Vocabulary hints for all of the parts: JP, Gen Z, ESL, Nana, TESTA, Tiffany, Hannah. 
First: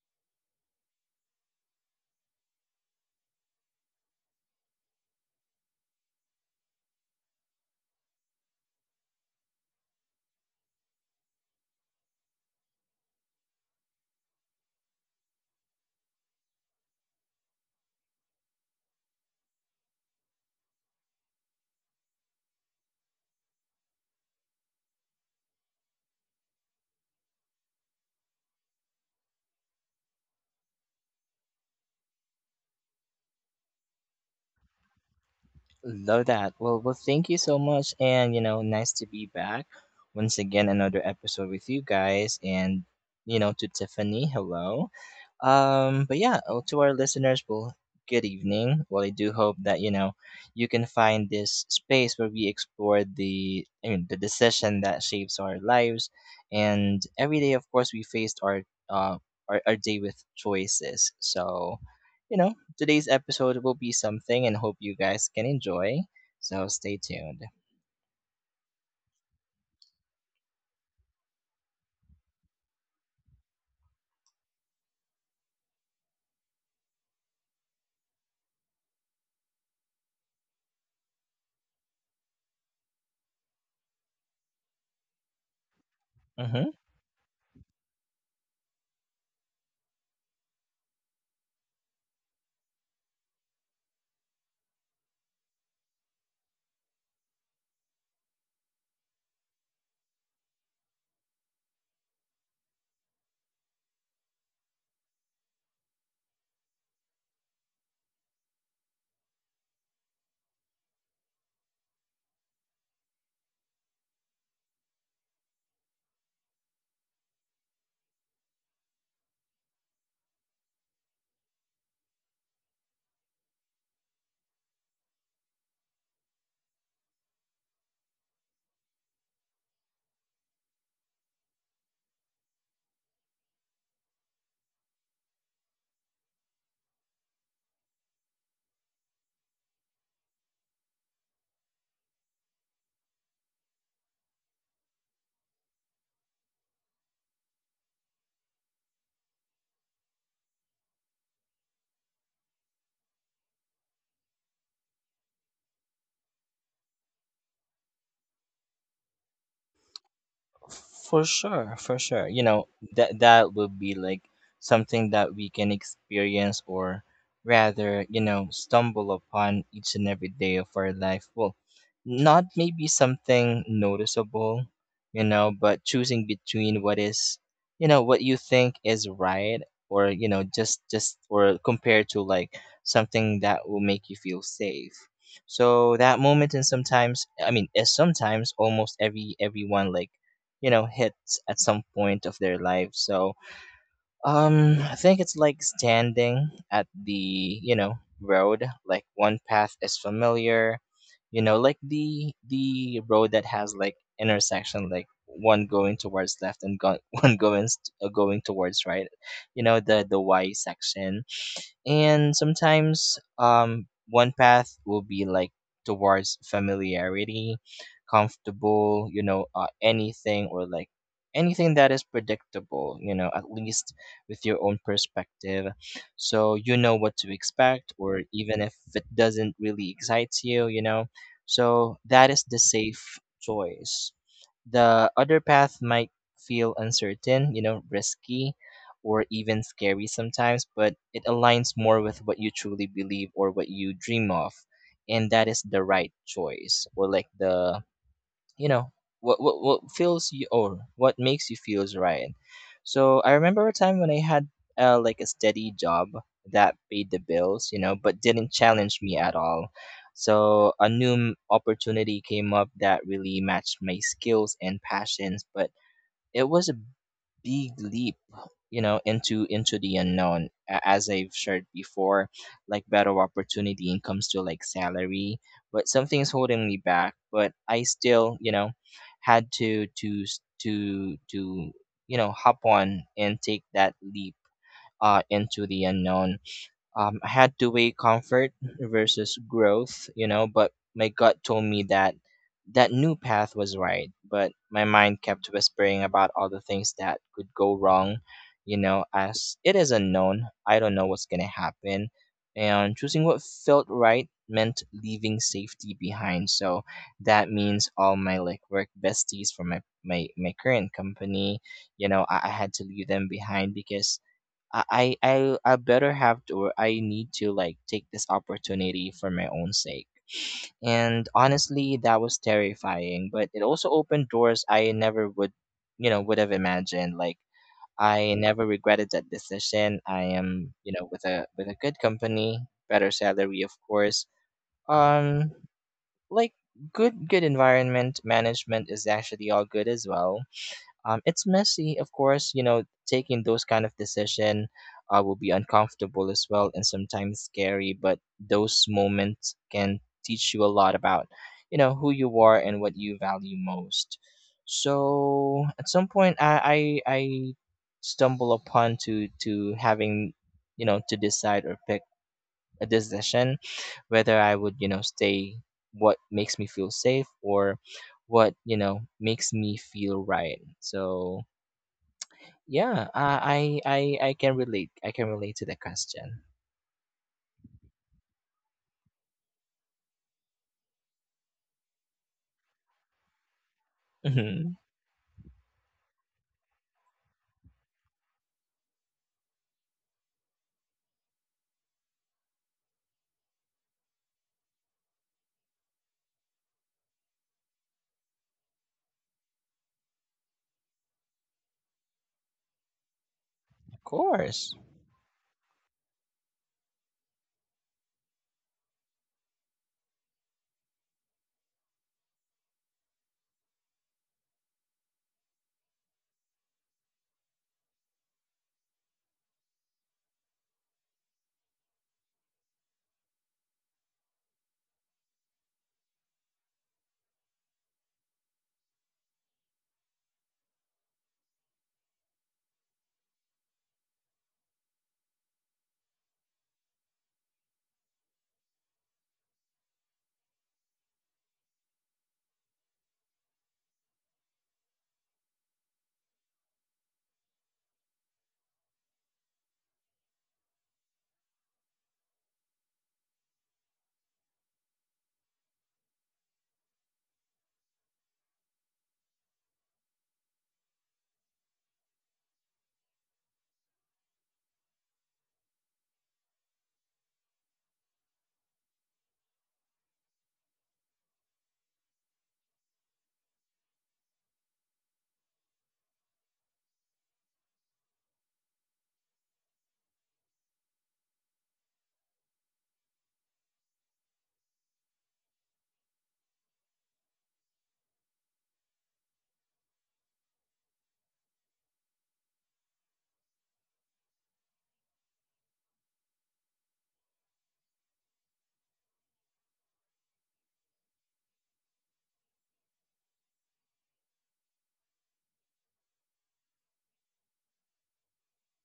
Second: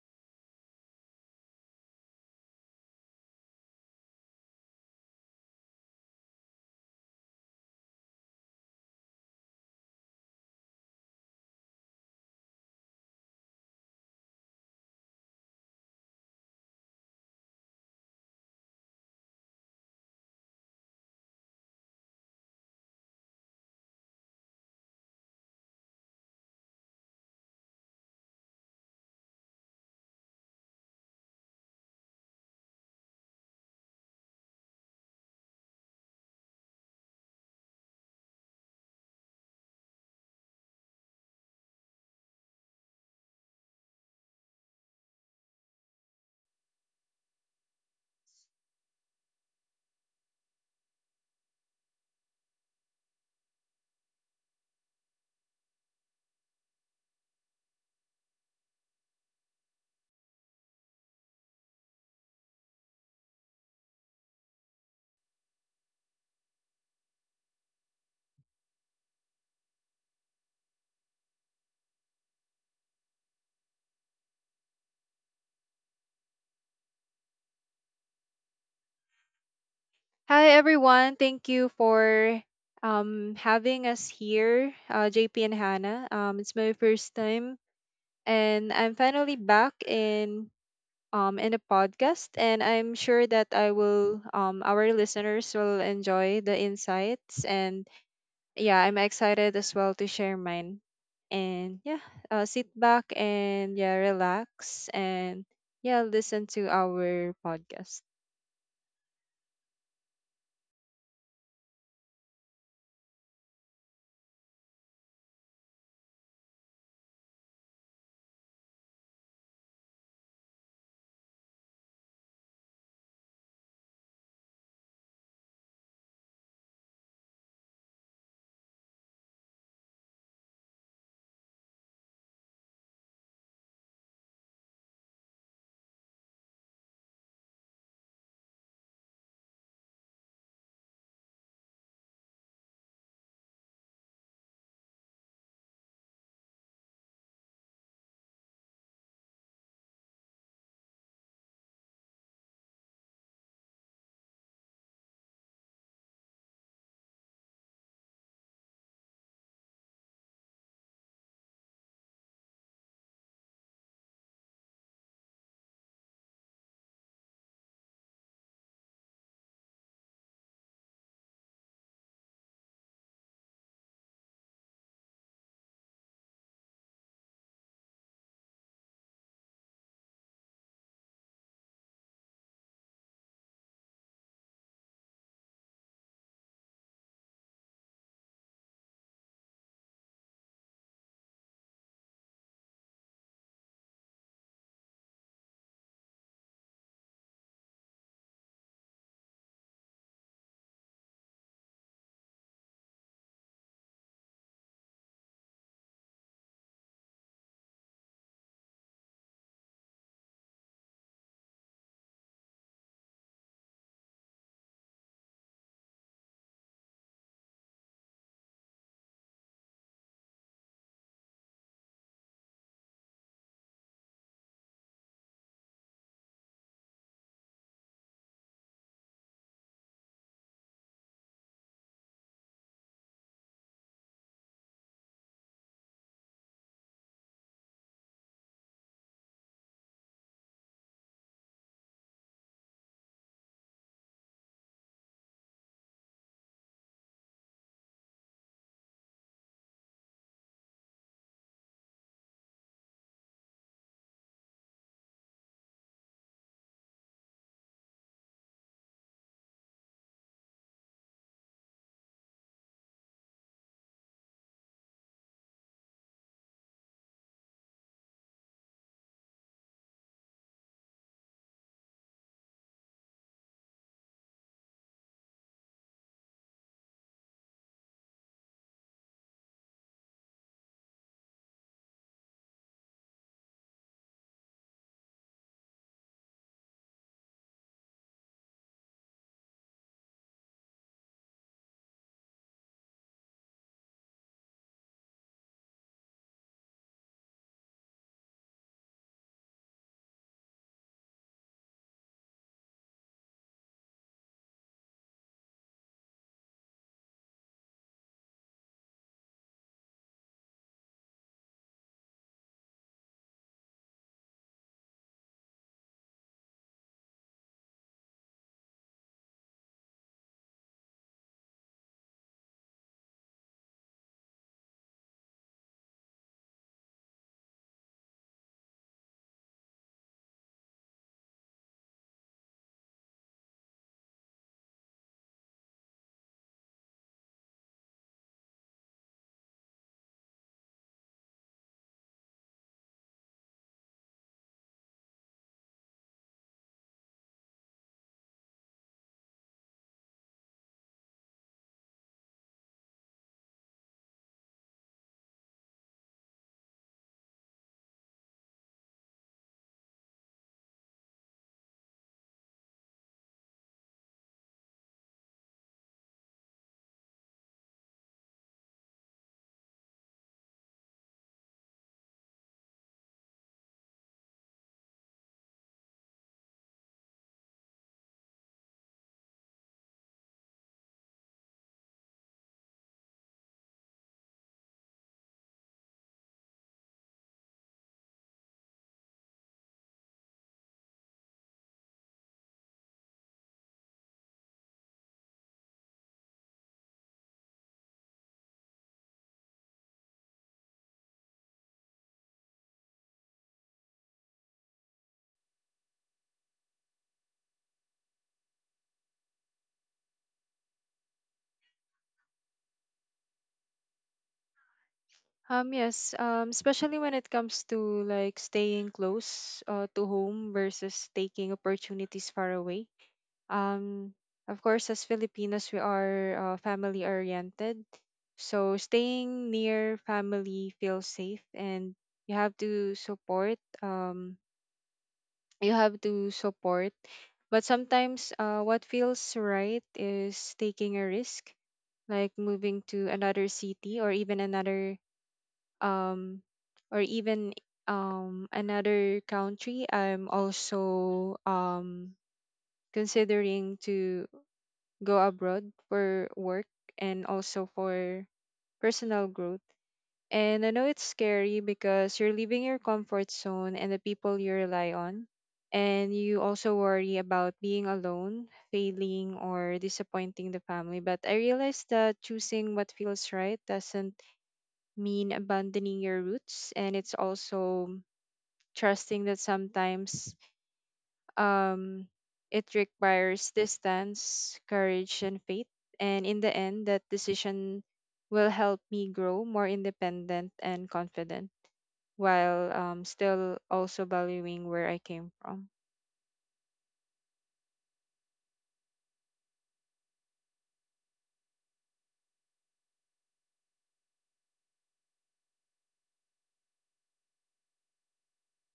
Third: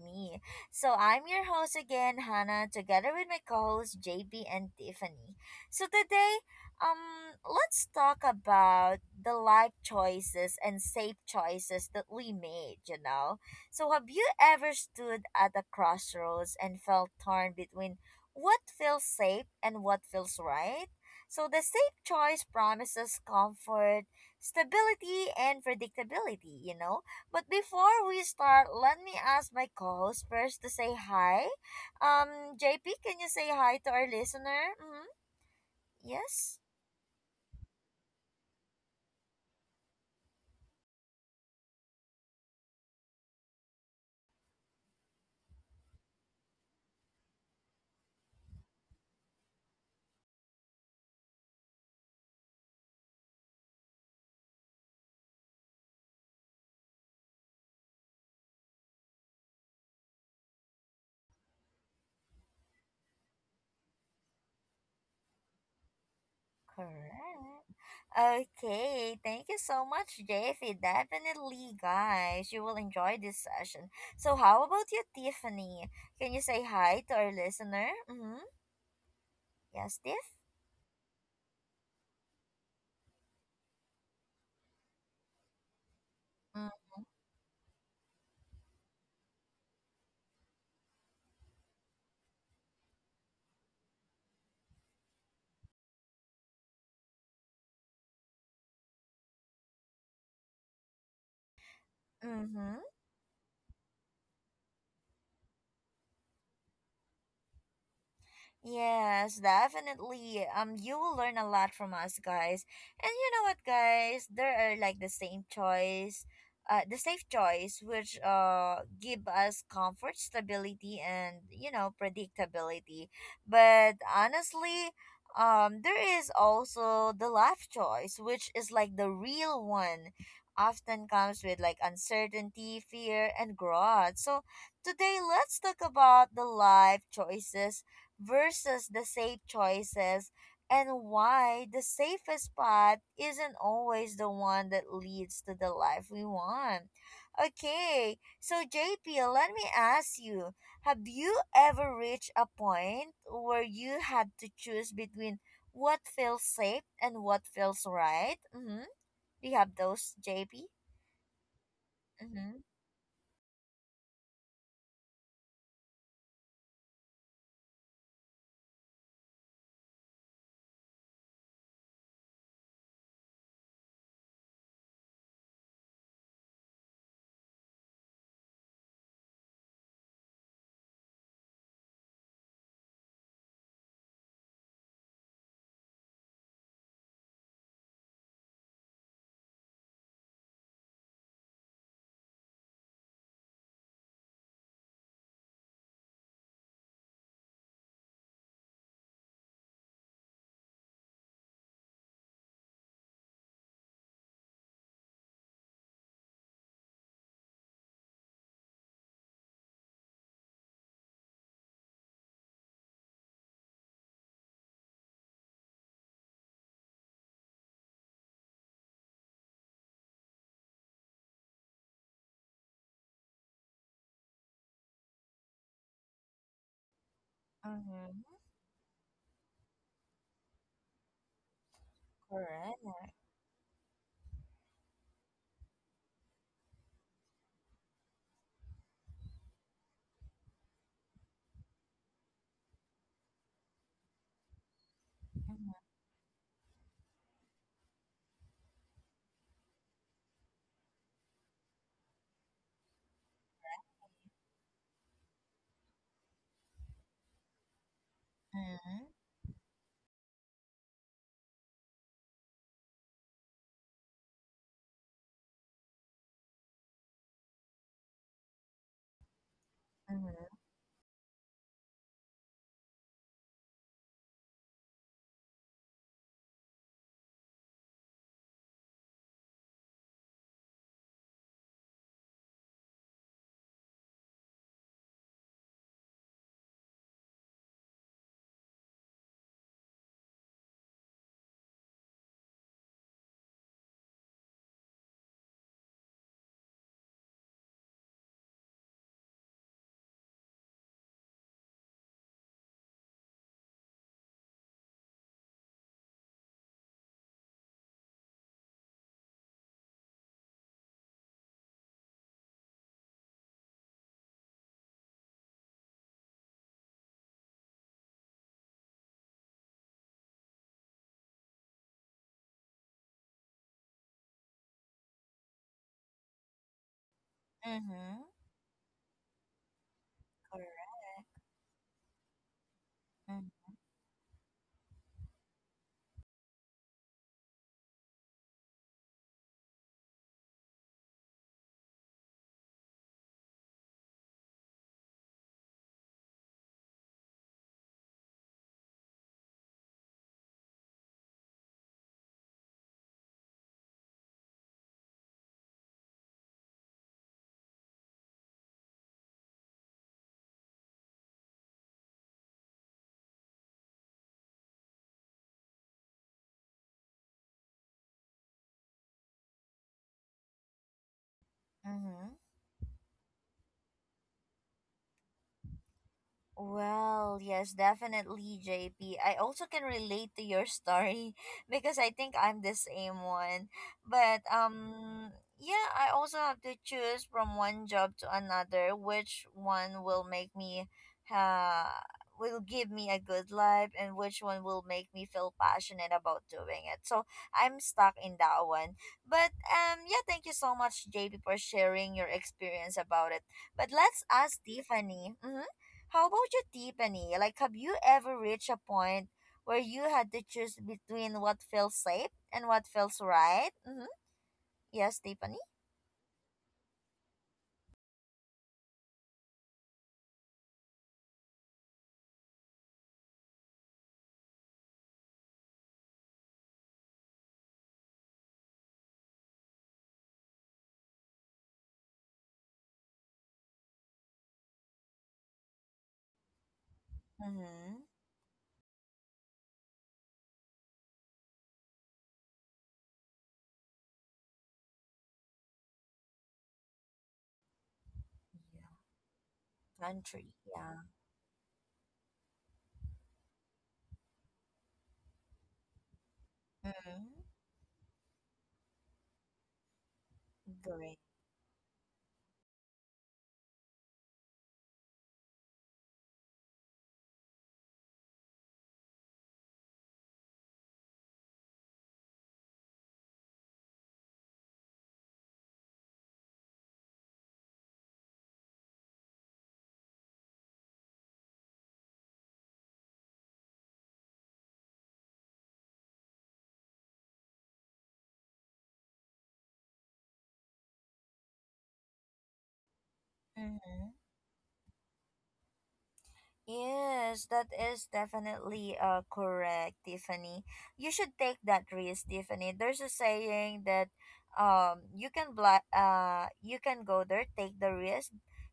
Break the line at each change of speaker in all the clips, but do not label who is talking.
me. So I'm your host again, Hannah, together with my co-hosts JP and Tiffany. So today, let's talk about the life choices and safe choices that we made, you know. So have you ever stood at a crossroads and felt torn between what feels safe and what feels right? So the safe choice promises comfort, stability and predictability. But before we start, let me ask my co-host first to say hi. JP, can you say hi to our listener? Mm-hmm.
Love that.
Yes,
Well, thank you so much, and you know, nice to be back once again, another episode with you guys, and you know, to Tiffany, hello. But yeah, oh, to our listeners, well, good evening. Well, I do hope that you know you can find this space where we explore the decision that shapes our lives, and every day, of course, we faced uh our day with choices. You know. Today's episode will be something, and hope you guys can enjoy. So stay
correct.
tuned.
Okay, thank you so much, JP. Definitely, guys, you will enjoy this session. So, how about you, Tiffany? Can you say hi to our listener? Mm-hmm. Yes, Tiff.
Hi everyone, thank you for having us here, JP and Hannah. It's
hmm
my first time, and I'm finally back in a podcast, and I'm sure that I will our listeners will enjoy the insights, and yeah, I'm excited as well to share mine, and yeah, sit
Mm-hmm.
back and yeah, relax and yeah, listen to our podcast.
Yes, definitely. You will learn a lot from us, guys. And you know what, guys? There are like the same choice, the safe choice, which give us comfort, stability, and predictability. But honestly, there is also the life choice, which is like the real one. Often comes with like uncertainty, fear, and growth. So today, let's talk about the life choices versus the safe choices and why the safest path isn't always the one that leads to the life we want. Okay, so JP, let me ask you, have you ever reached a point where you had to choose between what feels safe and what feels right? Mm-hmm. Do you have those, JP?
For sure. You know,
Mm-hmm.
that would be like something that we can experience or rather, you know, stumble upon each and every day of our life. Well, not maybe something noticeable, you know, but choosing between what is, you know, what you think is right or, you know, just or compared to like something that will make you feel safe. So that moment, and sometimes sometimes almost everyone like you know hits at some point of their life. So I think it's like standing at the you know road, like one path is familiar, you know, like the road that has like intersection, like one going towards left and one going going towards right, you know, the Y section. And sometimes one path will be like towards familiarity, comfortable, you know, anything or like anything that is predictable, you know, at least with your own perspective, so you know what to expect, or
Mm-hmm.
even if it doesn't really excite you, you know. So that is the
Correct.
safe choice. The other path might feel uncertain, you know, risky, or even scary sometimes, but it aligns more with what you truly believe or what you dream of. And that is
Mm-hmm.
the right choice, or like the you know what feels you or what makes you feels right. So I remember a time when I had like a steady job that paid the bills, you know, but didn't challenge
Mm-hmm.
me at all. So a new opportunity came up that really matched my skills and passions, but it was a big leap, you know, into the unknown.
Mm-hmm.
As I've shared before, like better opportunity and comes to like salary, but something's holding me back, but I still you know had to s- to you know hop on and take that leap into the unknown. I had to weigh comfort versus growth, you know, but my gut told me that that new path was right, but my mind kept whispering about all the things that could go wrong, you know, as it is unknown. I don't know what's going to happen. And choosing what felt right meant leaving safety behind. So that means all my like work besties from my current company, you know, I had to leave them behind because I, I I better have to, or I need to like take this opportunity for my own sake. And honestly, that was terrifying, but it also opened doors I never would, you know, would have imagined. Like
Mm-hmm.
I never regretted that decision. I am, you know,
Correct.
with a good company, better salary, of
Mm-hmm.
course. Um, like good environment, management is actually all good as well. It's messy, of course. You know, taking those kind of decision will be uncomfortable as well, and sometimes scary. But those moments can teach you a lot about, you know, who you are and what you value most. So at some point, I stumble upon to having, you know, to decide or pick a decision whether I would, you know, stay what makes me feel safe or what, you know, makes me feel right. So
Mm-hmm.
yeah, I can relate. I can relate to the question.
Well, yes, definitely, J P. I also can relate to your story because I think I'm the same one. But
hmm
yeah, I also have to choose from one job to another, which one will make me uh will give me a good life and which one will make me feel passionate about doing it. So, I'm stuck in that one. But yeah, thank you so much, JP, for sharing your experience about it. But
Of
let's ask
course,
Tiffany. Mhm. How about you, Tiffany? Like, have you ever reached a point where you had to choose between what feels safe and what feels right? Mm-hmm. Yes, Tiffany?
Yes, especially when it comes to like staying close to home versus taking opportunities far away. Um, of course, as Filipinos, we are family oriented. So staying near family feels safe and you have to supportyou have to support. But
Mm-hmm.
sometimes what feels right is taking a risk, like moving to another city or um, even
Yeah.
another country. I'm
Country. Yeah.
also considering to go abroad for work and
Mm-hmm.
also for personal growth. And I know it's
Great.
scary because you're leaving your comfort zone and the people you rely on. And you also worry about being alone, failing, or disappointing the family. But I realized that choosing what feels right doesn't mean abandoning your roots, and it's also trusting that sometimes um it requires distance, courage, and faith. And in the end, that decision will help me grow more independent and confident while still also
Mm-hmm.
valuing where I came from.
Yes, that is definitely correct, Tiffany. You should take that risk, Tiffany. There's a saying that you can you can go there, take the risk,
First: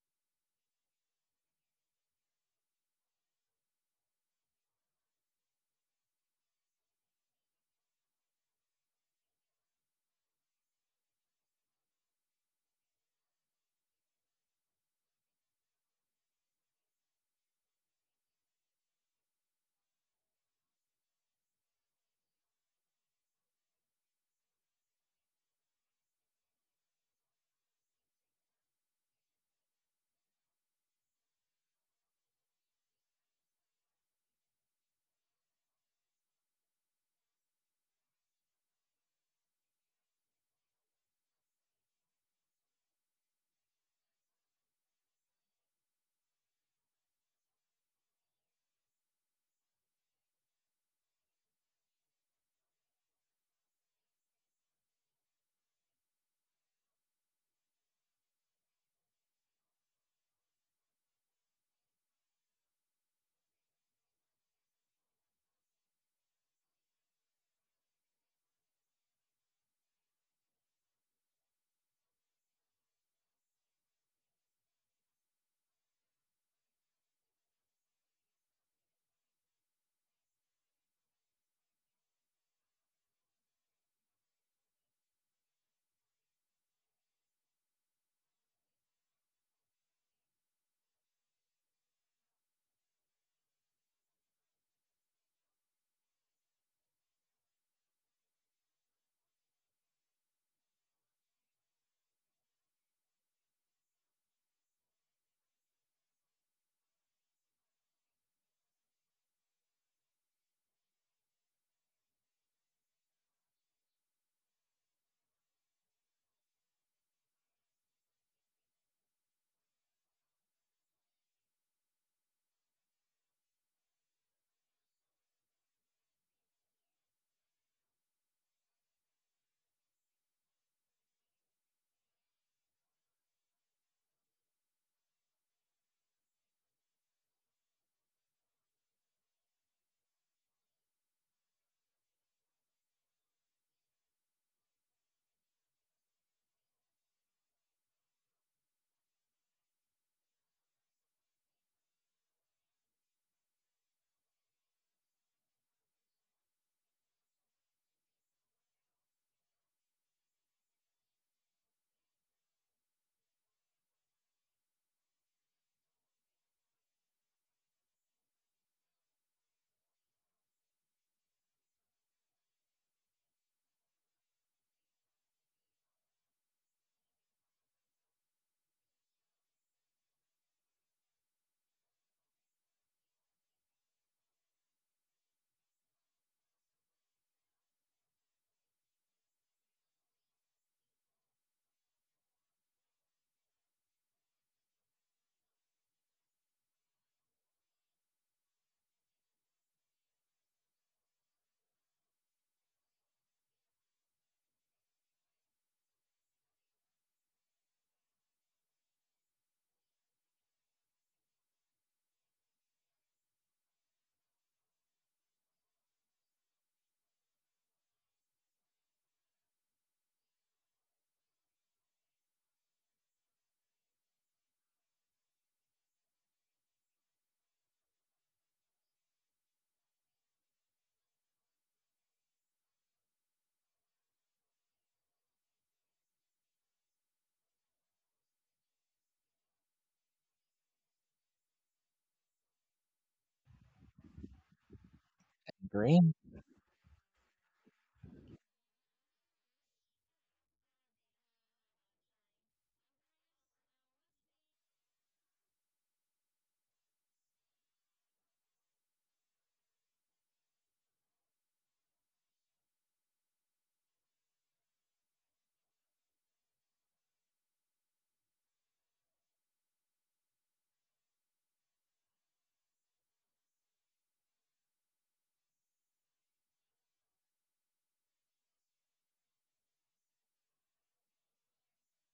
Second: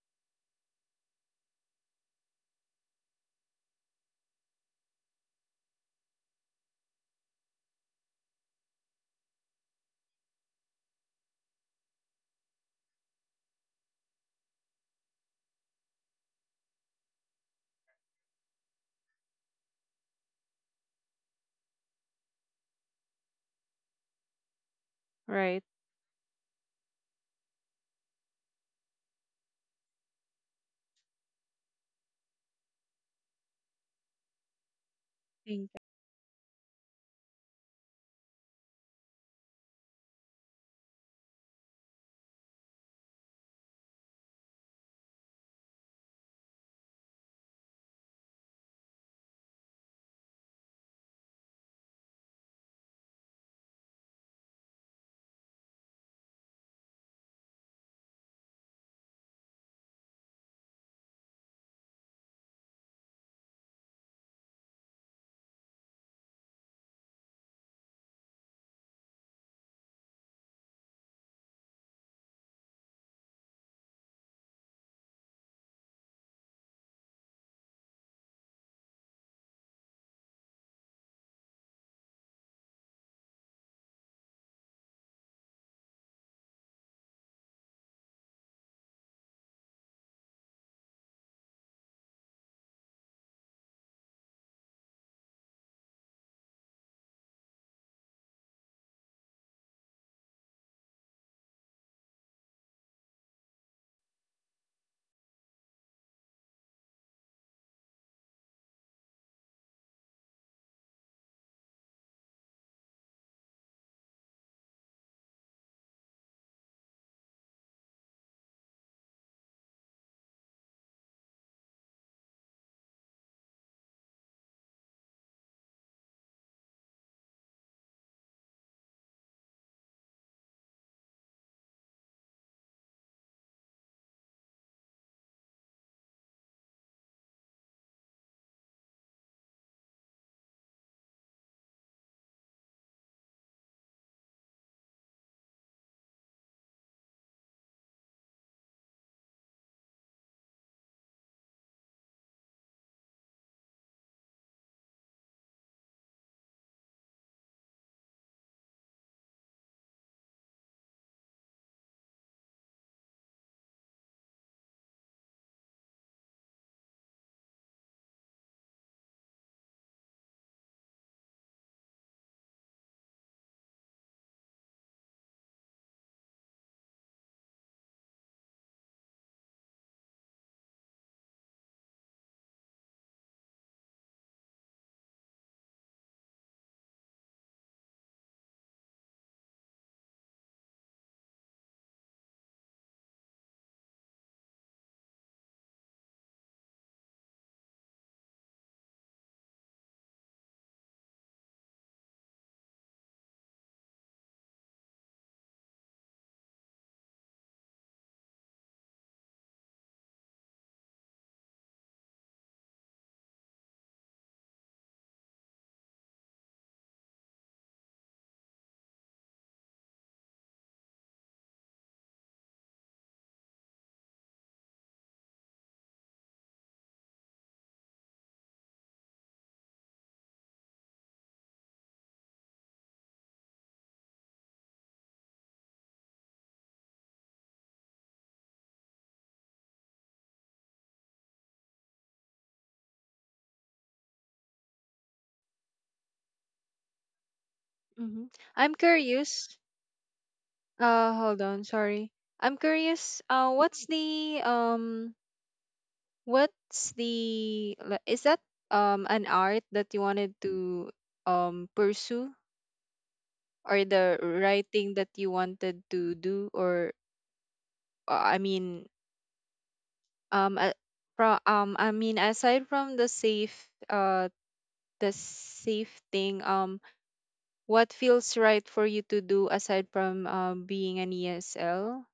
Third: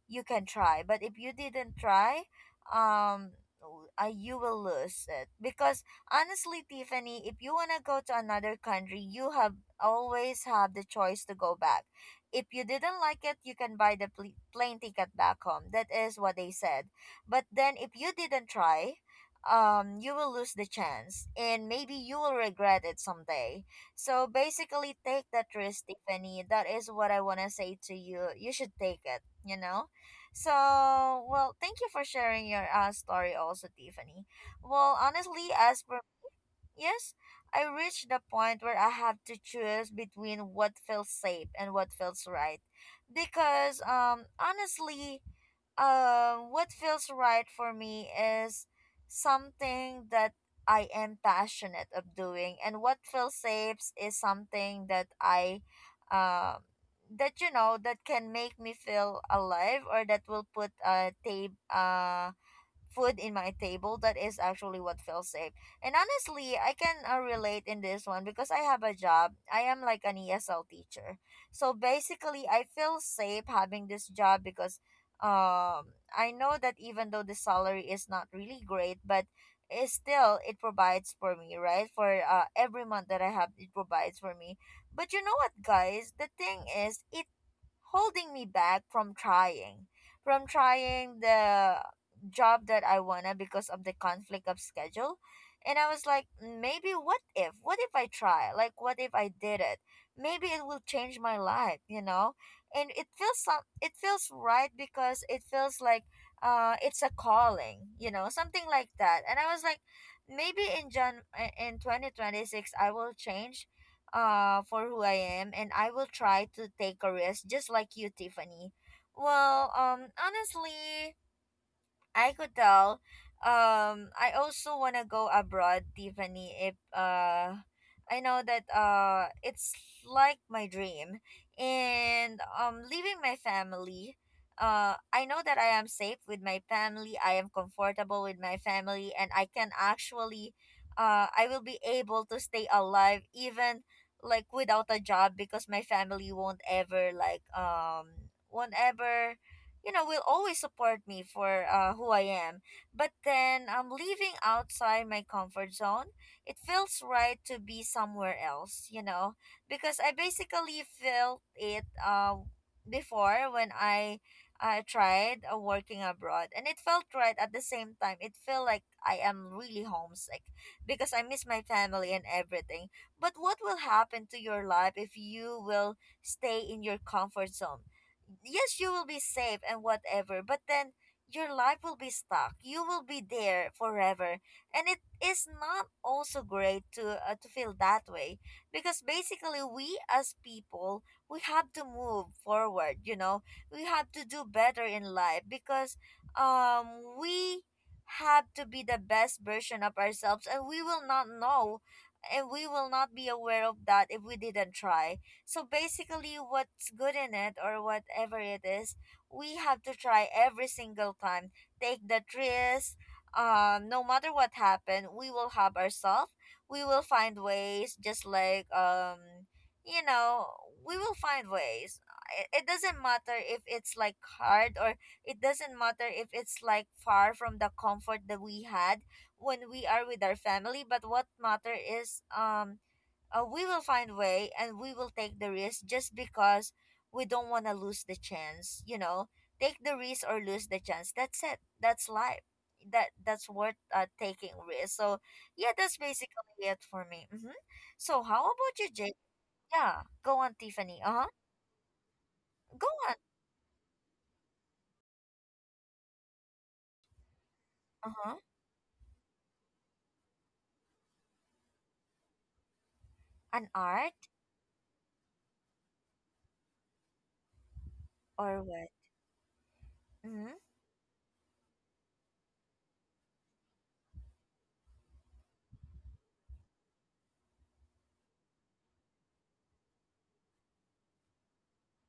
you can try. But if you didn't try, you will lose it. Because honestly, Tiffany, if you wanna go to another country, you have always have the choice to go back. If you didn't like it, you can buy the plane ticket back home. That is what they said, but then if you didn't try, you will lose the chance and maybe you will regret it someday. So basically, take that
Right.
risk, Tiffany. That is what I want to say to you. You should take it, you know? So, well, thank you for sharing your story also, Tiffany. Well, honestly,
Thank
as for yes, I reached the point where I have to choose between what feels safe and what feels right. Because honestly, what feels right for me is something that I am passionate of doing, and what feels safe is something that um, that you know that can make me feel alive or that will put a tape food in my table. That is actually what feels safe. And honestly, I can relate in this one because I have a job. I am like an ESL teacher. So basically, I feel safe having this job because um I know that, even though the salary is not really great, but it provides for me, right? For every month that I have, it provides for me. But you know what, guys? The thing is, it holding me back from trying the job that I wanna, because of the conflict of schedule. And I was like, "Mm, maybe what if? What if I try? Like what if I did it? Maybe it will change my life, you know?" And it feels right because it feels like it's a calling, you know, something like that. And I was like, maybe in 2026 I will change for who I am, and I will try to take a risk just like you, Tiffany. Well, honestly, I could tell. I also wanna go abroad, Tiffany. If I know that it's like my dream, and leaving my family. I know that I am safe with my family. I am comfortable with my family, and I can actually, I will be able to stay alive even like without a job, because my family won't ever like won't ever you know, will always support me for who I am. But then I'm leaving outside my comfort zone. It feels right to be somewhere else, you know, because I basically felt it before when I tried working abroad, and it felt right at the same time. It felt like I am really homesick because I miss my family and everything. But what will happen to your life if you will stay in your comfort zone? Yes, you will be safe and whatever, but then your life will be stuck. You will be there forever. And it is not also great to feel that way, because basically we as people, we have to move forward, you know. We have to do better in life because um we have to be the best version of ourselves, and we will not know and we will not be aware of that if we didn't try. So basically, what's good in it or whatever it is, we have to try every single time. Take that risk. No matter what happened, we will have ourselves. We will find ways, just like you know, we will find ways. It doesn't matter if it's like hard, or it doesn't matter if it's like far from the comfort that we had when we are with our family. But what matter is we will find way and we will take the risk, just because we don't want to lose the chance, you know. Take the risk or lose the chance. That's it. That's life. That's worth taking risk. So yeah, that's
green.
basically it for me. Mm-hmm.
you.
So
Hmm.
how
I'm
about you, Jake?
curious.
Yeah, go on, Tiffany. Uh-huh.
Hold on, sorry. I'm
Go on.
curious. What's the, like, is that
Uh-huh.
an art that you wanted to pursue,
An
or the
art
writing that you wanted to do, or I
or
mean,
what? Mm-hmm.
um uh, pro I mean, aside from the safe, uh the safe thing, what feels right for you to do aside from being an ESL?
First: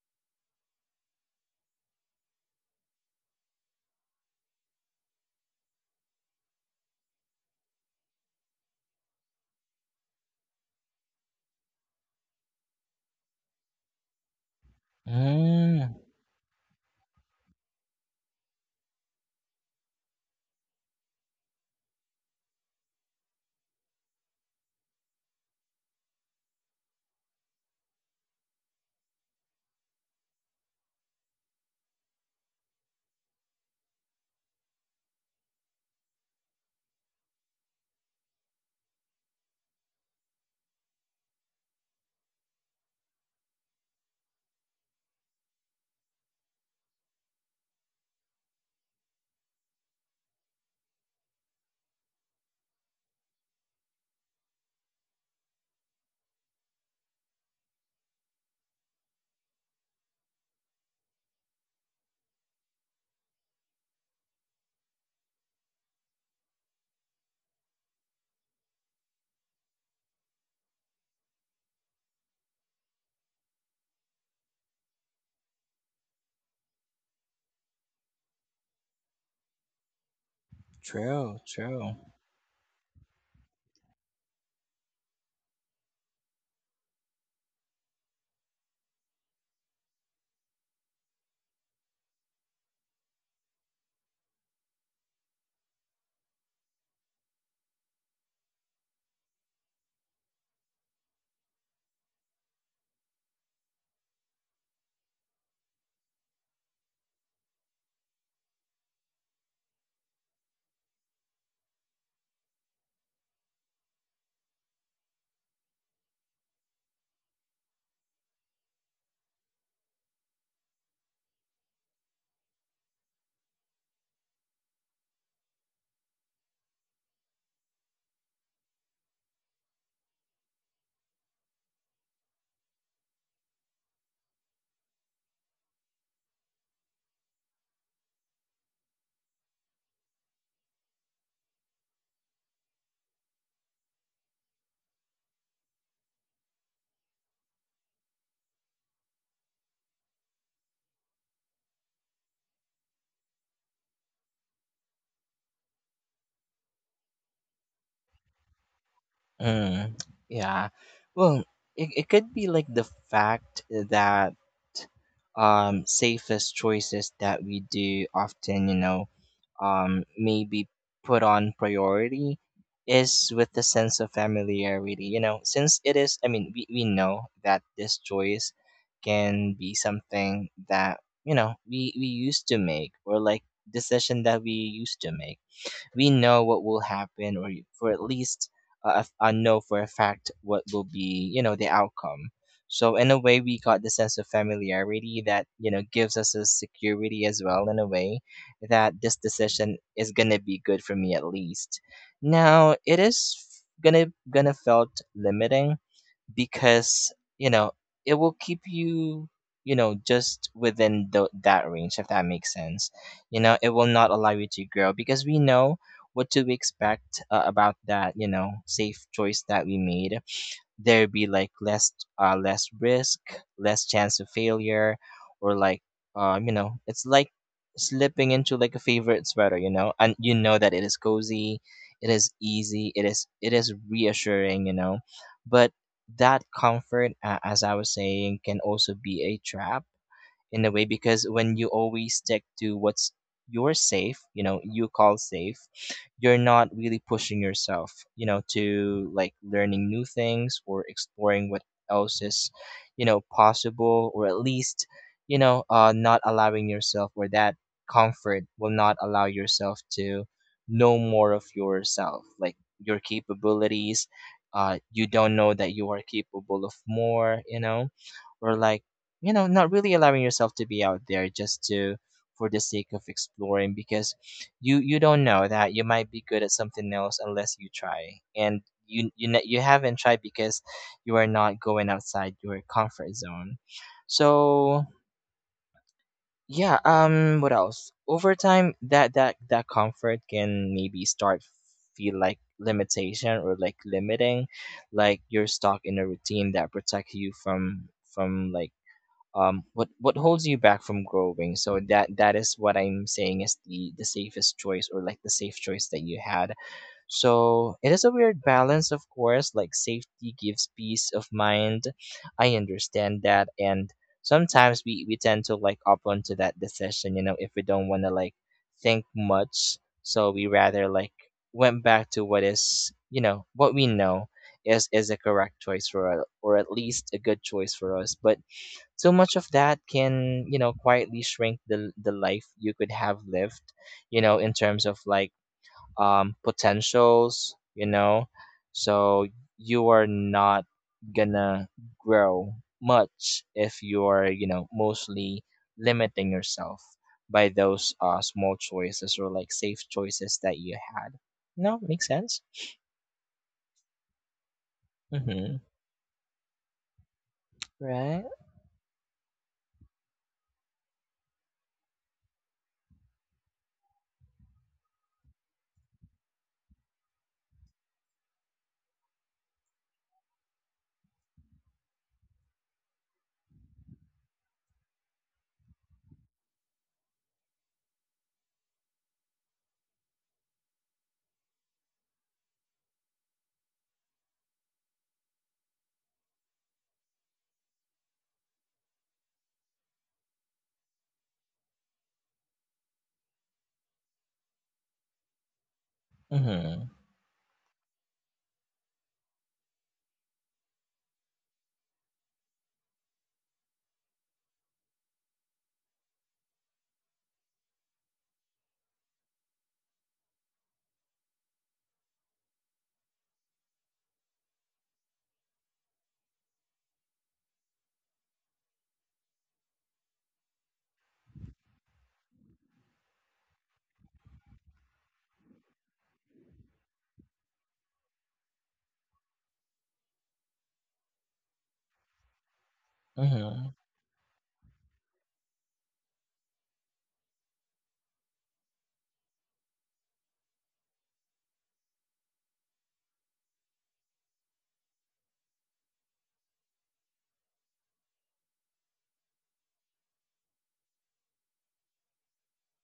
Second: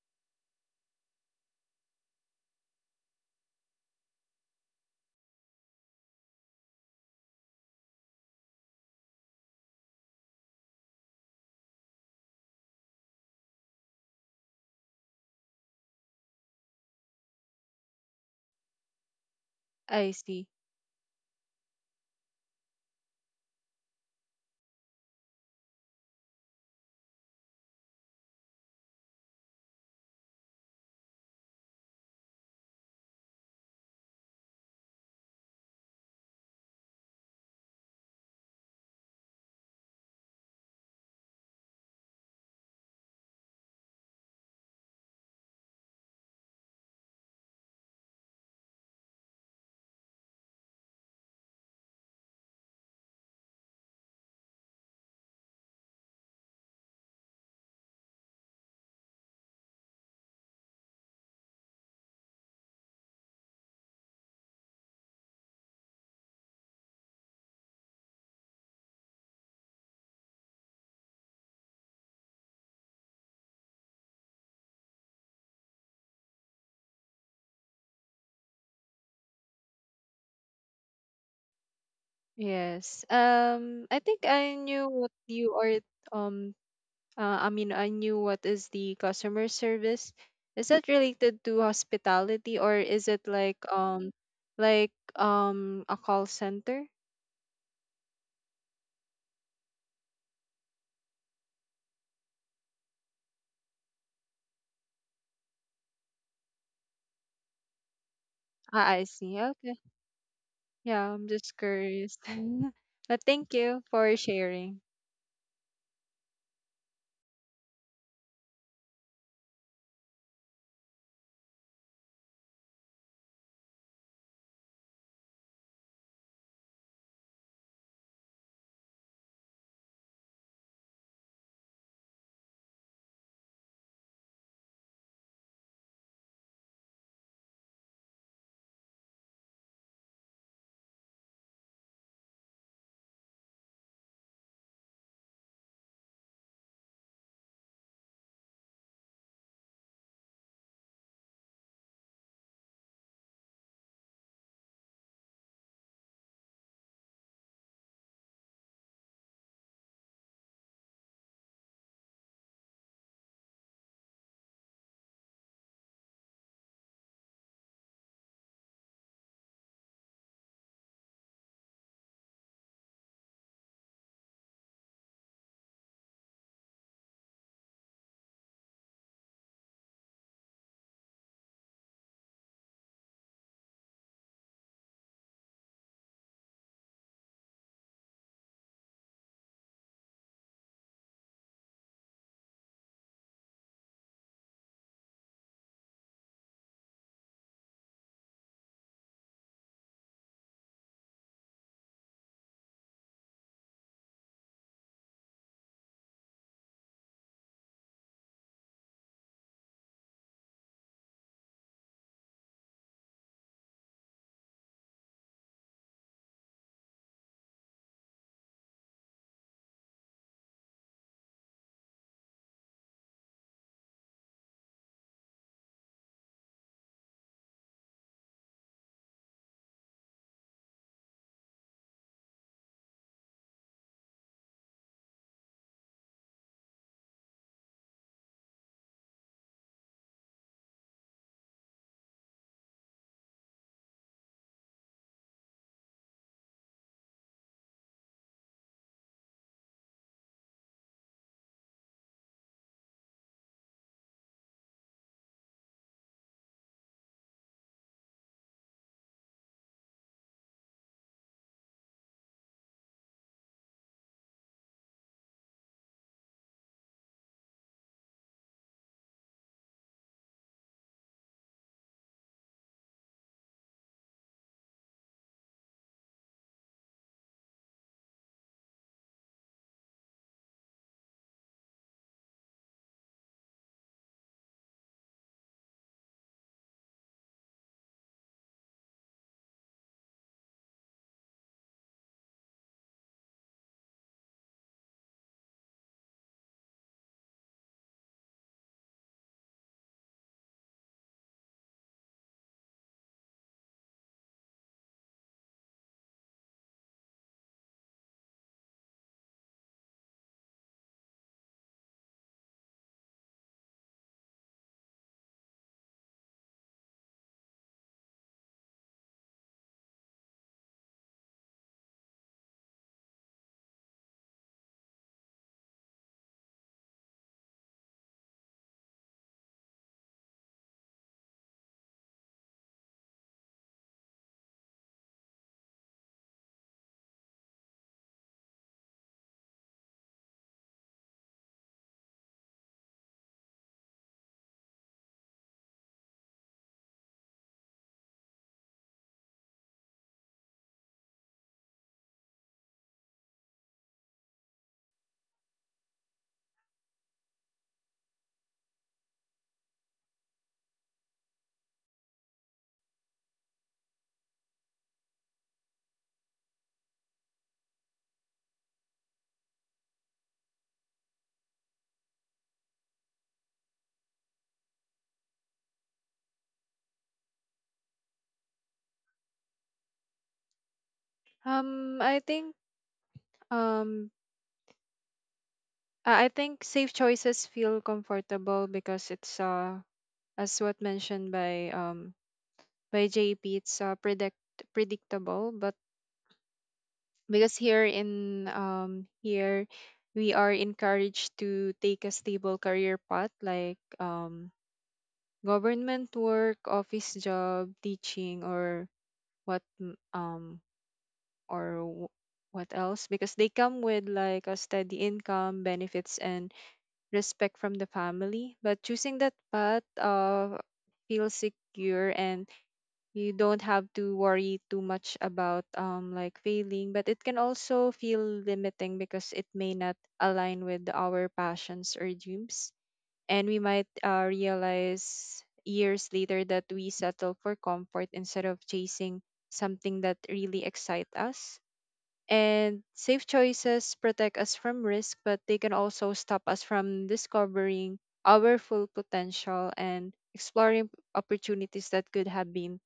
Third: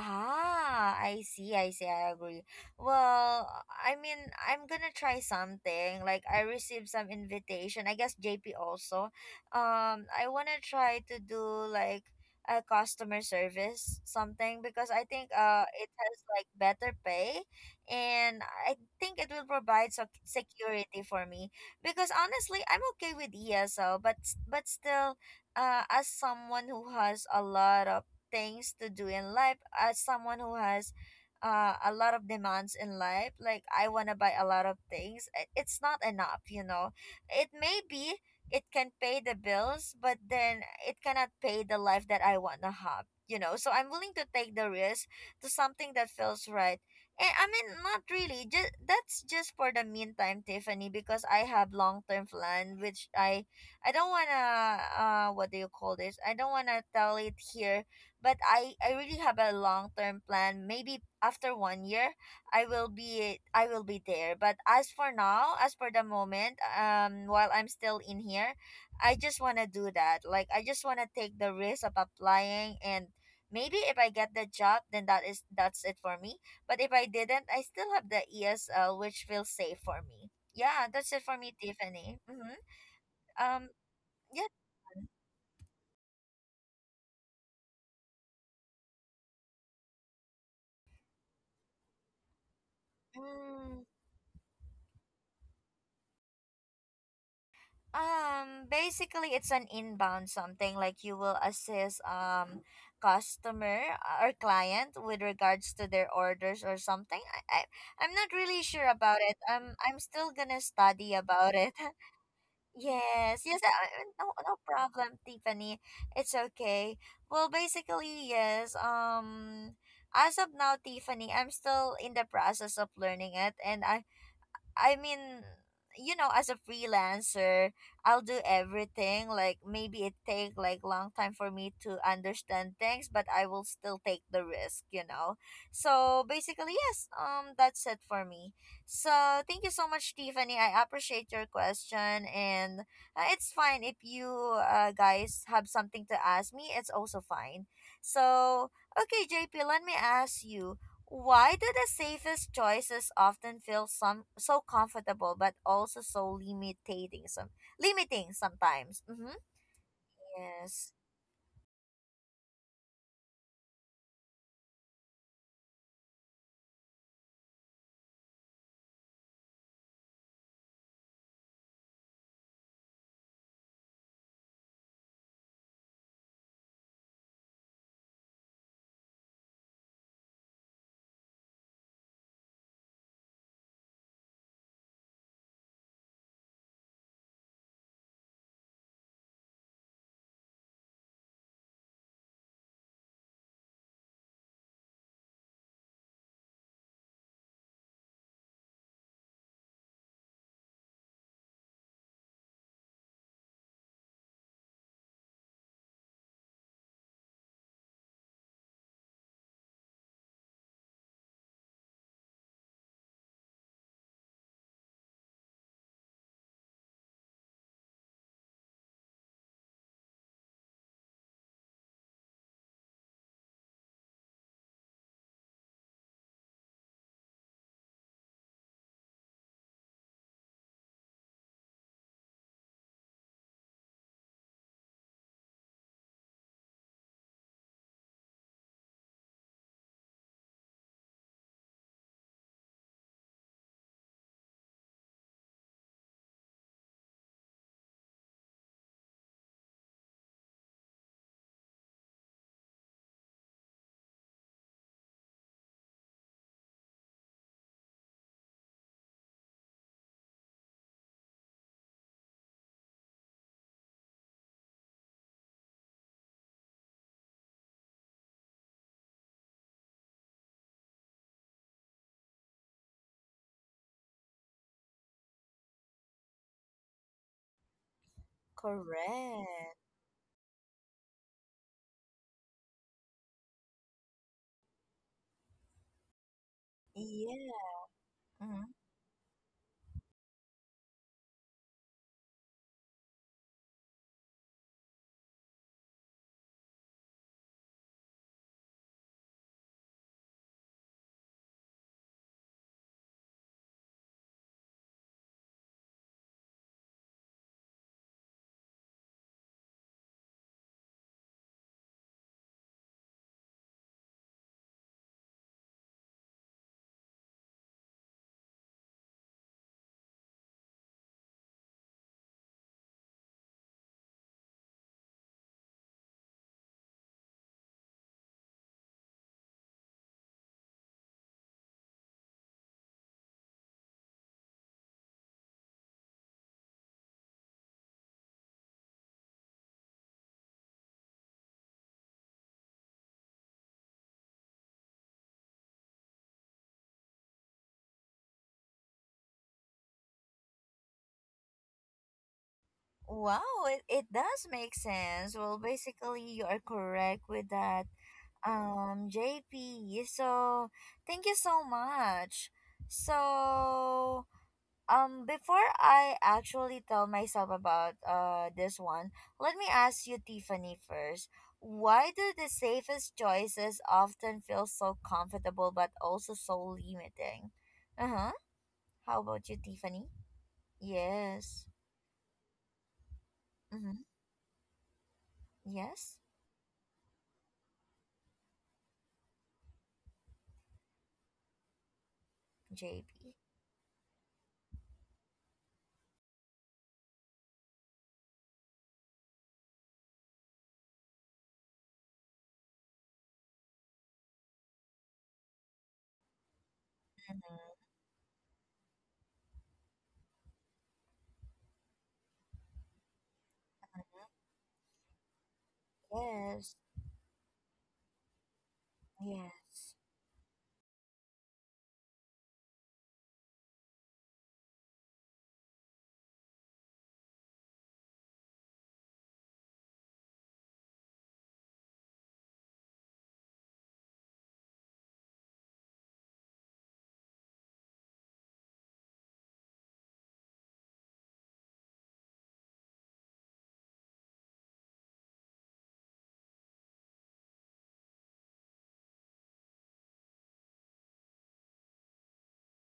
Ah, I see, I see, I agree. Well, I mean, I'm gonna try something. Like, I received some invitation. I guess JP also. I wanna try to do like a customer service something, because I think it
Mm,
has like better pay, and I think it will provide so
I see.
security for me. Because honestly, I'm okay with ESL, but still, as someone who has a lot of things to do in life, as someone who has a lot of demands in life, like I want to buy a lot of things, it's not enough, you know. It may be it can pay the bills, but then it cannot pay the life that I want to have, you know. So I'm willing to take the risk to something that feels right. And I mean, not really, just that's just for the meantime, Tiffany, because I have long-term plan, which I don't wanna, what do you call this? I don't wanna tell it here, but I really have a long term plan. Maybe after 1 year, I will be there. But as for now, as for the moment, while I'm still in here, I just wanna do that. Like I just wanna take the risk of applying. And maybe if I get the job, then that's it for me. But if I didn't, I still have the ESL, which feels safe for me. Yeah, that's it for
true,
me,
true.
Tiffany. Mm-hmm.
Yes.
Um,
I think
yeah.
I knew what you are, um I mean, I knew what is the customer service. Is that related to hospitality, or is it like
Mm.
um like um a call center?
Basically, it's an inbound something, like you will assist customer or client with regards to their orders or something. I'm not really sure
Ah, I
about it.
see. Okay.
I'm still gonna
Yeah,
study
I'm
about
just
it.
curious. But
Yes,
thank
yes.
you for
No, no
sharing.
problem, Tiffany. It's okay. Well, basically, yes. As of now, Tiffany, I'm still in the process of learning it, and I mean, you know, as a freelancer, I'll do everything. Like maybe it take like long time for me to understand things, but I will still take the risk, you know. So basically, yes, that's it for me. So thank you so much, Tiffany. I appreciate your question, and it's fine if you guys have something to ask me, it's also fine. So, okay, JP, let me ask you, why do the safest choices often feel some so comfortable but also so limiting sometimes? Mm-hmm.
Mm, yeah.
Yes,
Well, it could be like the fact that safest choices that we do often, you know, maybe put on priority is with the sense of familiarity, you know, since it is we know that this choice can be something that, you know, we used to make, or like decision that we used to make. We know what will happen, or for at least know for a fact what will be, you know, the outcome. So in a way, we got the sense of familiarity that you know gives us a security as well. In a way, that this decision is gonna be good for me at least. Now it is gonna gonna felt limiting because you know it will keep you you know just within the that range, if that makes sense. You know, it will not allow you to grow because we know what to expect about that you know safe choice that we made. There be like less less risk, less chance of failure, or like you know it's like slipping into like a favorite sweater, you know, and you know that it is cozy, it is easy, it is reassuring, you know, but that comfort, as I was saying, can also be a trap in a way, because when you always stick to what's you're safe, you know, you call safe, you're not really pushing yourself, you know, to like learning new things or exploring what else is, you know, possible, or at least, you know, not allowing yourself, or that comfort will not allow yourself to know more of yourself, like your capabilities. You don't know that you are capable of more, you know, or like you know not really allowing yourself to be out there just to for the sake of exploring, because you don't know that you might be good at something else unless you try, and you you
correct.
haven't tried because you are not going outside your comfort zone. So yeah,
Yeah.
what else, over
Mm-hmm.
time that that comfort can maybe start feel like limitation, or like limiting, like you're stuck in a routine that protects you from like what holds you back from growing. So that that is what I'm saying is the safest choice, or like the safe choice that you had. So it is a weird balance, of course, like safety gives peace of mind. I understand that, and sometimes we tend to like up onto that decision, you know, if we don't want to like think much, so we rather like went back to what is you know what we know is a correct choice for us, or at least a good choice for us. But so much of that can you know quietly shrink the life you could have lived, you know, in terms of like potentials, you know. So you are not gonna grow much if you're you know mostly limiting yourself by those small choices, or like safe choices that you had. No, makes sense.
Wow, it does make sense. Well,
mm-hmm
basically you are correct with that.
right.
Um, JP. So, thank you so much. So, before I actually tell myself about this one, let me ask you, Tiffany, first. Why do the safest choices often feel so comfortable but also so limiting? Uh huh. How about you, Tiffany? Yes.
Um, I think
Mm-hmm.
um
Yes.
I think safe choices feel comfortable because it's as what mentioned by by
JP.
JP, it's predictable. But
mm-hmm
because here we are encouraged to take a stable career path, like government work, office job,
Mm-hmm.
teaching, or what m- or w- what else, because they come with like a steady income, benefits, and
Yes.
respect from the family. But choosing that path
Yes.
feels secure, and you don't have to worry too much about like failing, but it can also feel limiting because it may not align with our passions or dreams, and we
mm-hmm
might realize years later that we settle for comfort instead of chasing something that really excites us. And safe choices protect us from risk, but they can also stop us from discovering our full potential and exploring opportunities that could have been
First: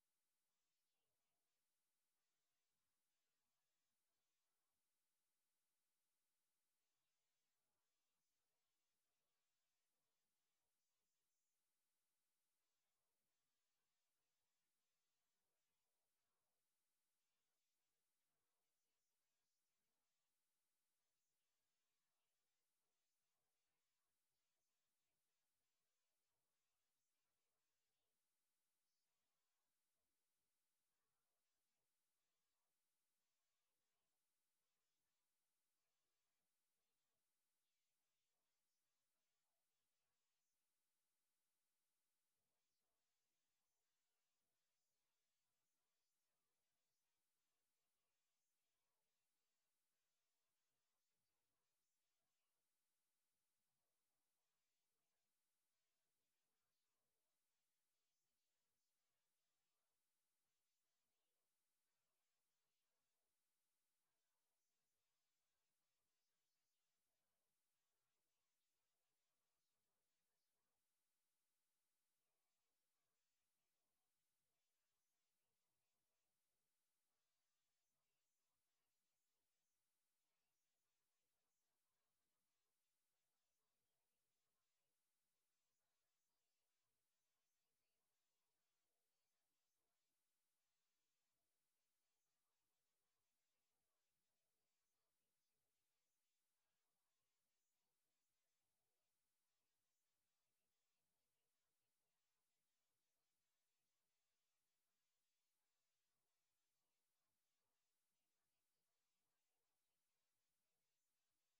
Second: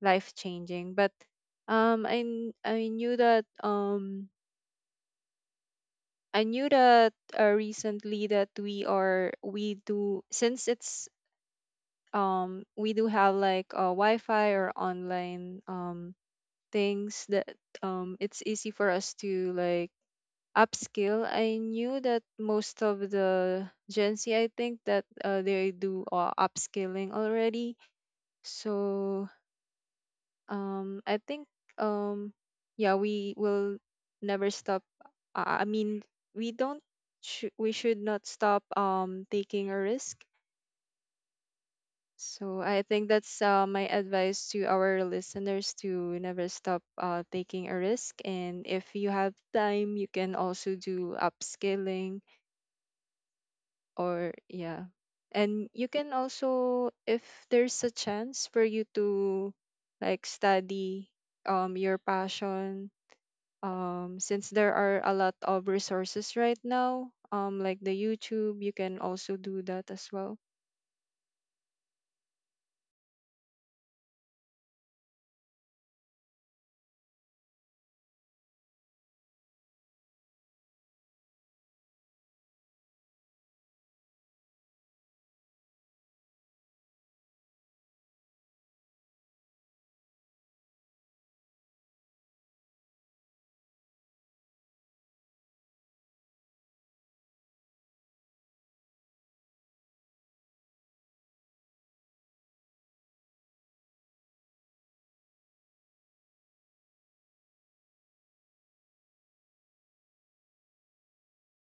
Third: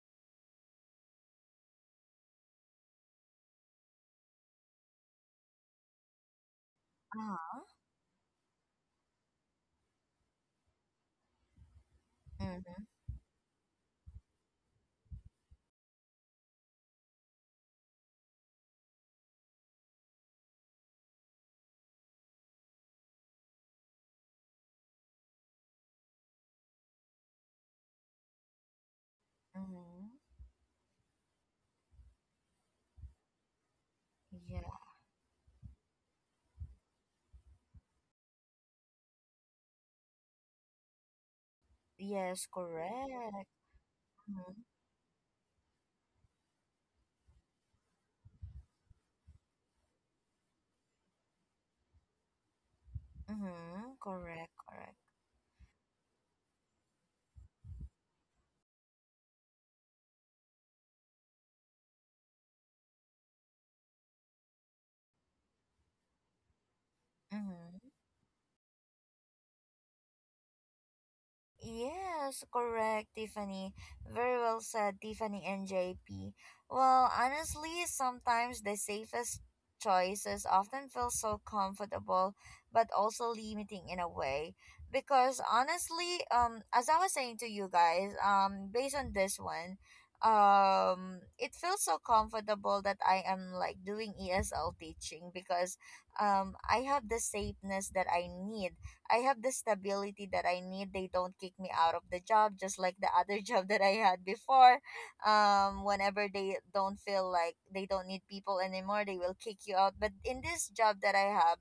life changing. But um, I kn- I knew that um I knew that
Uh huh.
recently, that we do, since it's
Mm-hmm.
we do have like Wi-Fi or online things that it's easy for us to like upskill. I knew that most of the Gen Z, I think that they do upskilling already. So
Mm-hmm.
I think, um, yeah, we will never
Yeah.
stop. I mean, we don't. We should not stop taking a risk.
Yes.
So I think that's
Correct.
my advice
Mm-hmm.
to our listeners, to never stop taking a risk. And if you have time, you can also do upskilling,
Mm-hmm.
or
Correct.
yeah,
Correct.
and you can also, if there's a chance for you to like study your passion, since there are a lot of resources right now, like
Mm-hmm.
the YouTube, you can also do that as well.
Yes, correct, Tiffany. Very well said, Tiffany and JP. Well, honestly, sometimes the safest choices often feel so comfortable but also limiting in a way because honestly, as I was saying to you guys, based on this one, it feels so comfortable that I am like doing ESL teaching because I have the safeness that I need. I have the stability that I need. They don't kick me out of the job, just like the other job that I had before. Whenever they don't feel like they don't need people anymore, they will kick you out. But in this job that I have,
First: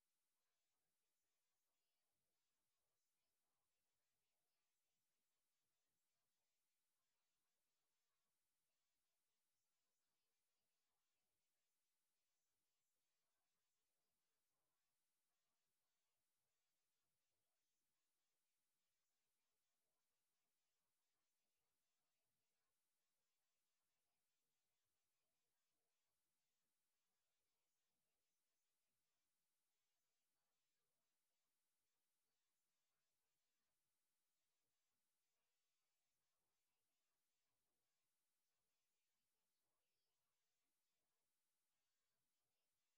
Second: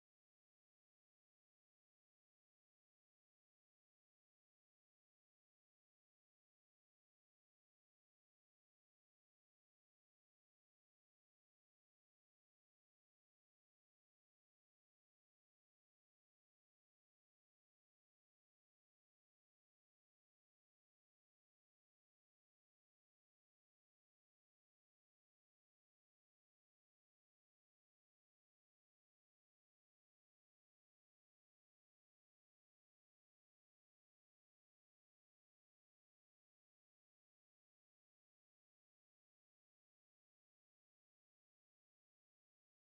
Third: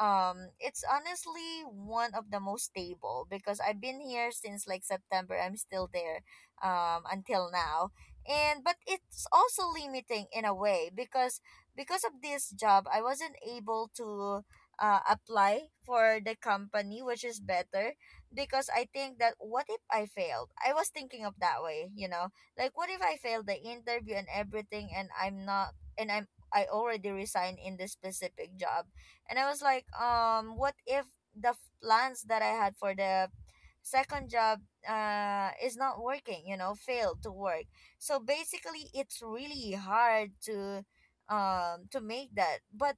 it's honestly one of the most stable because I've been here since like September. I'm still there, until now. And but it's also limiting in a way because of this job, I wasn't able to apply for the company, which is better because I think that, what if I failed? I was thinking of that way, you know, like what if I failed the interview and everything, and I'm I already resigned in this specific job, and I was like, what if the plans that I had for the second job is not working, you know, failed to work? So basically, it's really hard to make that. But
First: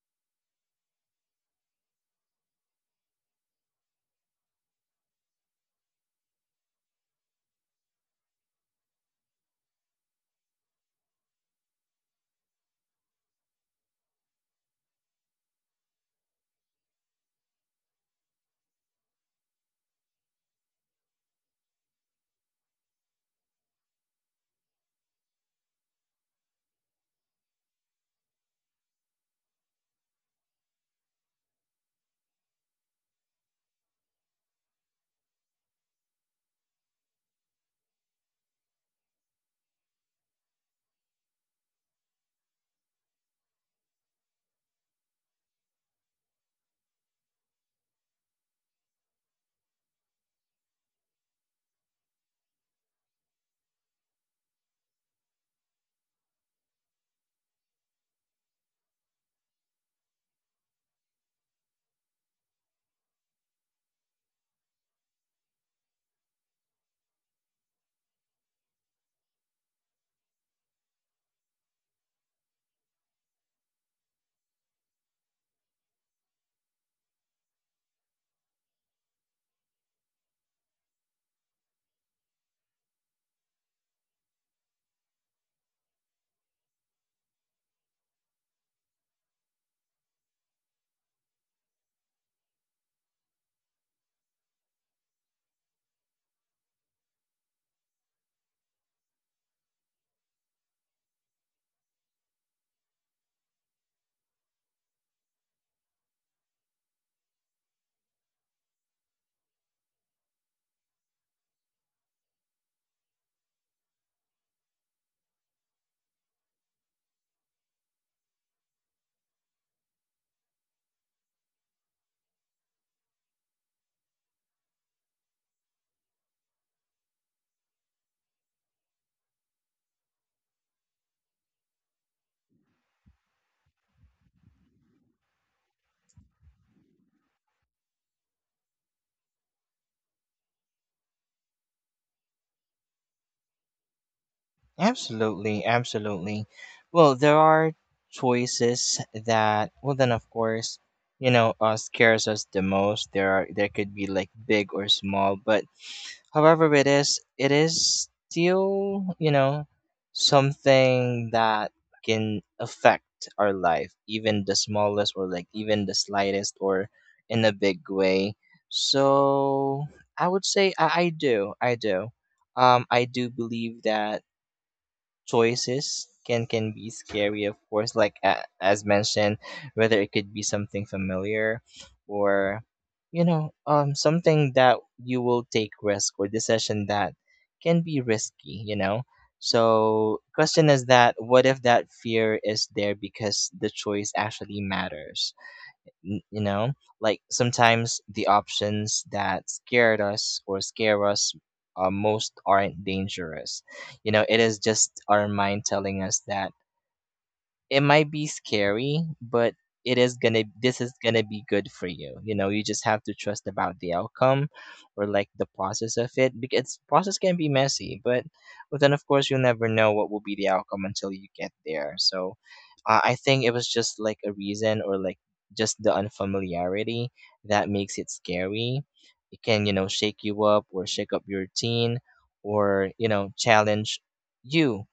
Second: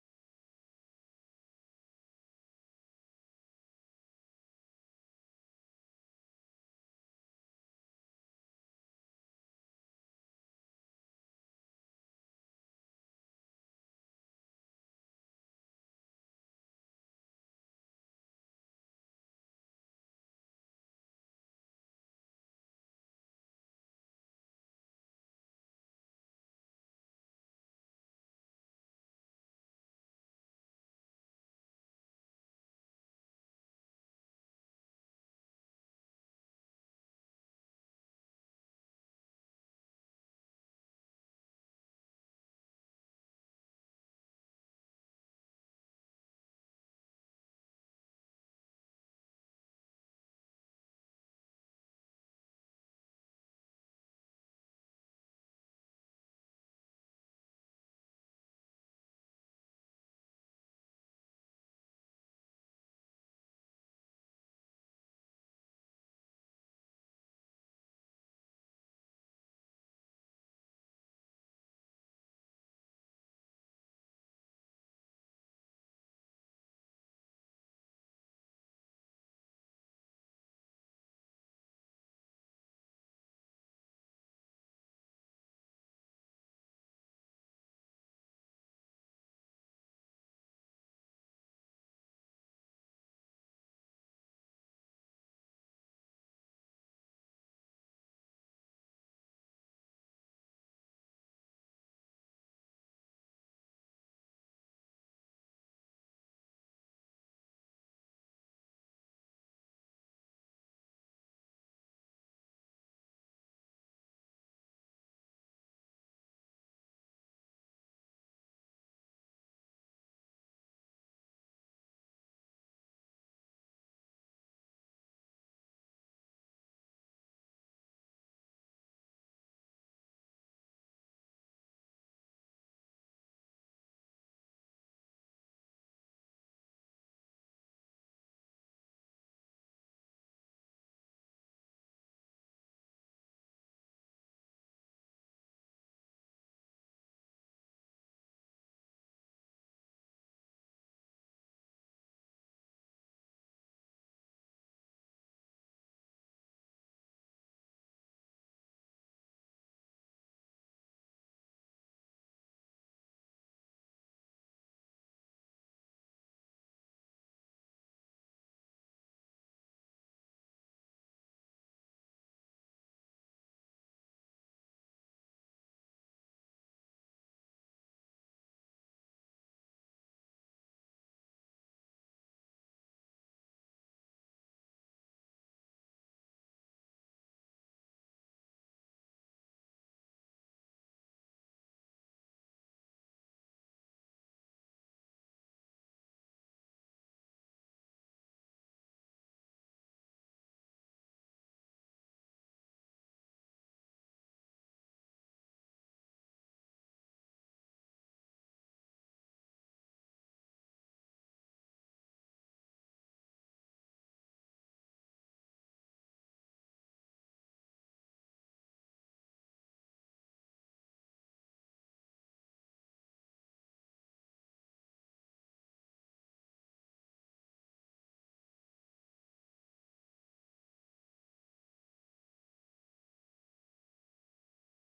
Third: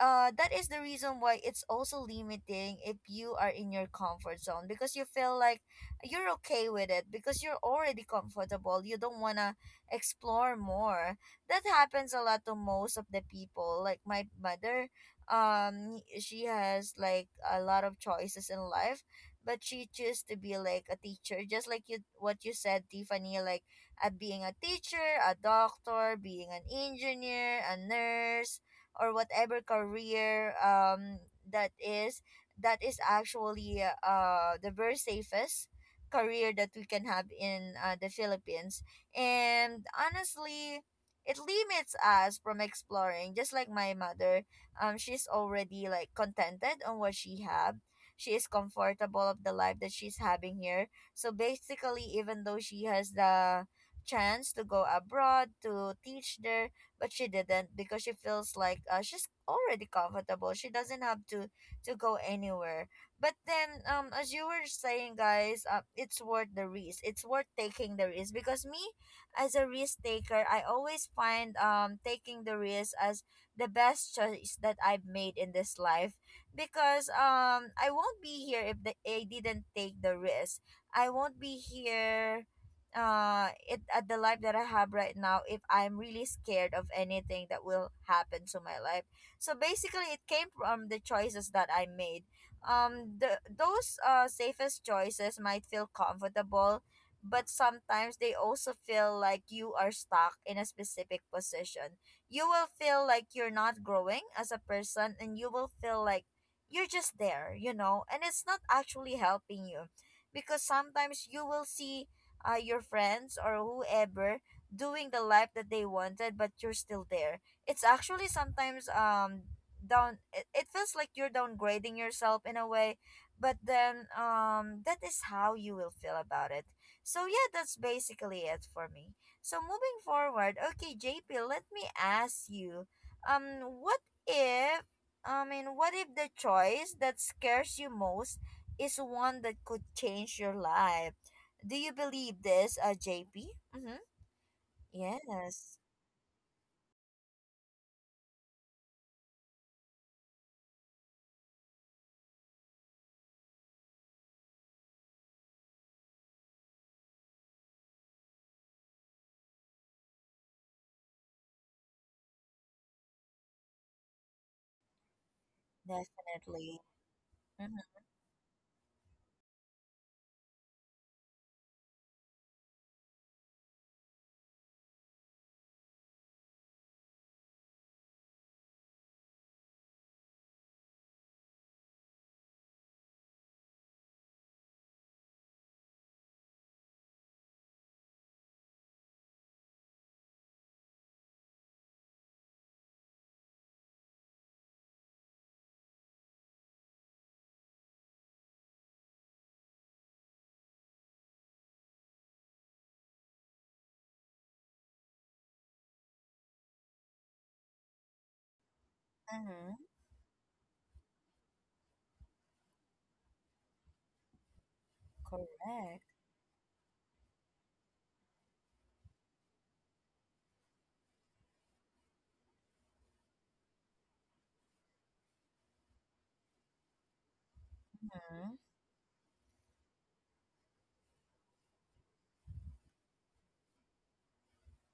that is the reason why it's also limiting if you are in your comfort zone, because you feel like you're okay with it because you're already comfortable, you don't want to explore more. That happens a lot to most of the people, like my mother. She has like a lot of choices in life, but she chose to be like a teacher, just like you what you said, Tiffany. Like, being a teacher, a doctor, being an engineer, a nurse, or whatever career, that is, that is actually the very safest career that we can have in, the Philippines. And honestly, it limits us from exploring, just like my mother. She's already like contented on what she have. She is comfortable of the life that she's having here. So basically, even though she has the chance to go abroad to teach there, but she didn't, because she feels like, she's already comfortable. She doesn't have to go anywhere. But then, as you were saying, guys, it's worth the risk. It's worth taking the risk because me, as a risk taker, I always find taking the risk as the best choice that I've made in this life. Because I won't be here if I didn't take the risk. I won't be here, it at the life that I have right now, if I'm really scared of anything that will happen to my life. So basically, it came from the choices that I made. The those safest choices might feel comfortable, but sometimes they also feel like you are stuck in a specific position. You will feel like you're not growing as a person, and you will feel like you're just there, you know, and it's not actually helping you. Because sometimes you will see your friends or whoever doing the life that they wanted, but you're still there. It's actually sometimes, down it feels like you're downgrading yourself in a way. But then, that is how you will feel about it. So yeah, that's basically it for me. So moving forward, okay, JP, let me ask you, what if, I mean, what if the choice that scares you most is one that could change your life? Do you believe this, JP? Mm-hmm.
Absolutely,
Yes,
absolutely. Well, there are choices that, well, then of course, you know, scares us the most. There are there could be like big or small, but however it is still, you know, something that can affect our life, even the smallest, or like even the slightest,
definitely.
or in a
Mm-hmm.
big way. So I would say I do, I do. I do believe that choices can be scary, of course, like a as mentioned, whether it could be something familiar, or you know something that you will take risk or decision that can be risky, you know. So question is that what if that fear is there because the choice actually matters. You know, like sometimes the options that scared us or scare us most aren't dangerous. You know, it is just our mind telling us that it might be scary, but
Mm-hmm.
it is gonna this is gonna be good for you. You know, you just have to trust about the outcome, or like the process of
Correct.
it, because process can be messy, but then of course you'll never know what will be the outcome until you get there. So I think it was just like a reason or like just the unfamiliarity that makes it
Mm-hmm.
scary. It can, you know, shake you up or shake up your routine or, you know, challenge you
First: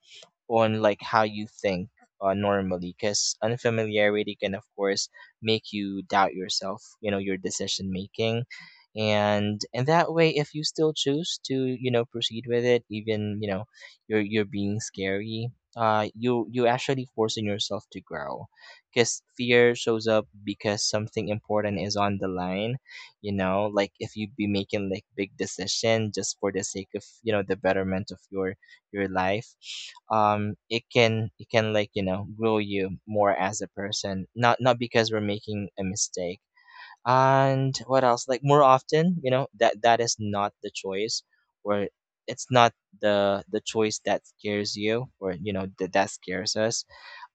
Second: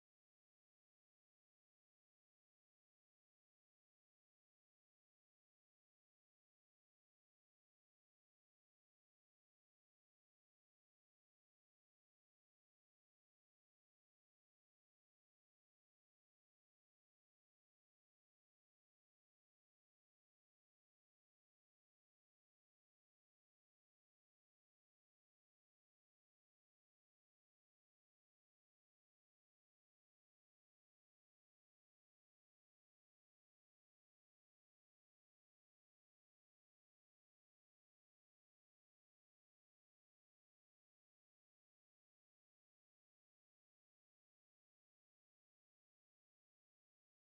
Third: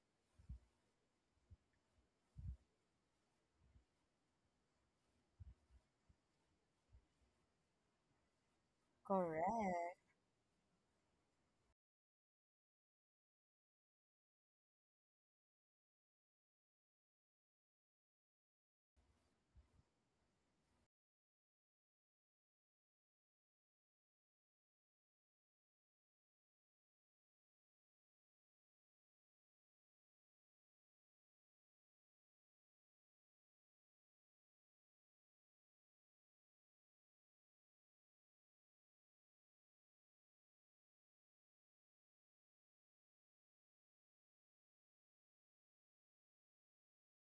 on like how you think normally, because unfamiliarity can, of course, make you doubt yourself, you know, your decision making. And
Correct.
that way, if you still choose to, you know, proceed with it, even, you know, you're being scary, you actually forcing yourself to grow, because fear shows up because something important is on the line. You know, like if you be making like big decision just for the sake of, you know, the betterment of your life It can, it can, like, you know, grow you more as a person, not because we're making a mistake. And what else, like, more often, you know, that is not the choice, or it's not the choice that scares you, or you know, that scares us.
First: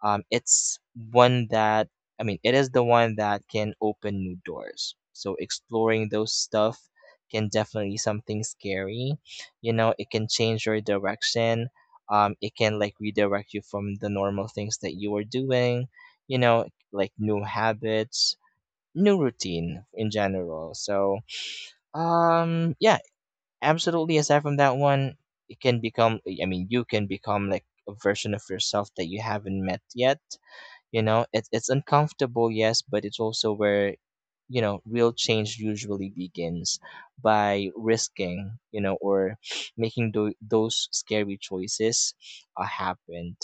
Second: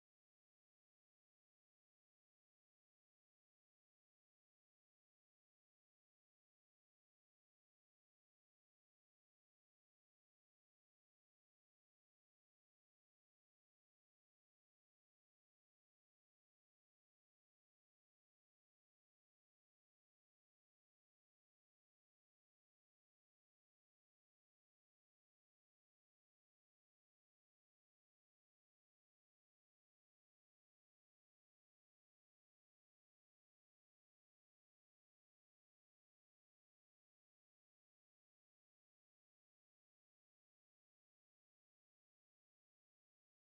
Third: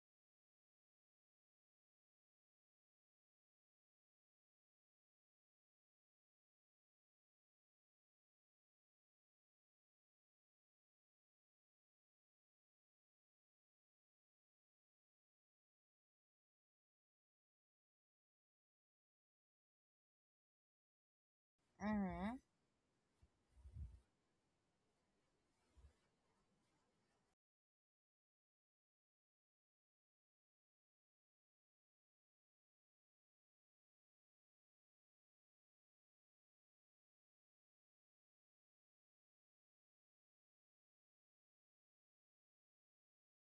It's one that, I mean, it is the one that can open new doors, so exploring those stuff can definitely something scary. You know, it can change your direction. It can, like, redirect you from the normal things that you were doing, you know, like new habits, new routine in general. So,
Mm-hmm.
yeah, absolutely. Aside from that one, it can become. I mean, you can become like a version of yourself that you haven't met yet. You know, it's uncomfortable, yes, but it's also where, you know, real change usually begins by risking, you know, or making those scary choices happened.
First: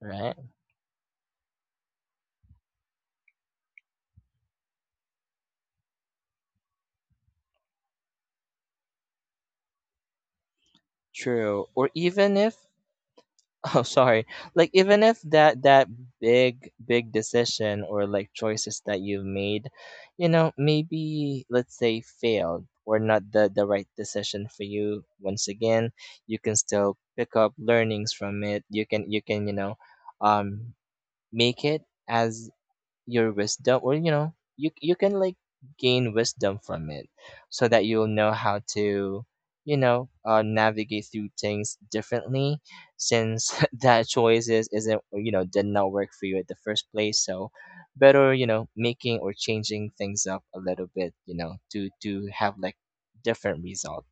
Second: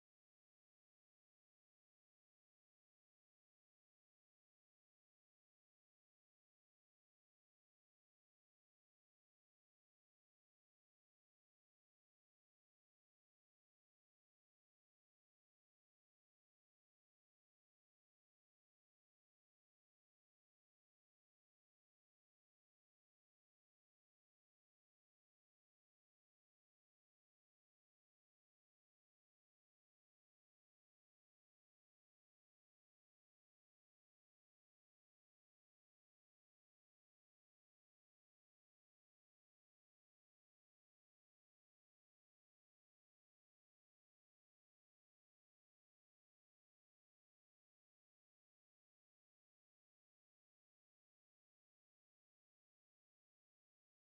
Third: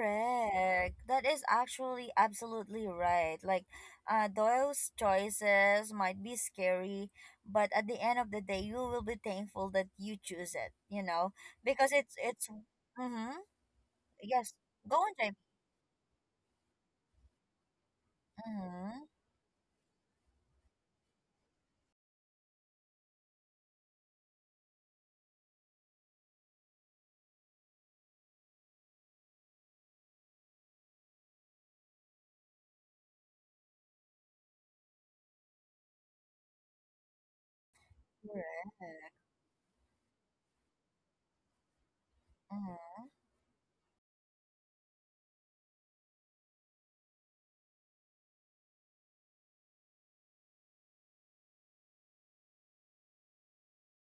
Right.
That is actually absolutely right. Like, Doyle's choices might be scary, but at the end of the day, you will be thankful that you choose it. You know,
True.
because
Or
it's it's.
even if
Mm-hmm.
Oh, sorry.
Yes.
Like,
Go on,
even if
JP.
that big decision or like choices that
Mm-hmm.
you've made, you know, maybe, let's say, failed or not the right decision for you. Once again, you can still pick up learnings from it. You can, you can, you know, um, make it as your wisdom. Or you know, you can, like, gain wisdom from it, so that you'll know how
Correct.
to, you know, navigate through things differently,
Mm-hmm.
since that choice is isn't you know, did not work for you at the first place. So better, you know, making or changing things up a little bit, you know, to have like different result.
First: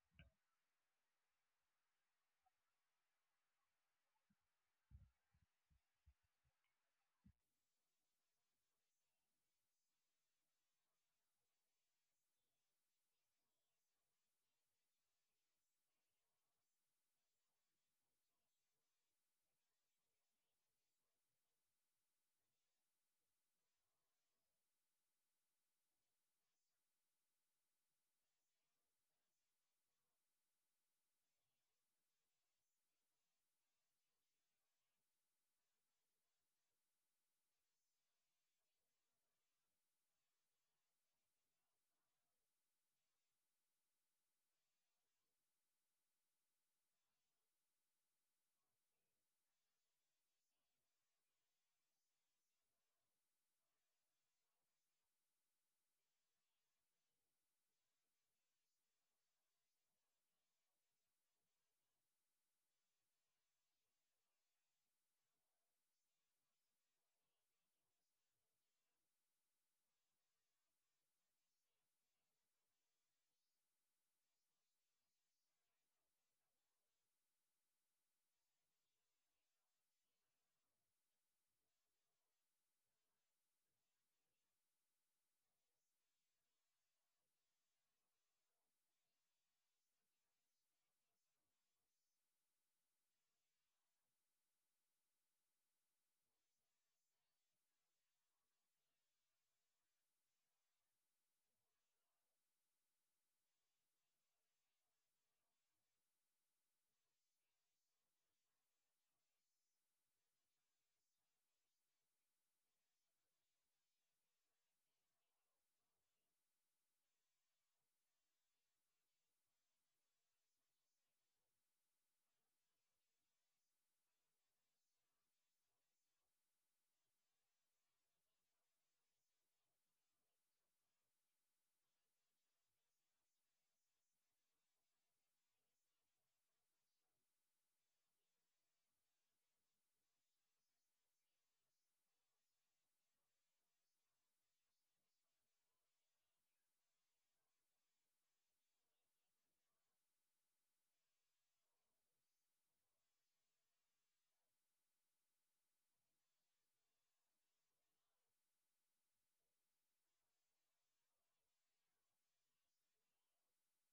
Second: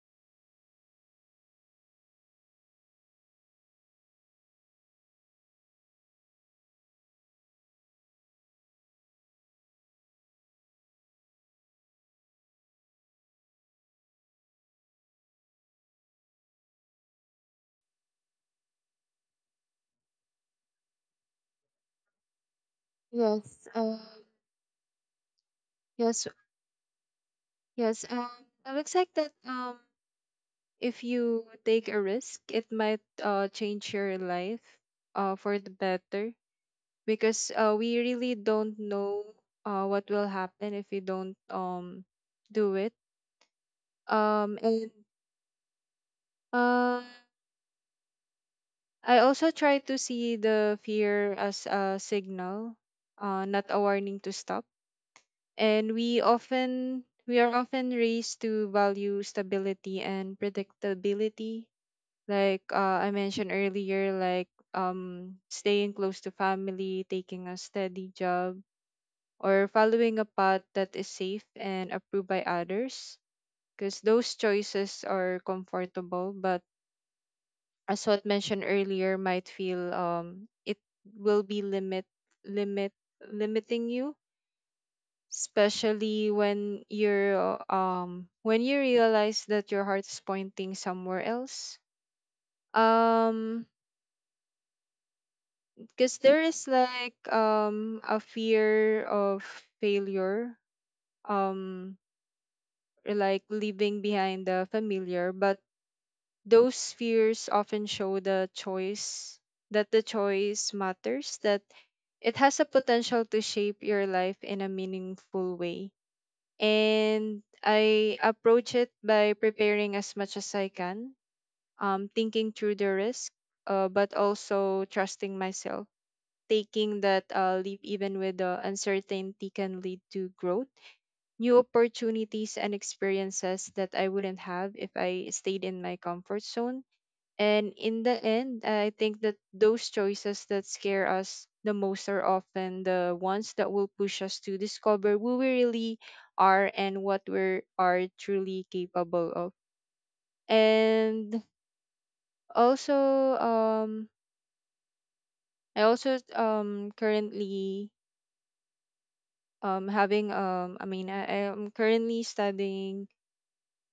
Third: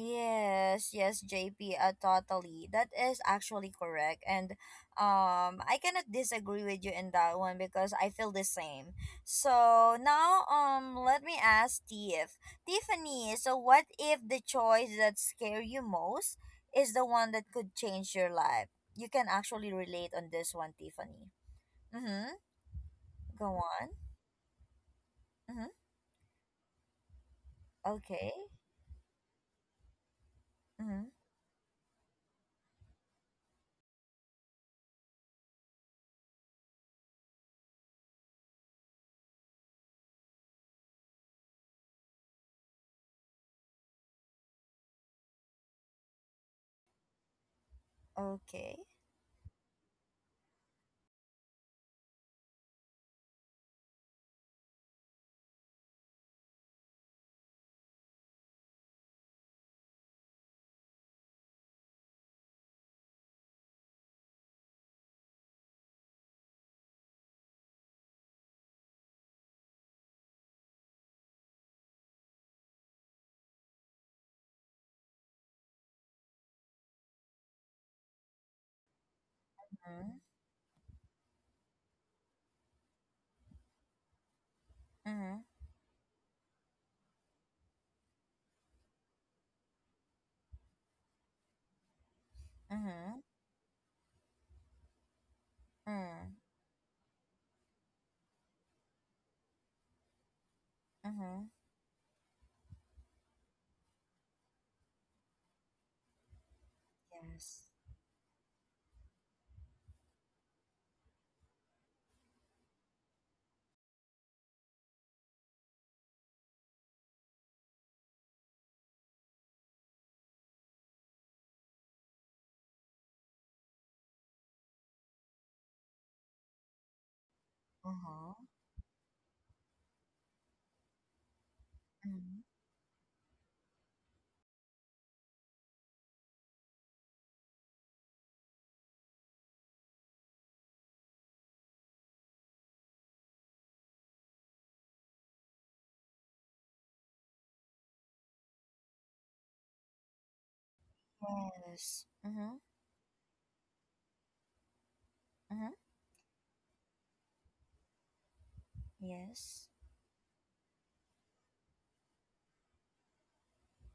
Yes, yes, JP, totally. That is actually correct. And I cannot disagree with you in that one, because I feel the same. So now, let me ask Tiff. Tiffany, so what if the choice that scare you most is the one that could change your life? You can actually relate on this one, Tiffany. Mm-hmm. Go
Yes,
on.
um,
Mm-hmm.
yes, yes.
Okay.
It looks like that. If
Mm-hmm.
you take a risk, it might change your life for the better, because we really don't know what will happen if we don't do it and uh,
Okay.
I also try to see the fear as a signal, not a warning to stop. And we are often raised to value stability and predictability, like I mentioned earlier, like staying close to family, taking a steady job, or following a path that is safe and approved by others, because those choices are comfortable, but as what mentioned earlier, might feel,
Mm-hmm.
it will be limit limiting you,
Mm-hmm.
especially when you're when you realize that your heart is pointing somewhere else.
Mm-hmm.
um because there is like a fear of failure,
Mm-hmm.
um or like leaving behind the familiar, but those fears
Yes.
often show the choice that the choice matters, that it has a potential to shape your life in a meaningful way. And I approach it by preparing as much as I can, thinking through the risk, but also trusting myself. Taking that leap, even
Uh-huh.
with the uncertainty, can lead to growth, new
Mm-hmm.
opportunities, and experiences that I wouldn't have if I stayed in my comfort zone. And in the end, I think that those choices that scare us the most are often the ones that will push us to discover who we really are and what we are truly capable of. And
Yes. Mm-hmm.
also, um,
Mm-hmm.
I also currently
Yes.
having I mean, I am currently studying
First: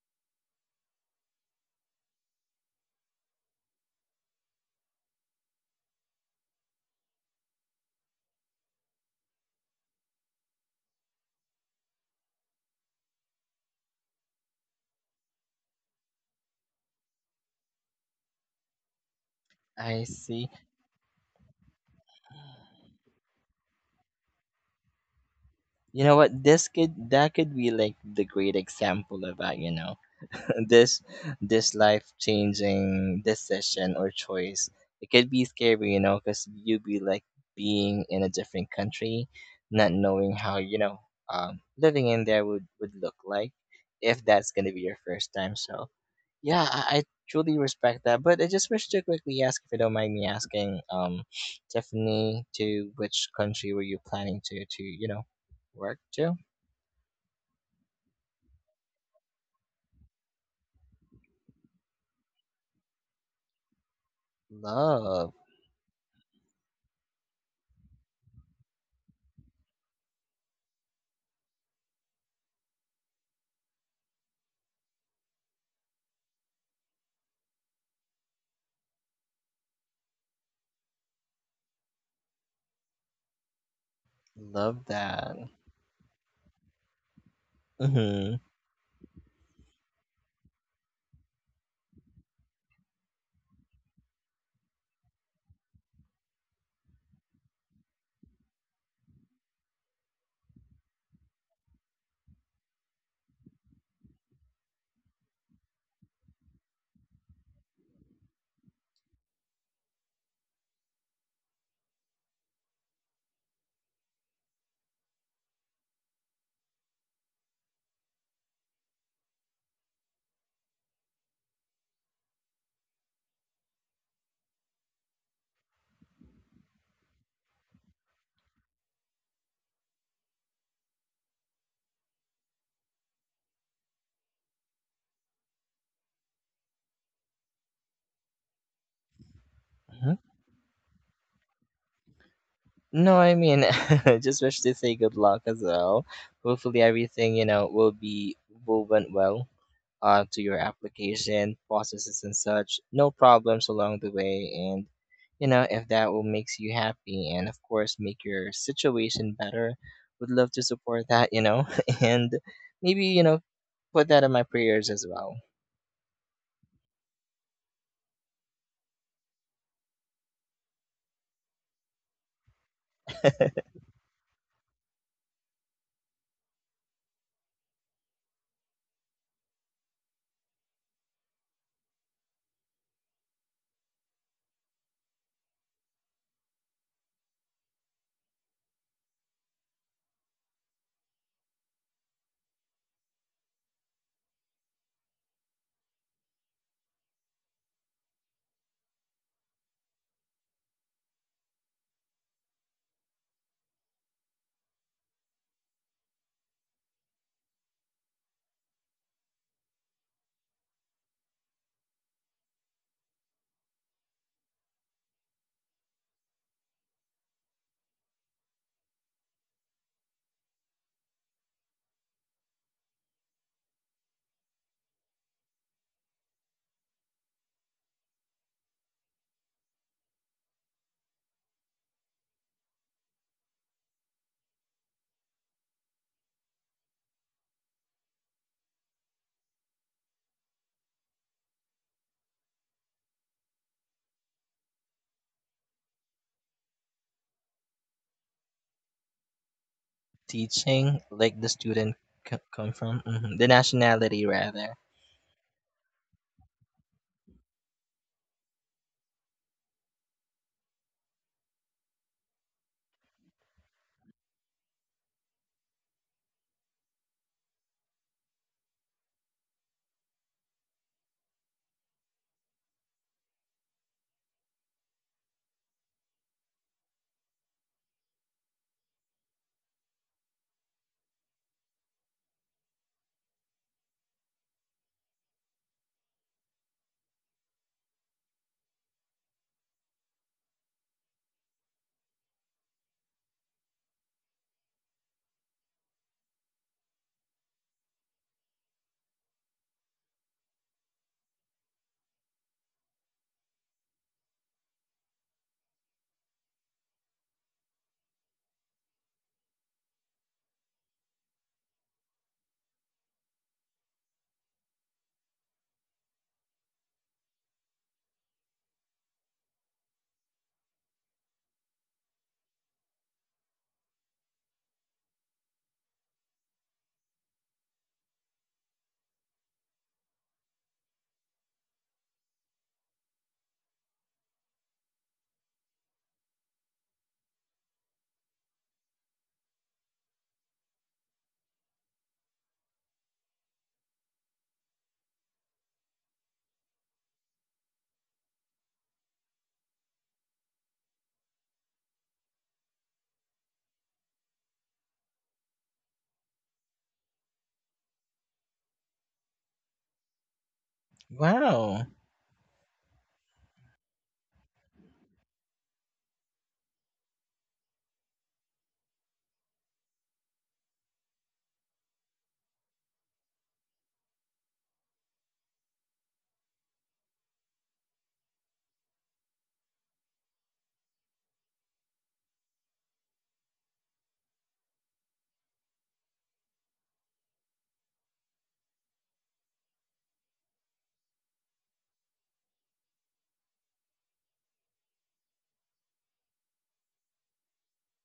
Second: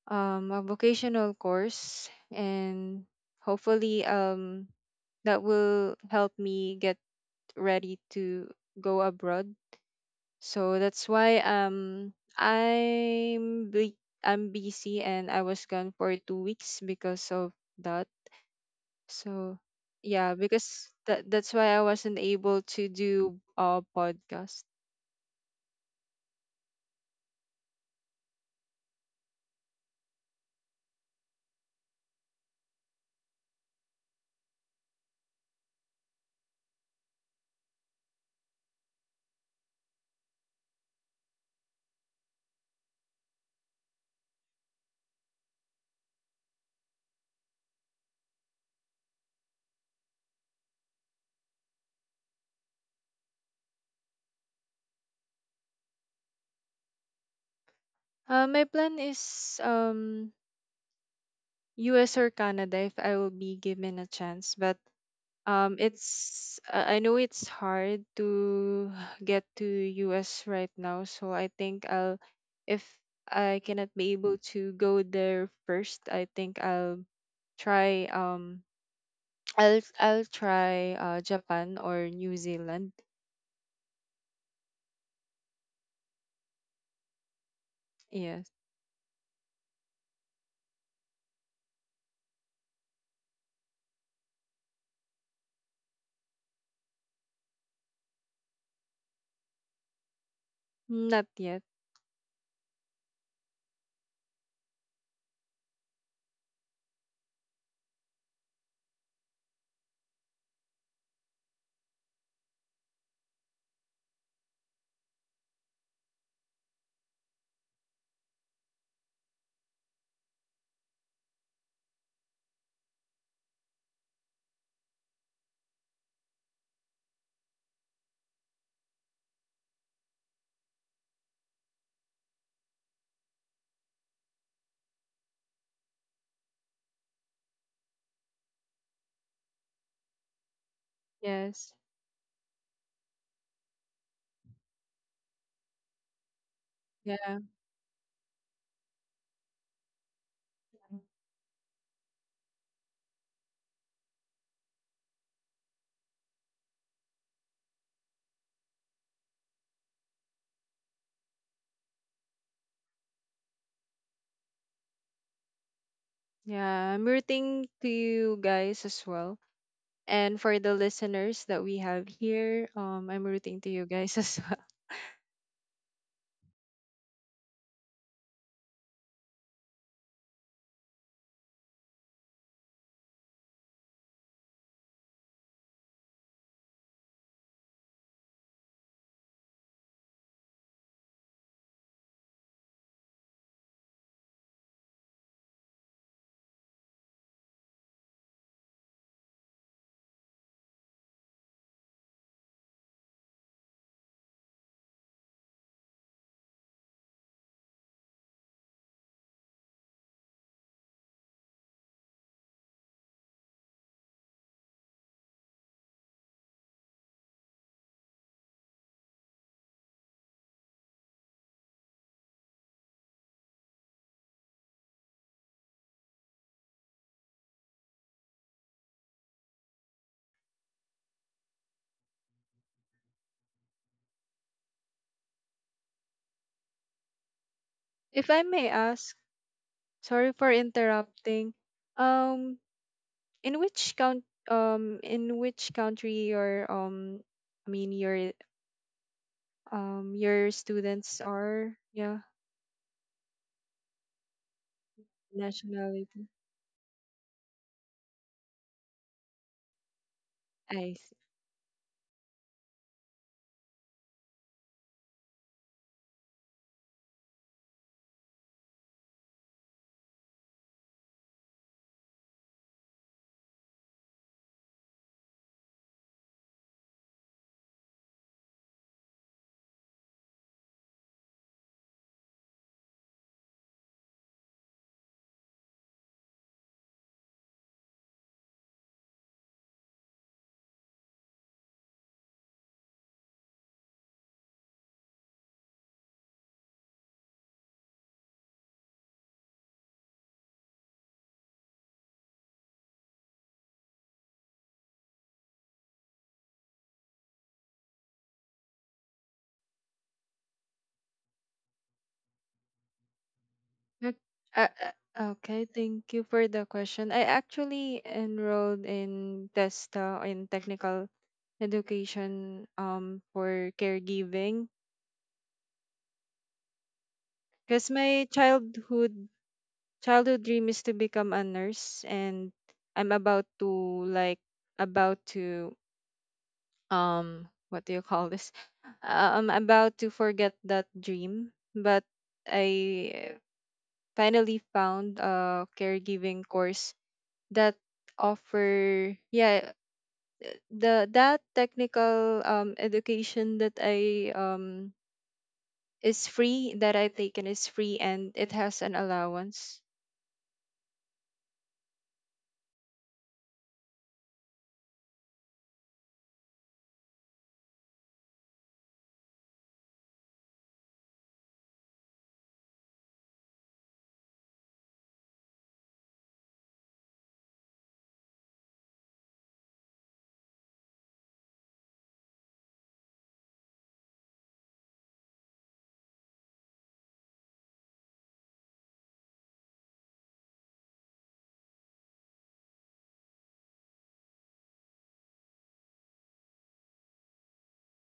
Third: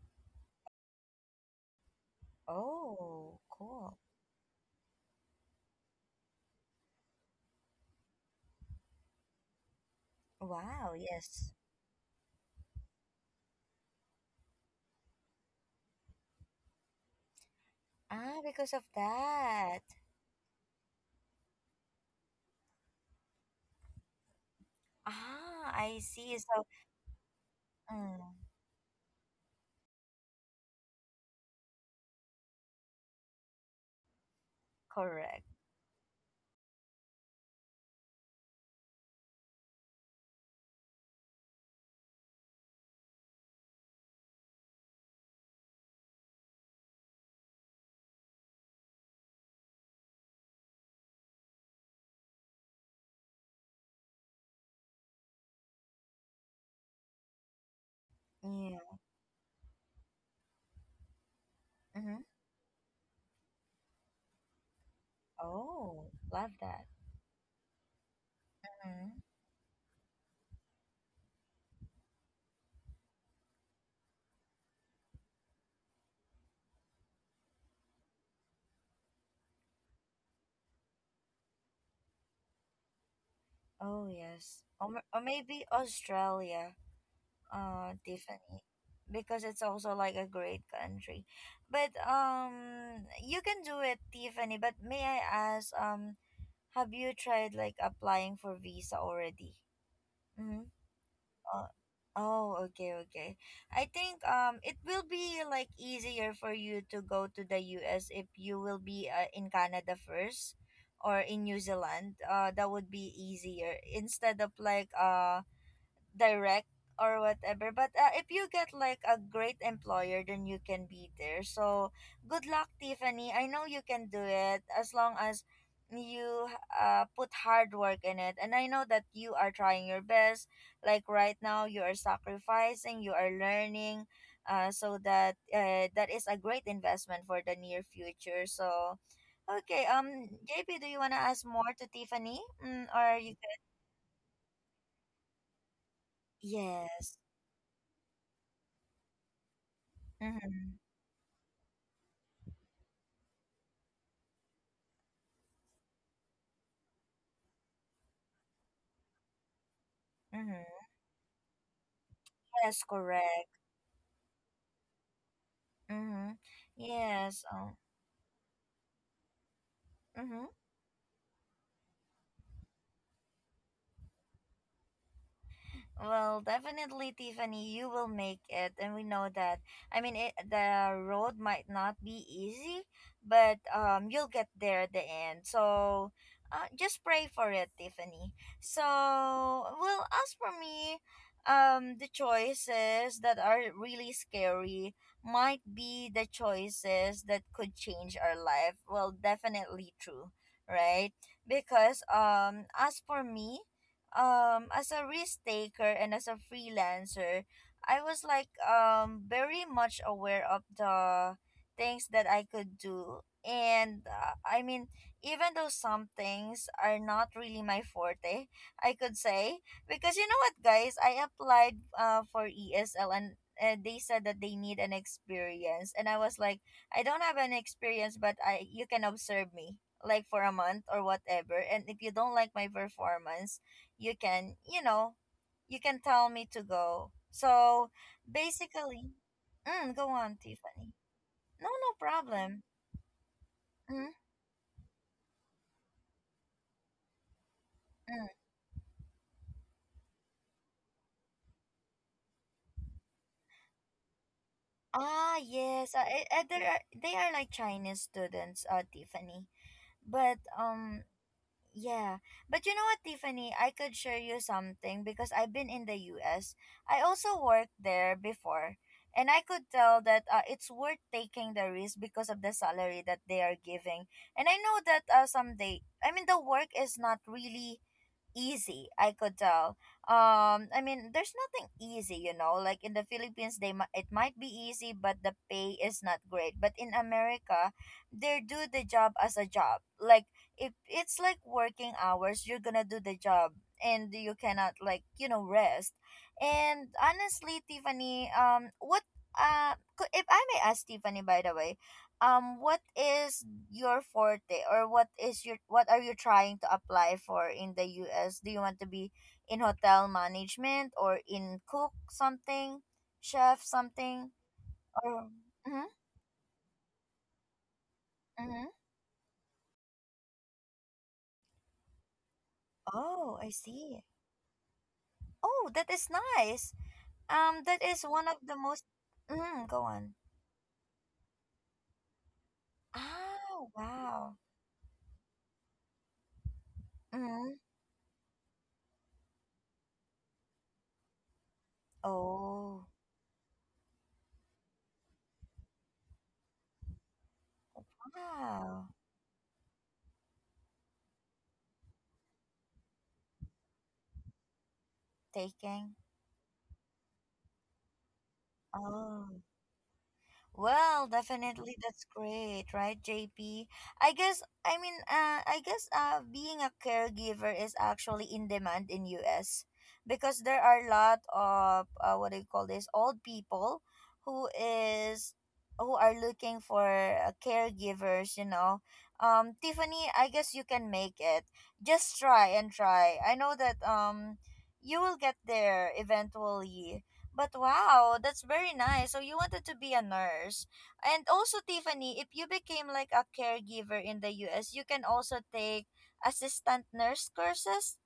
a vocational course, and
Oh, cool.
hopefully, that will help me get ready to go abroad. So
Wow,
that's why
yes.
I'm busy, and I was gone for 2 weeks because of that.
Ah, because of
So
that.
I
yeah,
see.
because that's why I wasn't able to do a podcast.
Ah, I
You know
see.
what?
So,
This could that could be, like, the
mm,
great example of that. You know, this life changing decision or choice. It could
correct.
be scary, you know, because you'd be like being in a different country, not knowing how, you know, living in there would look like, if that's gonna be your first time. So yeah, I truly respect that. But I just wish to quickly ask, if you don't mind me asking, Tiffany, to which country were you planning to you know, work to?
My
Yeah.
plan is US
Mm-hmm.
or Canada if I will be given a chance, but
Love,
Oh, love
It's
that.
I know it's hard to
Mm-hmm.
get to US right now, so I think, I'll if I cannot be able to go there first, I think I'll try I'll try Japan or New Zealand.
Oh, yes.
love
Or, or
that.
maybe Australia,
Mm-hmm.
Yes.
Tiffany, because it's also like a great country. But you can do it, Tiffany. But may I ask, have you tried like applying for visa already? Mm-hmm.
Not yet.
Uh, oh, okay, okay. I think it will be like easier for you to go to the US if you will be, in Canada first or in New Zealand. That would be easier instead of like direct or whatever. But if you get like a great employer, then you can be there. So good luck, Tiffany. I know you can do it as long as you, put hard work in it, and I know that you are trying your best. Like right now, you are sacrificing, you are learning, so that, that is a great investment for the near future. So okay,
Hmm.
JP, do you want to ask
Yes.
more to Tiffany? Mm,
No,
or
I
you?
mean, I just wish to say good luck as well. Hopefully,
Yes.
everything,
Yeah.
you know, will be will went well to your
Mm-hmm.
application processes and such. No problems along the way, and you know, if that will makes you happy, and of course make your situation better. Would love to
Mm-hmm.
support that, you know, and
That's
maybe, you know,
correct.
put that in my prayers as well.
Mm-hmm.
Yeah, I'm
Yes.
rooting to you guys as well. And
Mm-hmm.
for the listeners that we have here, I'm rooting to you guys as well.
Well, definitely, Tiffany, you will make it, and we know that. I mean, the road might not be easy, but you'll get there at the end. So, just pray for it, Tiffany. So, well, as for me, the choices that are really scary might be the choices that could change our life. Well, definitely true, right? Because as for me, as a risk taker and as a freelancer, I was like very much aware of the things that I could do. And I mean, even though some things are not really my forte, I could say, because you know what, guys, I applied, for ESL, and they said that they need an experience, and I was like, I don't have an experience, but I you can observe me like for a month or whatever, and if you don't like my performance, you can, you know, you can tell me to go. So
If I may
basically,
ask,
mm, go
sorry
on,
for
Tiffany.
interrupting.
No, no
Um,
problem.
in which
Mm,
count in which country your I mean,
mm.
your
Teaching,
students
like the
are,
student
yeah,
come from, hmm, the nationality rather.
Ah, yes,
nationality.
there are, they are like Chinese students, uh, Tiffany. But
I
um,
see.
yeah. But you know what, Tiffany? I could share you something because I've been in the US. I also worked there before. And I could tell that, it's worth taking the risk because of the salary that they are giving. And I know that, someday, I mean, the work is not really easy, I could tell. Um, I mean, there's nothing easy, you know, like in the Philippines, they it might be easy, but the pay is not great. But in America, they do the job as a job. Like if it's like working hours, you're gonna do the job, and you cannot like, you know, rest. And honestly, Tiffany, if I may ask, Tiffany, by the way, what is your forte, or what is your, what are you trying to apply for in the US? Do you want to be in hotel management or in cook something, chef
Ok-
something,
Uh,
or
okay,
mm-hmm,
thank you for the question. I actually
mm-hmm.
enrolled in TESTA, in technical education,
Oh, I
for
see.
caregiving,
Oh, that is nice. Um, that
because
is one
my
of the most,
childhood
mm, go on.
childhood dream is to become a nurse, and I'm about
Oh,
to,
wow.
like, about to,
Mm-hmm.
what do you call this? I'm about to forget that dream, but
Oh,
I finally found a caregiving course that
wow.
offer, yeah, the that technical education
Taking.
that I taken is free and it has an
Oh.
allowance.
Well, definitely
Wow,
that's great, right, JP? I guess, I mean, I guess being a caregiver is actually in demand in US because there are a lot of, what do you call this, old people who is, who are looking for, caregivers, you know. Um, Tiffany, I guess you can make it. Just try and try. I know that you will get there eventually, but wow, that's very nice. So you wanted to be a nurse. And also, Tiffany, if you became like a caregiver in the US, you can also take assistant nurse courses.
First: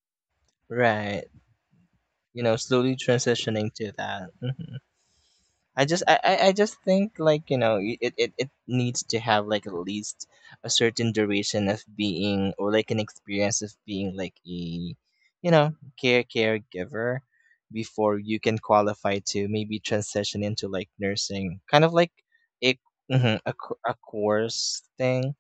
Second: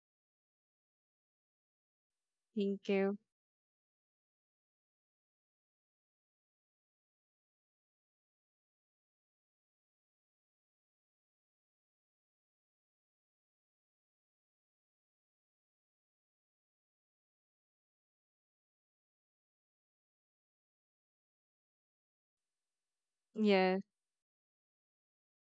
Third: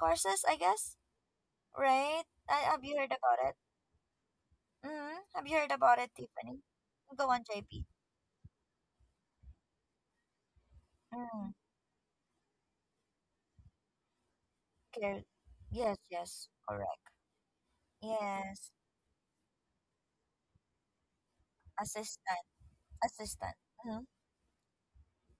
Courses, I guess,
right.
right?
You know,
Have
Thank
slowly
you heard
you.
about it?
transitioning to that. Mm.
Mm-hmm. Have you heard about it,
I
Tiffany?
just think,
Go on,
like, you know,
JP.
it, it it needs to have, like, at least a certain
Mm,
duration of being or like an experience of being like a,
Care.
you know,
Yes,
care
yes, correct.
caregiver, before you can
Yes,
qualify to maybe transition into like nursing kind of like
assistant,
a, mhm, a,
assistant.
Yeah,
a
Mm-hmm.
course thing.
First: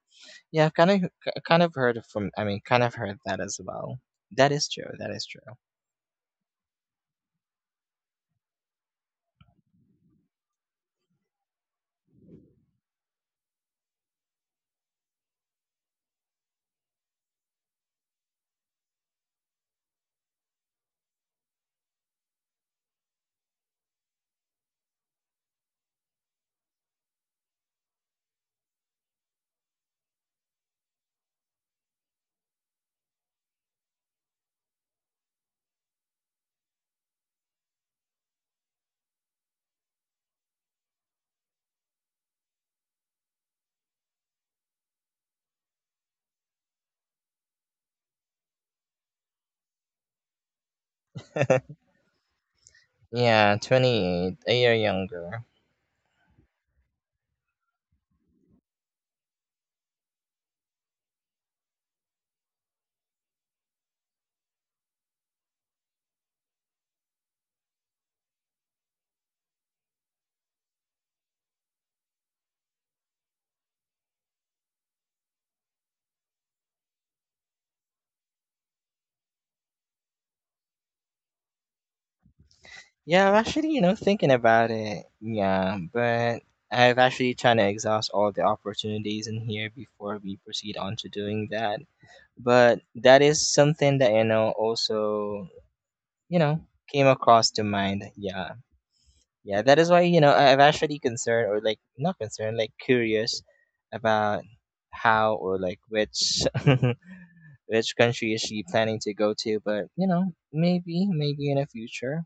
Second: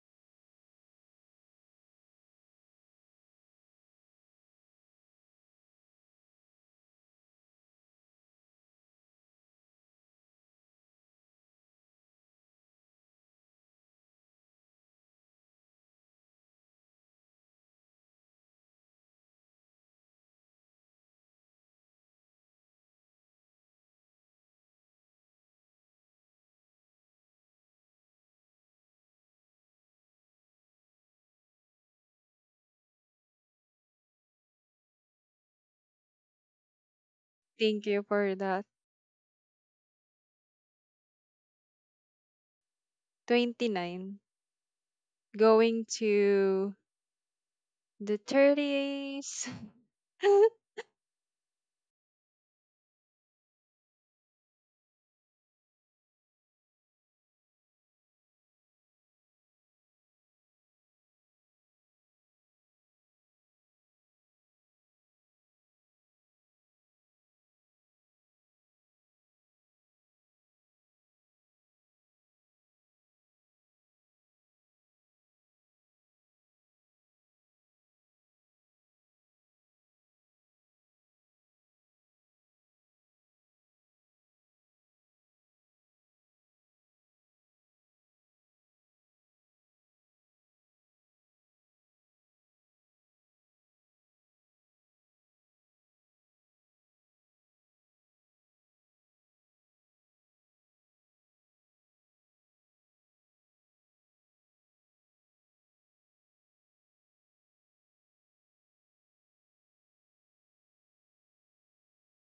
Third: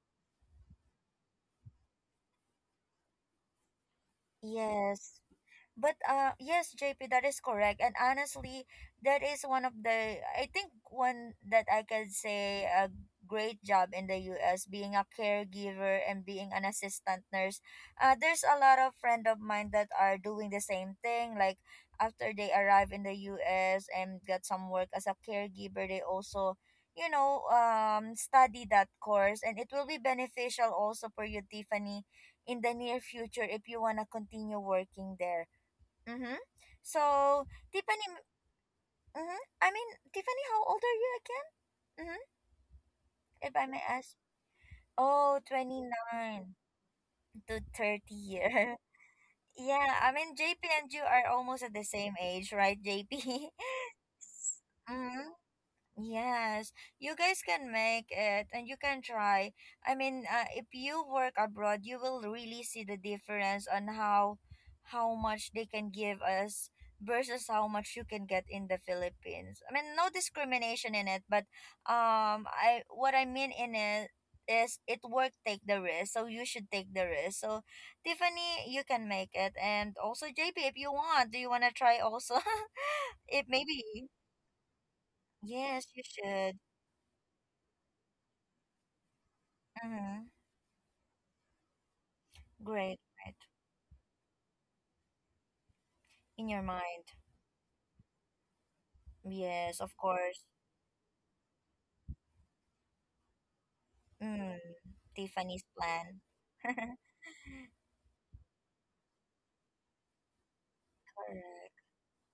Yeah, I've kind of kind of heard from, I mean, kind of heard that as well. That is true, that
Yes,
is true.
but yes, JP, that is correct. And honestly, that is one of the, I think, one that I could say a great job in the US being a caregiver and being an assistant nurse. There's a lot of friend of mine that are doing the same thing. Like after they arrive in the US and got some work as a caregiver, they also study that course, and it will be beneficial also for you, Tiffany, in the near future if you want to continue working there. Mm-hmm. So,
thank you
Tiffany,
for that.
mm-hmm, I mean, Tiffany, how old are you again? Mm-hmm. If I may ask.
29
Oh, twenty
going
nine
to
to 30
the
year.
30s.
Yeah, I mean, JP and you are almost at the same age, right, JP?
Yeah, 28, a year
Mm-hmm.
younger.
Yes, you guys can make it and you can try. I mean, if you work abroad, you will really see the difference on how much they can give us versus how much you can get in the Philippines. I mean, no discrimination in it, but I what I mean in it is it work take the risk, so you should take the risk. So, Tiffany, you can make it, and also JP, if you want, do you want to try also?
Yeah,
If
I'm actually, you know,
maybe.
thinking about it. Yeah,
Yes, you
but
should.
I've actually trying to exhaust all the opportunities in here
Mm-hmm.
before we proceed on to doing that. But
Great,
that
right.
is something that, you know, also, you
In your
know,
mind.
came across to mind. Yeah. Yeah,
Yes,
that
of
is why, you know,
course.
I've actually concerned, or like not concerned, like curious about
Mm,
how
Tiffany's
or like
plan.
which which country is she planning to go to, but you know, maybe, maybe in the
Correct.
future.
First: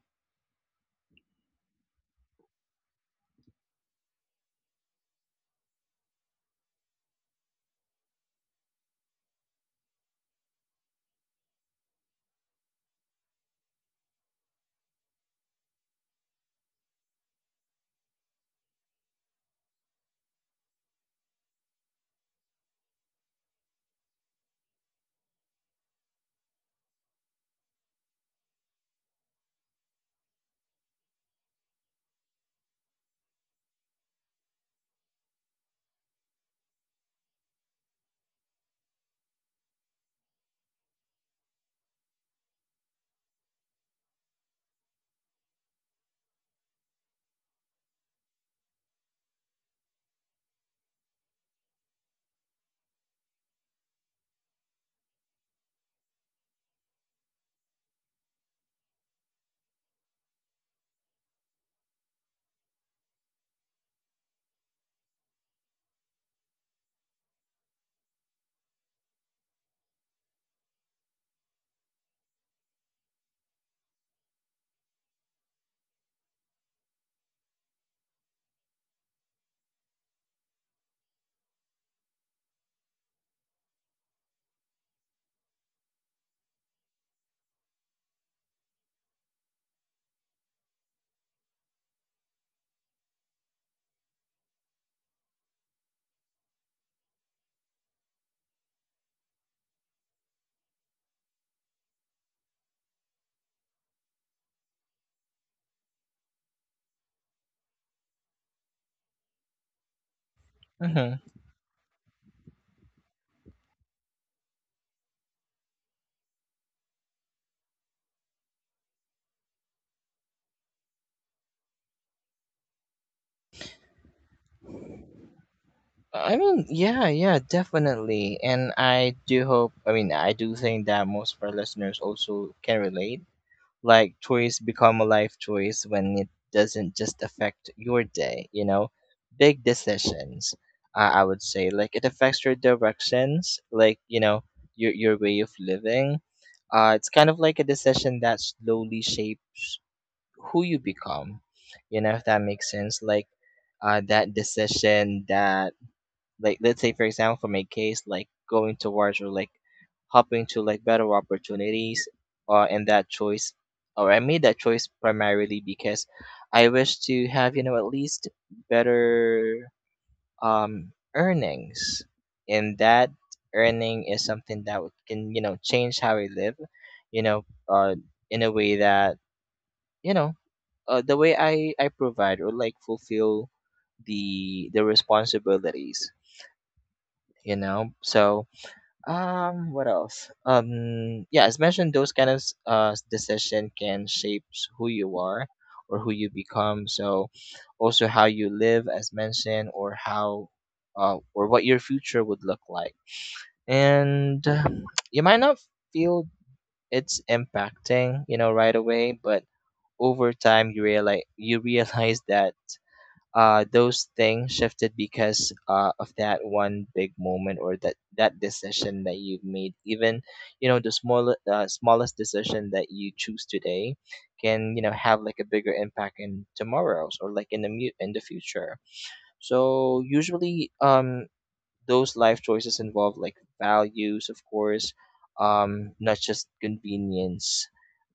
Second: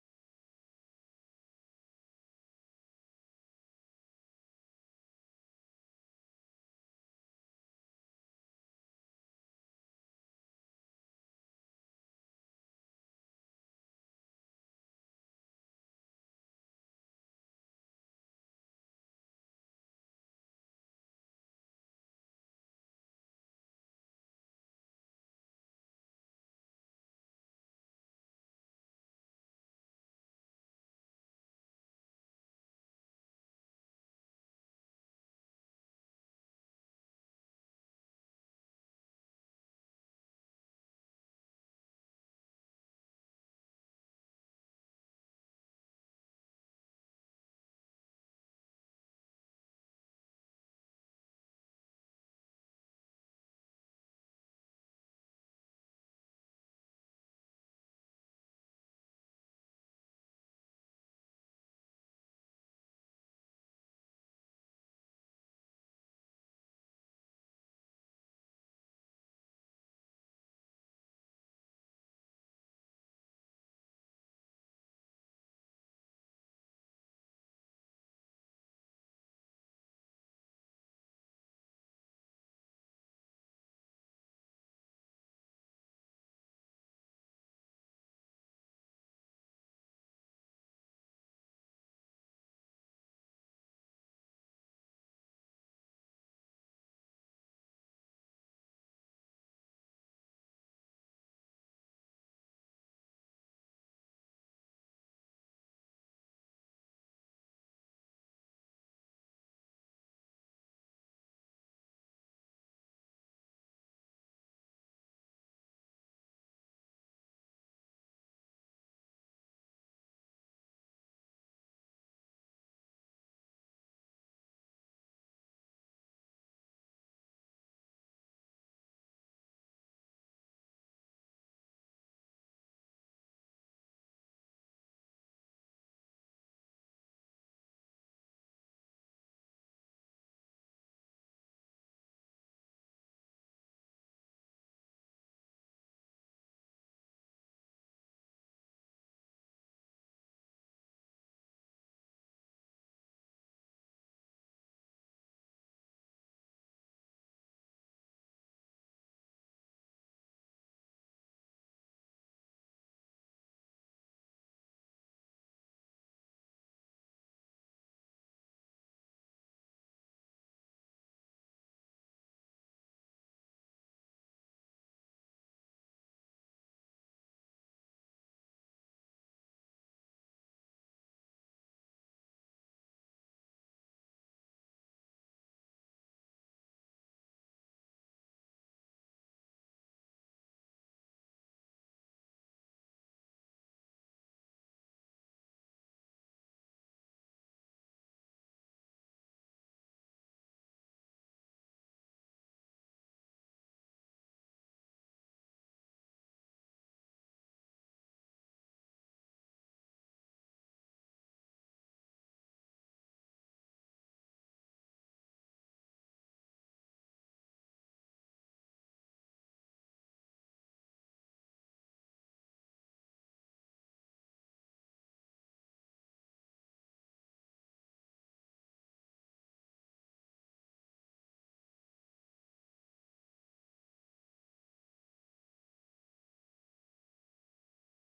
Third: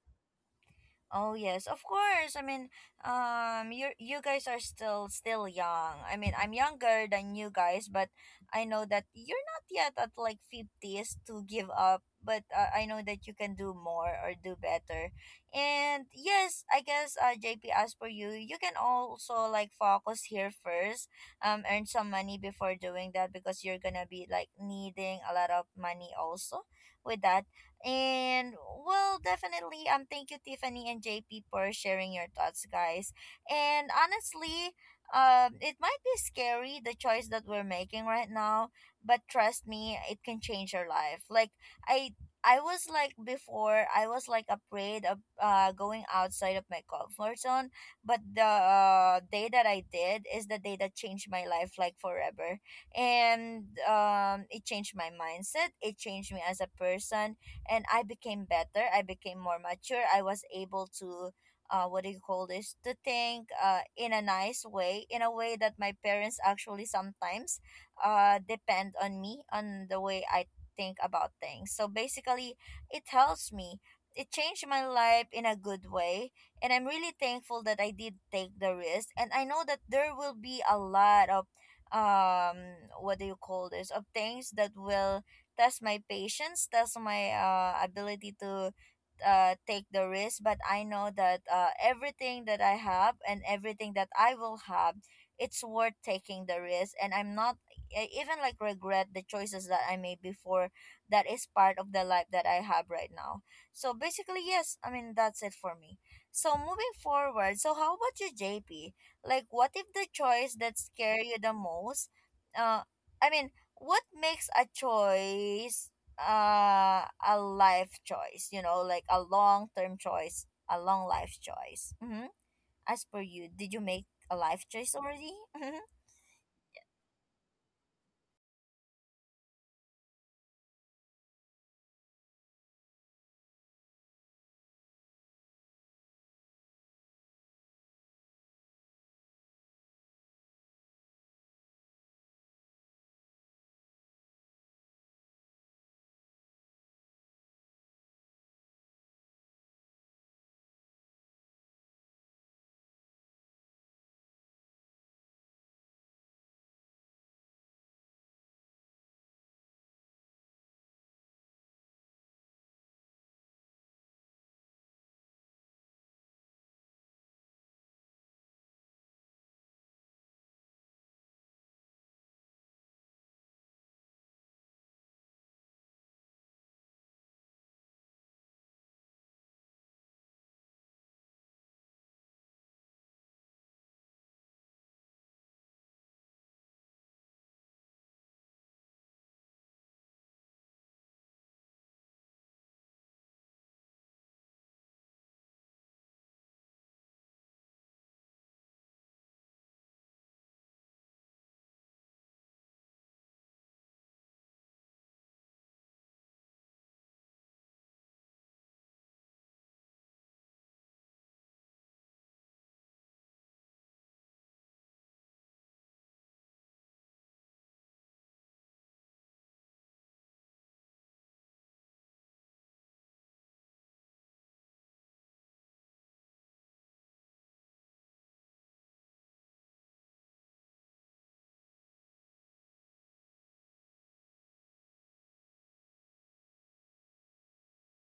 Oh yes, of course. I mean, you guys are still young. I mean, I'm younger than you guys, but I know that you're not yet at like 50s to give up. But I know that you can do more or do better. And yes, I guess JP, as for you, you can also like focus here first. Earn some money before doing that because you're gonna be like needing a lot of money also with that, and well, definitely, thank you, Tiffany and JP, for sharing your thoughts, guys. And honestly, it might be scary, the choice that we're making right now, but trust me, it can change your life. Like I, I was like before, I was like afraid of going outside of my comfort zone, but the day that I did is the day that changed my life like forever, and it changed my mindset, it changed me as a person, and I became better. I became more mature. I was able to what do you call this? To think in a nice way, in a way that my parents actually sometimes depend on me on the way I think about things. So basically it helps me. It changed my life in a good way, and I'm really thankful that I did take the risk, and I know that there will be a lot of um what do you call this of things that will test my patience, test my ability to take the risk. But I know that everything that I have and everything that I will have, it's worth taking the risk. And I'm not, I even like regret the choices that I made before. That is part of the life that I have right now. So basically, yes, I mean, that's it for me. So moving forward, so how about you, JP? Like, what if the choice that
Hmm.
scare you the most? Uh, I mean, what makes a choice a life choice, like a long term choice, a long life choice? Mm-hmm. As per you, did you make a life choice already? Mm-hmm.
I mean, yeah, yeah, definitely. And I do hope, I mean, I do think that most of our listeners also can relate. Like, choice become a life choice when it doesn't just affect your day, you know? Big decisions, I would say. Like, it affects your directions, like, you know, your way of living. It's kind of like a decision that slowly shapes who you become, you know, if that makes sense. Like, that decision that, like, let's say, for example, for my case, like going towards or like hopping to, like, better opportunities, and that choice, or I made that choice primarily because I wish to have, you know, at least better, earnings. And that earning is something that can, you know, change how I live, you know, in a way that, you know, the way I provide or like fulfill the responsibilities, you know. So, what else? Yeah, as mentioned, those kind of decision can shape who you are or who you become. So, also how you live, as mentioned, or how, or what your future would look like. And you might not feel it's impacting, you know, right away, but over time you realize that, those things shifted because, of that one big moment, or that decision that you've made. Even, you know, the small, smallest decision that you choose today can, you know, have like a bigger impact in tomorrow's or like in the in the future. So usually, those life choices involve like values, of course, not just convenience.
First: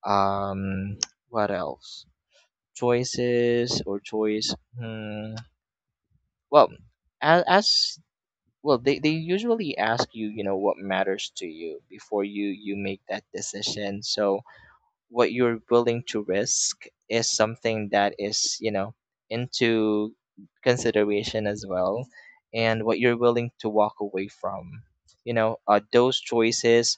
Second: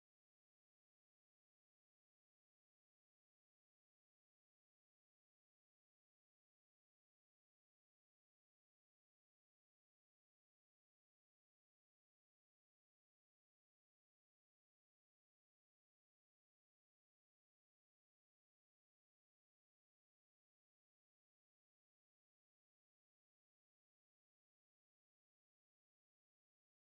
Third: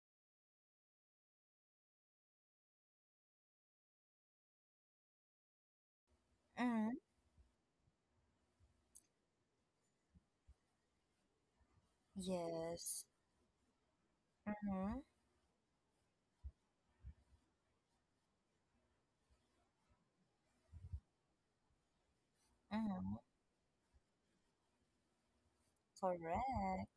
um what else, choices or choice, hmm. Well,
Mm-hmm.
as, well, they, usually ask you, you know, what matters to you before you make
Yes.
that decision. So
Mm-hmm.
what you're willing to risk is something that is, you know, into consideration as well, and what
Mm-hmm.
you're willing to walk away from. You know, those
Correct.
choices,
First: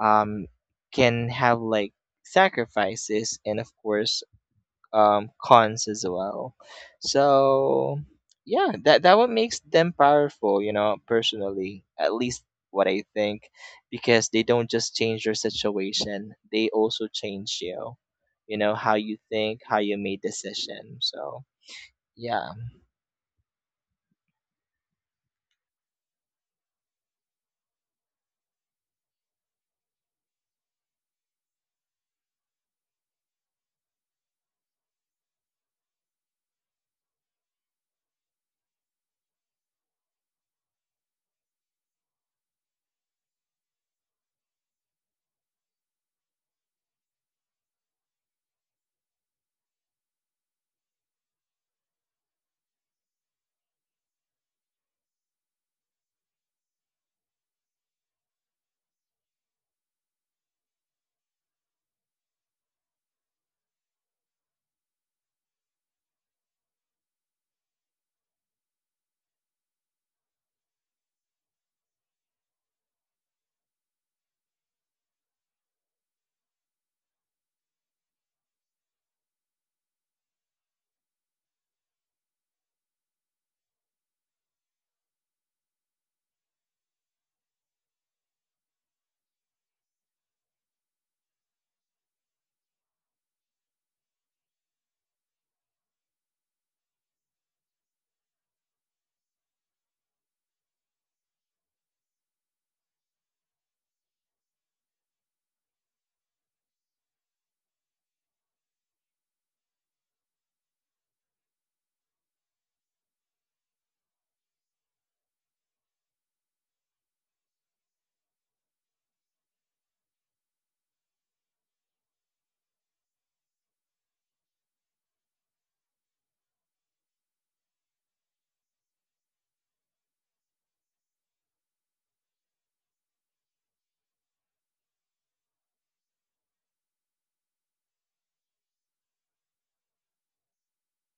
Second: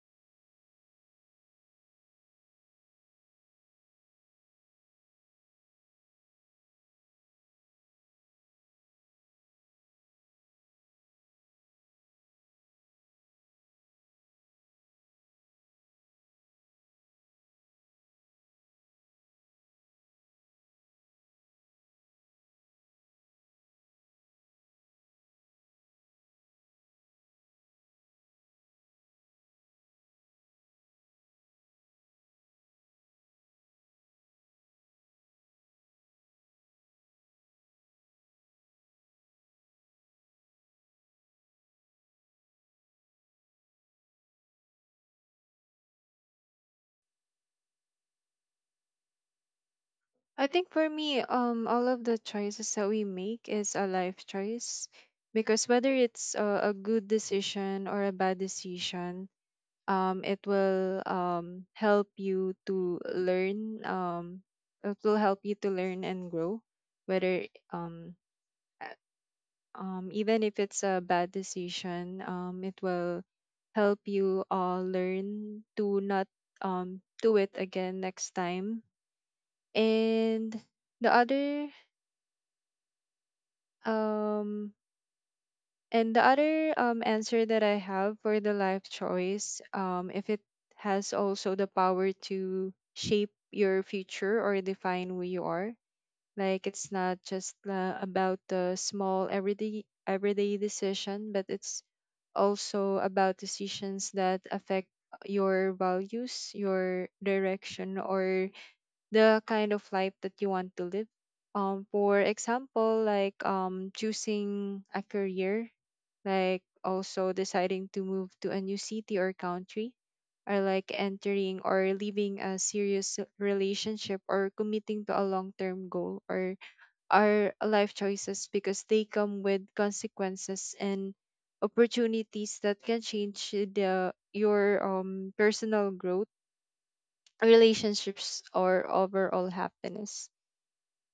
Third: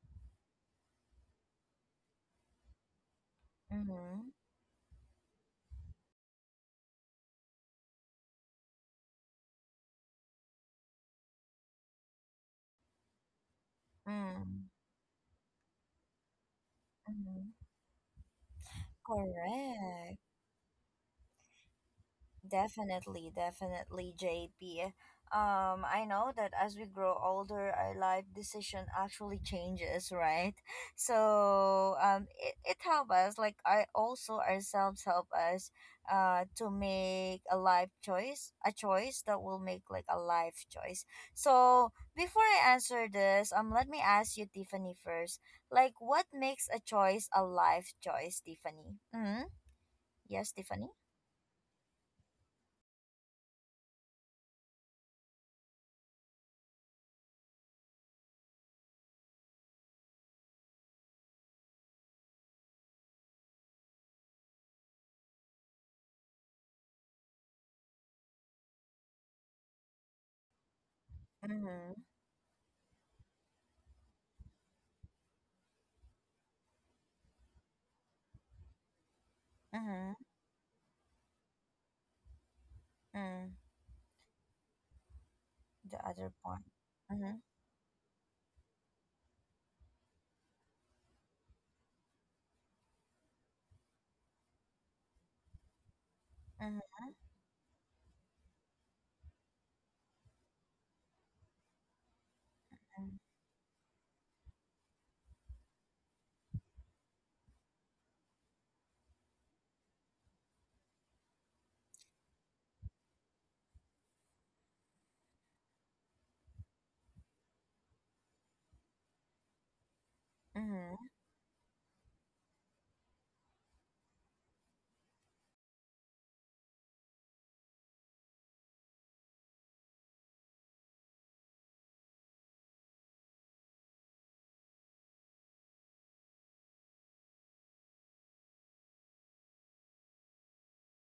um, can have like sacrifices, and of course,
Mm-hmm.
cons as well. So yeah, that what makes them powerful, you know, personally, at least what I think, because they
Mm-hmm.
don't just change your situation, they also change
Mm-hmm.
you, you know, how you think, how you
Correct.
make decision. So yeah.
Definitely, definitely, JP. I know that as we grow older, our life decision actually changes, right? So, it helps us, like, I also ourselves help us, to make a life choice, a choice that will make like a life choice. So, before I answer this, let me ask you, Tiffany, first, like, what makes a choice a life choice, Tiffany? Mm-hmm.
I
Yes,
think
Tiffany.
for me, all of the choices that we make is a life choice, because whether it's a good decision or a bad decision, it will, help you to learn. It will help you to learn and grow. Whether Even if it's a bad
Mm-hmm.
decision, it will help you learn to not, do it again next time.
Mm-hmm.
And the other
Mm,
um,
the
the
other point.
other
Mm-hmm,
answer that I have for the life choice, if it has also the power to shape your future or define who you are, like
mm-hmm,
it's not just about the small everyday decision, but it's also
mm-hmm.
about decisions that affect your values, your direction, or the kind of life that you want to live. For example, like choosing a career, like also deciding to move to a new city or country, or like
Mm-hmm.
entering or leaving a serious relationship, or committing to a long term goal, or are life choices because they come with consequences and opportunities that can change the your personal growth, relationships, or overall happiness.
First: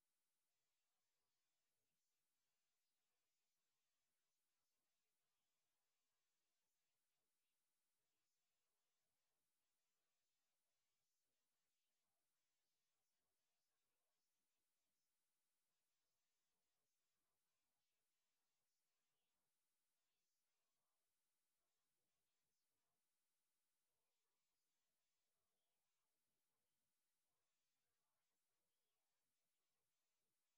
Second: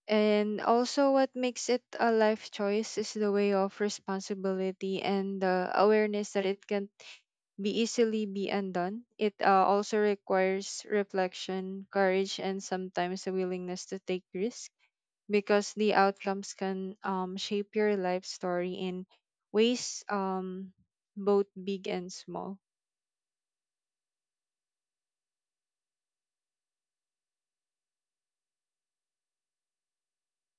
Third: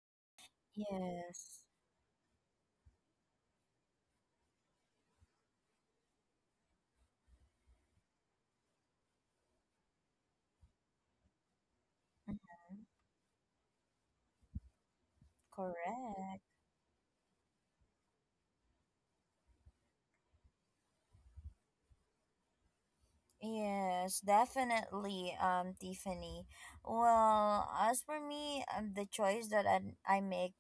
And also, what
Yes.
makes it a life choice is the way of responsibility and the awareness that it can be easily be undone. It also requires reflection, courage, and
Mm-hmm.
sometimes a willingness to take risks, because the
Correct.
outcomes can, shape your life story in ways, both big and small.
Yes, definitely, Tiffany. Well, as for me, the choice that I make,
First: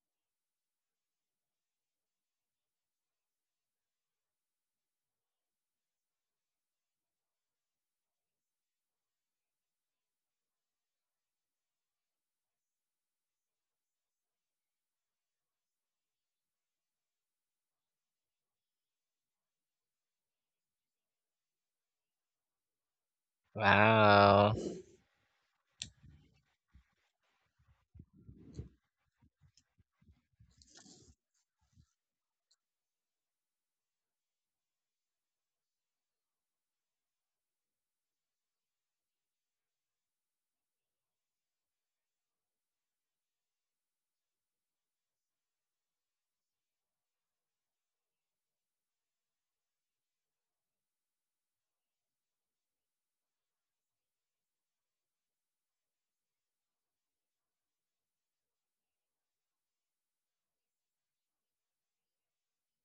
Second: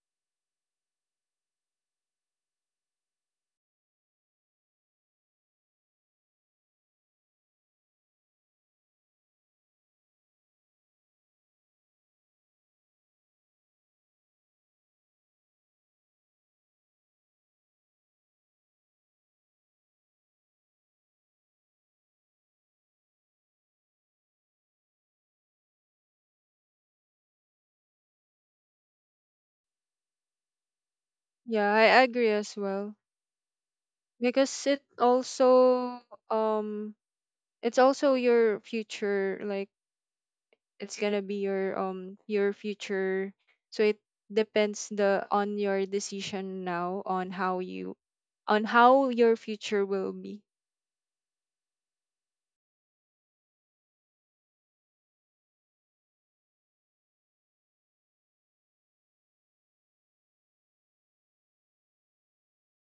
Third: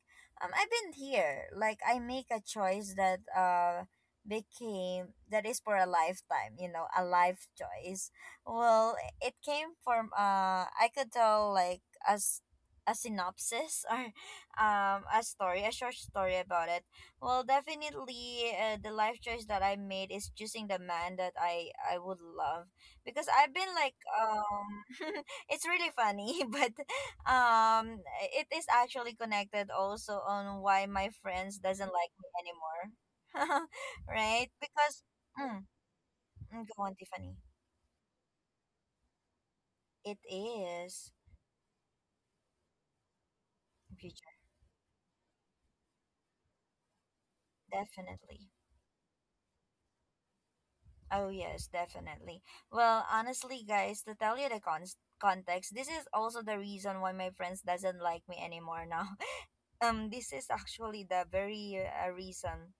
I've been here. Like, I make a choice that became, that is for a lifetime. You know, a life choice. Well, it came from I could tell like as a synopsis or a story, a short story about it. Well, definitely, the life choice that I made is choosing the man that I would love, because I've been like
Wow.
it's really funny. But it is actually connected also on why my friends
Yeah, I
doesn't like
agree
me
as
anymore.
well,
Right,
because
because, mm, go
um
on, Tiffany.
it's also your future, like
It
it's going
is
to be your future, so it
future,
depends the on your decision now, on how you
definitely.
on how your future will be.
Oh yes, definitely. Well, honestly, guys, to tell you the cons context, this is also the reason why my friends doesn't like me anymore now. This is actually the very reason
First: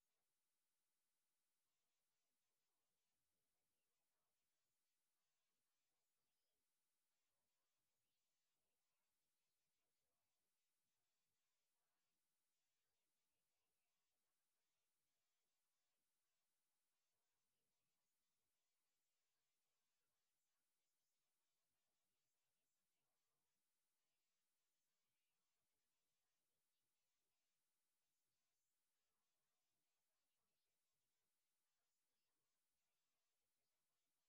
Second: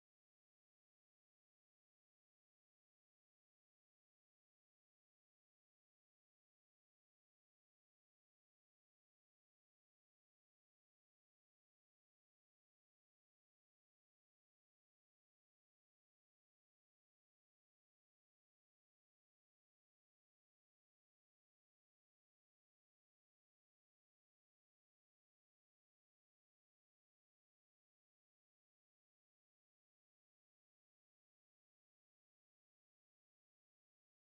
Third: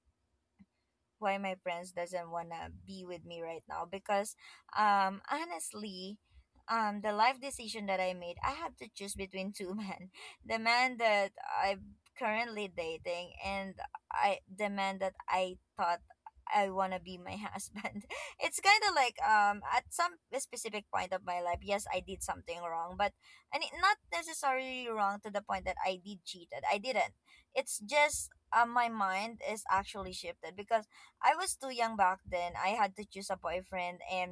why my friends doesn't wanna be with me right now, because honestly, the life decision that I made, I had to choose between two men, the man that I'm currently dating and I the man that I thought I wanna be my husband. It's kind of like at some specific point of my life, yes, I did something wrong, but and it not necessarily wrong to the point that I did cheated, I didn't, it's just my mind is actually shifted because I was too young back then. I had to choose a boyfriend, and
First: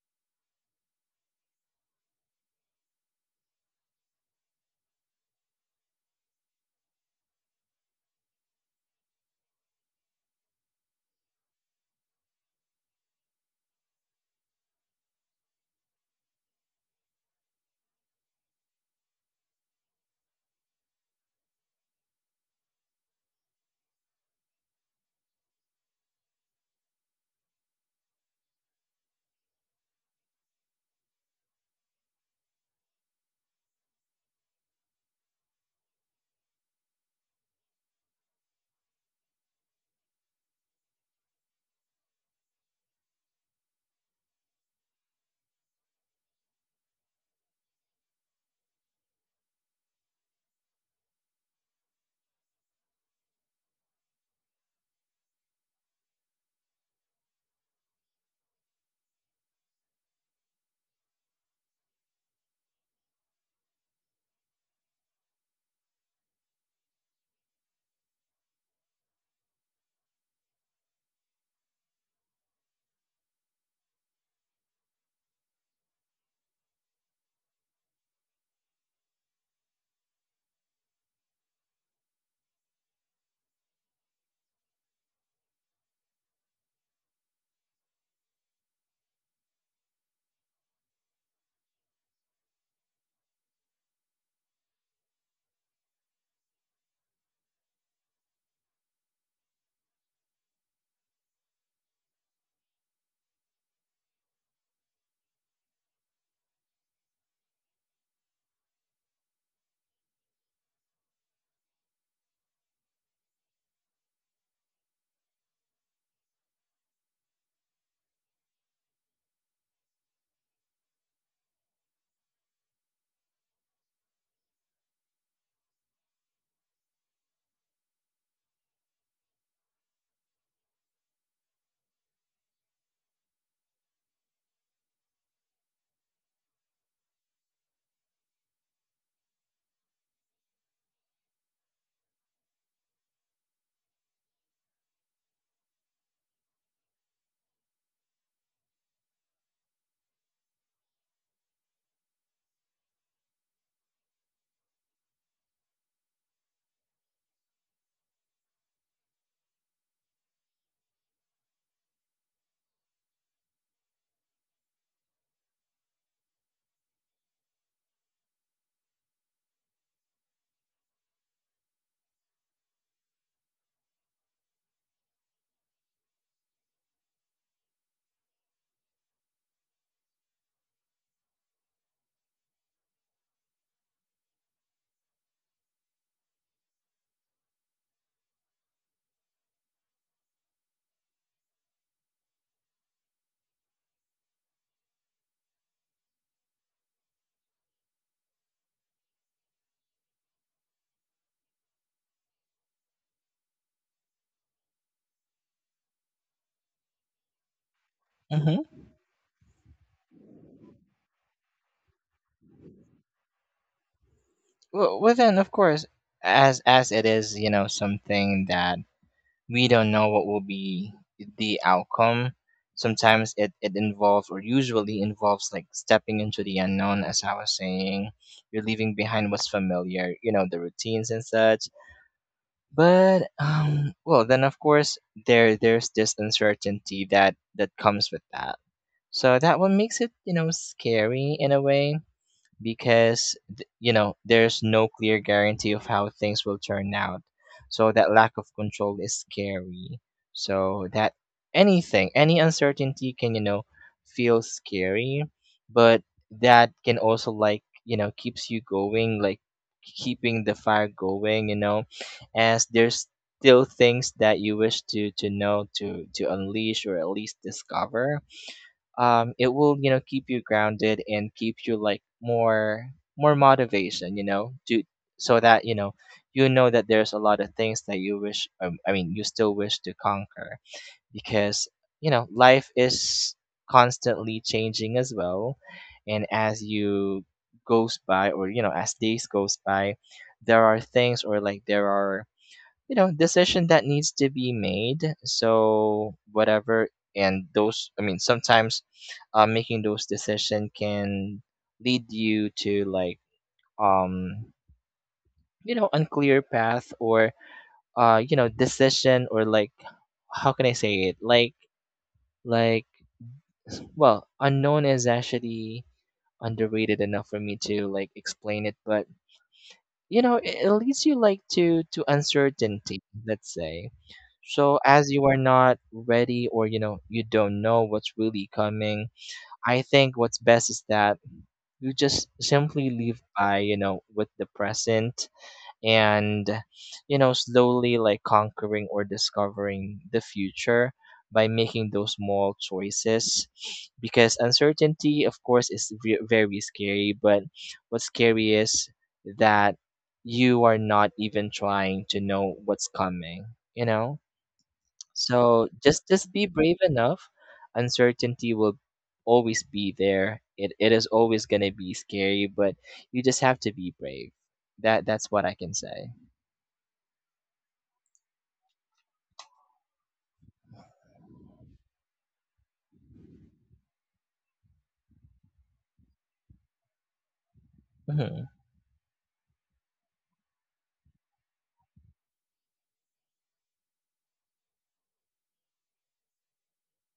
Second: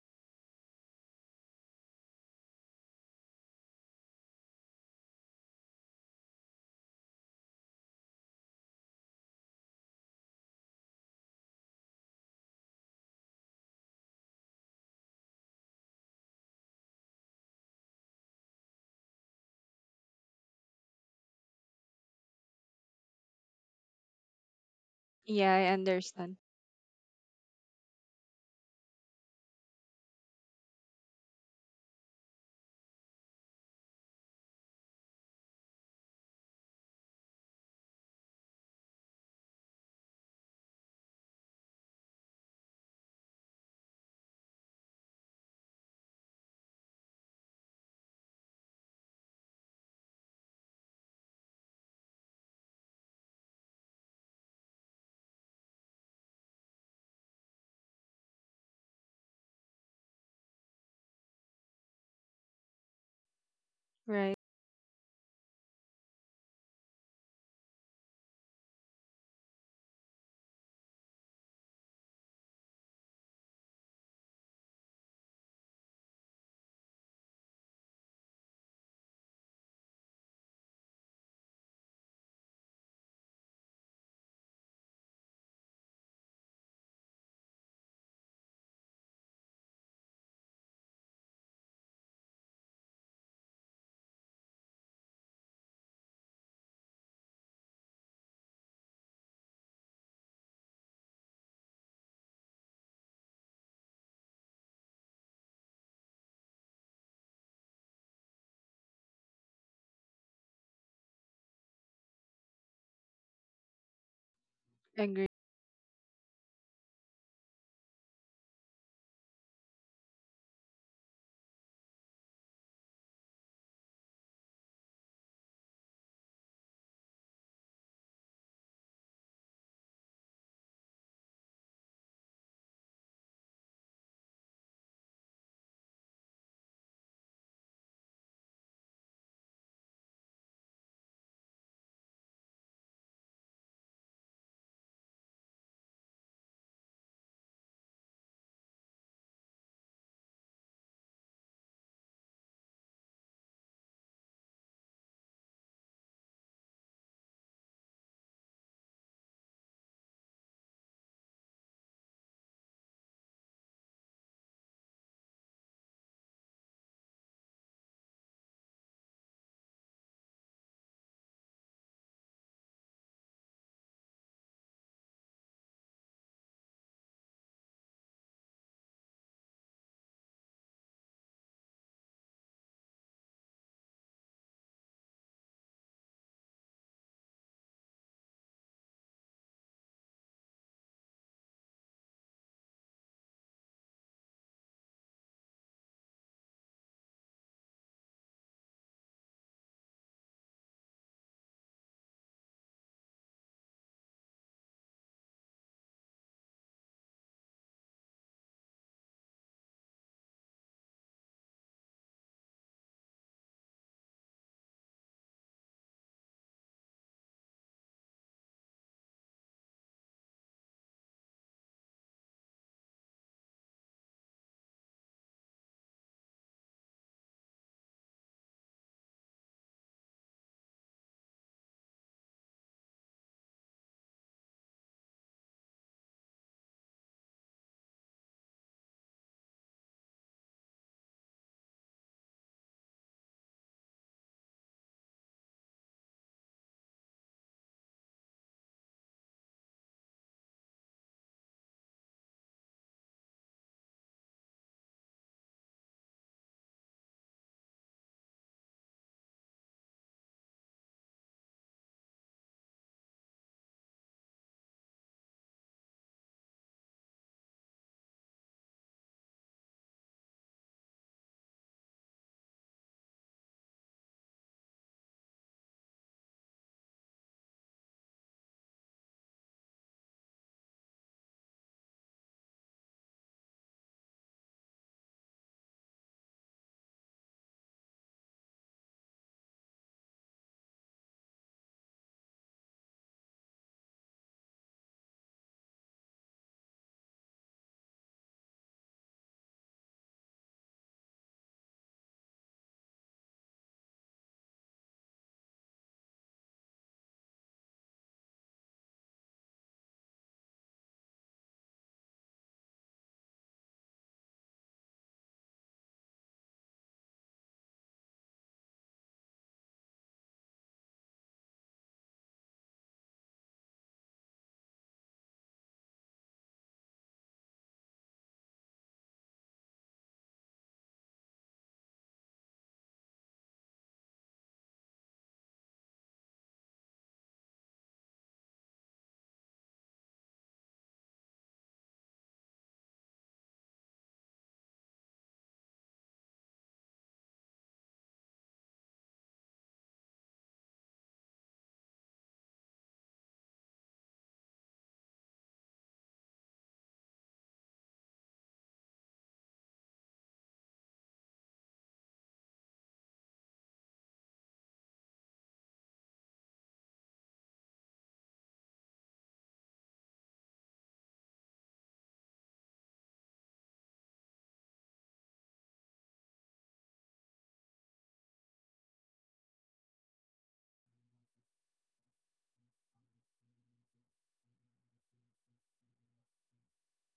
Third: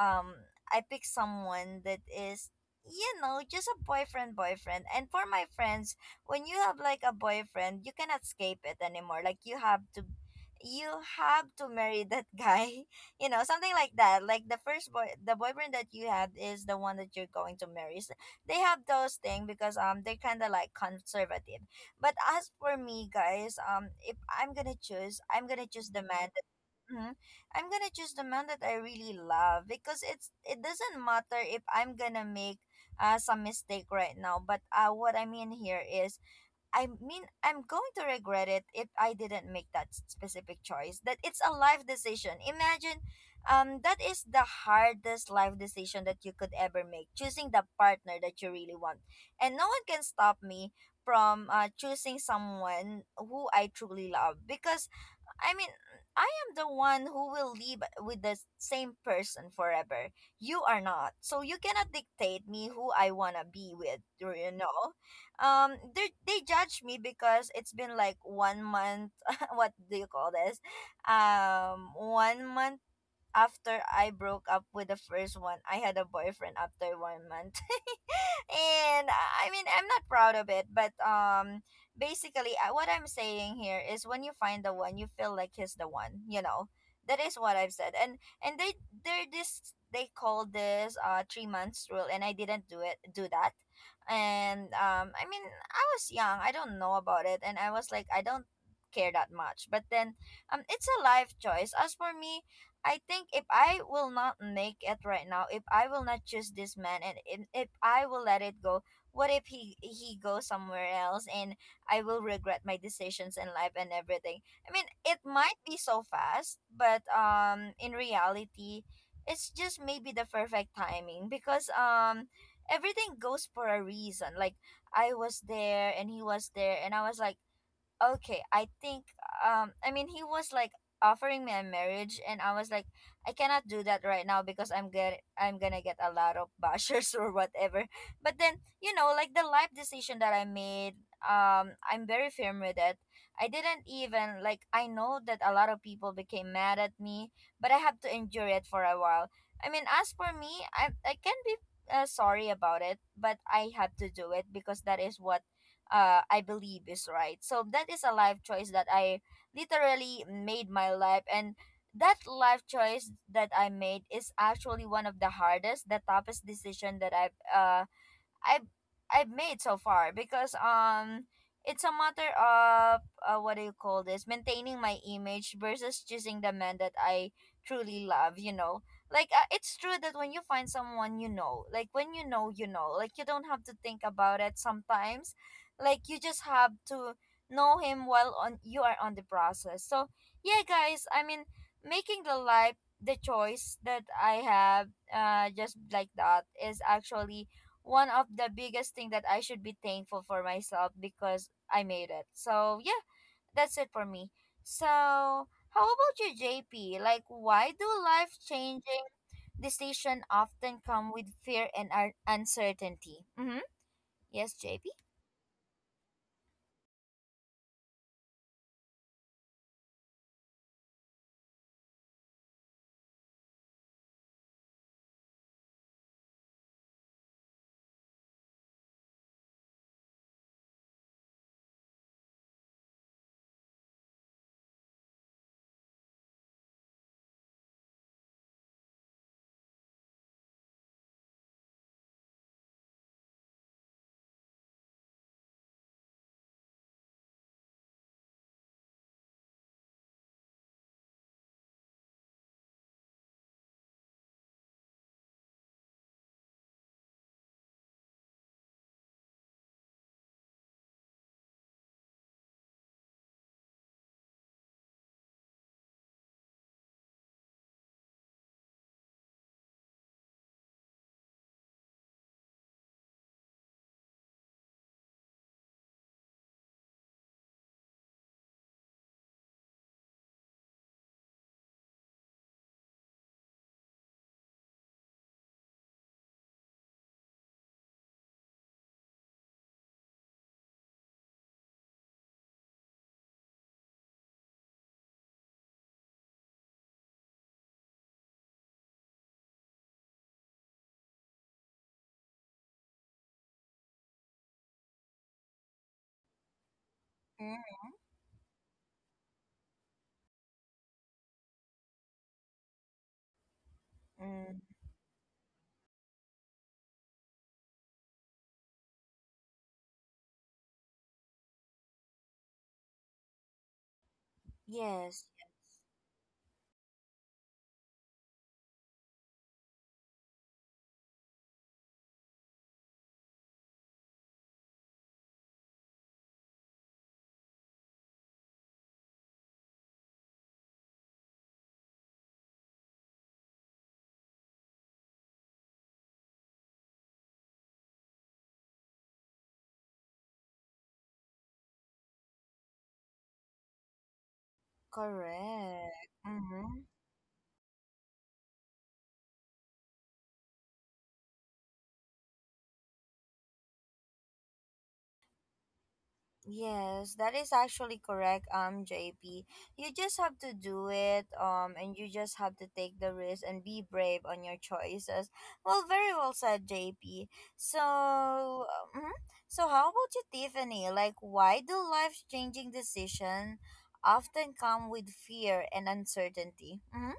um I picked someone that is, just a boyfriend boyfriend. And for my friends, when you have like a boyfriend, you cannot escape it anymore. Like you have to marry that guy. You know, something like that. Like the boyfriend that you had is the one that you're going to marry. So they have those things because they're kinda like conservative. But as for me, guys, if I'm gonna choose, I'm
Yeah, I
gonna choose the man
understand.
that mhm, I'm gonna choose the man that I really love, because it doesn't matter if I'm gonna make some mistake right now. But what I mean here is, I mean, I'm going to regret it if I didn't make that specific choice. That it's a life decision. Imagine, that is the hardest life decision that you could ever make. Choosing the partner that you really want, and no one can stop me from choosing someone who I truly love, because I mean, I am the one who will live with the same person forever. You are not. So you cannot dictate me who I want to be with, or,
Right.
you know? They judge me because it's been like one month, what do you call this? One month after I broke up with the first one, I had a boyfriend after one month, and I mean, I'm not proud of it, but basically, what I'm saying here is, when you find the one, you feel like he's the one. You know, that is what I've said. And they call this 3 months rule, and I didn't do that. And I mean, I was young. I don't know about it, and I was like, I don't care that much. But then, it's a life choice. As for me, I think if I will not make it right now, if I will not choose this man, and if I will let it go, what if he goes somewhere else, and I will regret my decisions in life and everything. I mean, it
Agree.
might be so fast, but in reality, it's just maybe the perfect timing, because everything goes for a reason. Like I was there, and he was there, and I was like, okay, I think I mean he was like offering me a marriage, and I was like, I cannot do that right now, because I'm gonna get a lot of bashers or whatever. But then like the life decision that I made, I'm very firm with it. I didn't even like, I know that a lot of people became mad at me, but I have to endure it for a while. I mean, as for me, I can be sorry about it, but I have to do it because that is what I believe is right. So that is a life choice that I literally made my life, and that life choice that I made is actually one of the hardest, the toughest decision that I've I've made so far because it's a matter of what do you call this, maintaining my image versus choosing the man that I truly love, you know, like it's true that when you find someone, you know, like when you know, you know, like you don't have to think about it sometimes, like you just have to know him while on you are on the process. So yeah guys, I mean, making the life, the choice that I have just like that is actually one of the biggest thing that I should be thankful for myself, because I made it. So yeah, that's it for me. So how about you, JP? Like, why do life
Mm-hmm.
changing decision often come with fear and uncertainty? Mm-hmm. Yes, JP.
Well, then of course, as it is, you know, something that we don't know what will be the outcome. Sometimes it involves, or usually involves, like stepping into the unknown, as I was saying. You're leaving behind what's familiar, you know, the routines and such. But well, then of course there's this uncertainty that comes with that. So that what makes it, you know, scary in a way, because you know, there's no clear guarantee of how things will turn out, so that lack of control is scary. So that anything, any uncertainty, can, you know, feel scary. But that can also, like, you know, keeps you going, like keeping the fire going, you know, as there's still things that you wish to know, to unleash or at least discover. It will, you know, keep you grounded and keep you like more, motivation, you know, do. So that you know, you know that there's a lot of things that you wish, I mean, you still wish to conquer, because you know life is constantly changing as well. And as you goes by, or you know, as days goes by, there are things, or like there are, you know, decision that needs to be made, so whatever. And those, I mean, sometimes, making those decision can lead you to like, um you know, unclear path, or you know, decision, or like how can I say it, like, like well,
Mm-hmm.
unknown is actually underrated enough for me to like explain it, but you know, it leads you like to uncertainty, let's say. So as you
Yes,
are not ready, or you know, you don't know what's really coming, I think what's best is that you just simply live by, you know, with the present. And you know, slowly like conquering or discovering the future by making those small choices. Because uncertainty, of course, is very scary, but what's scary is that you are not even trying to know what's coming, you know. So
correct.
just, be brave
Mm-hmm.
enough. Uncertainty will always be there, it is always going to be scary, but you just have to be brave. That, that's what I can say.
Yes, that is actually correct, JP. You just have to do it, and you just have to take the risk and be brave on your choices. Well, very well said, JP. So,
Mhm.
mhm. So how about you, Tiffany? Like, why do life-changing decision often come with fear and uncertainty? Mm-hmm.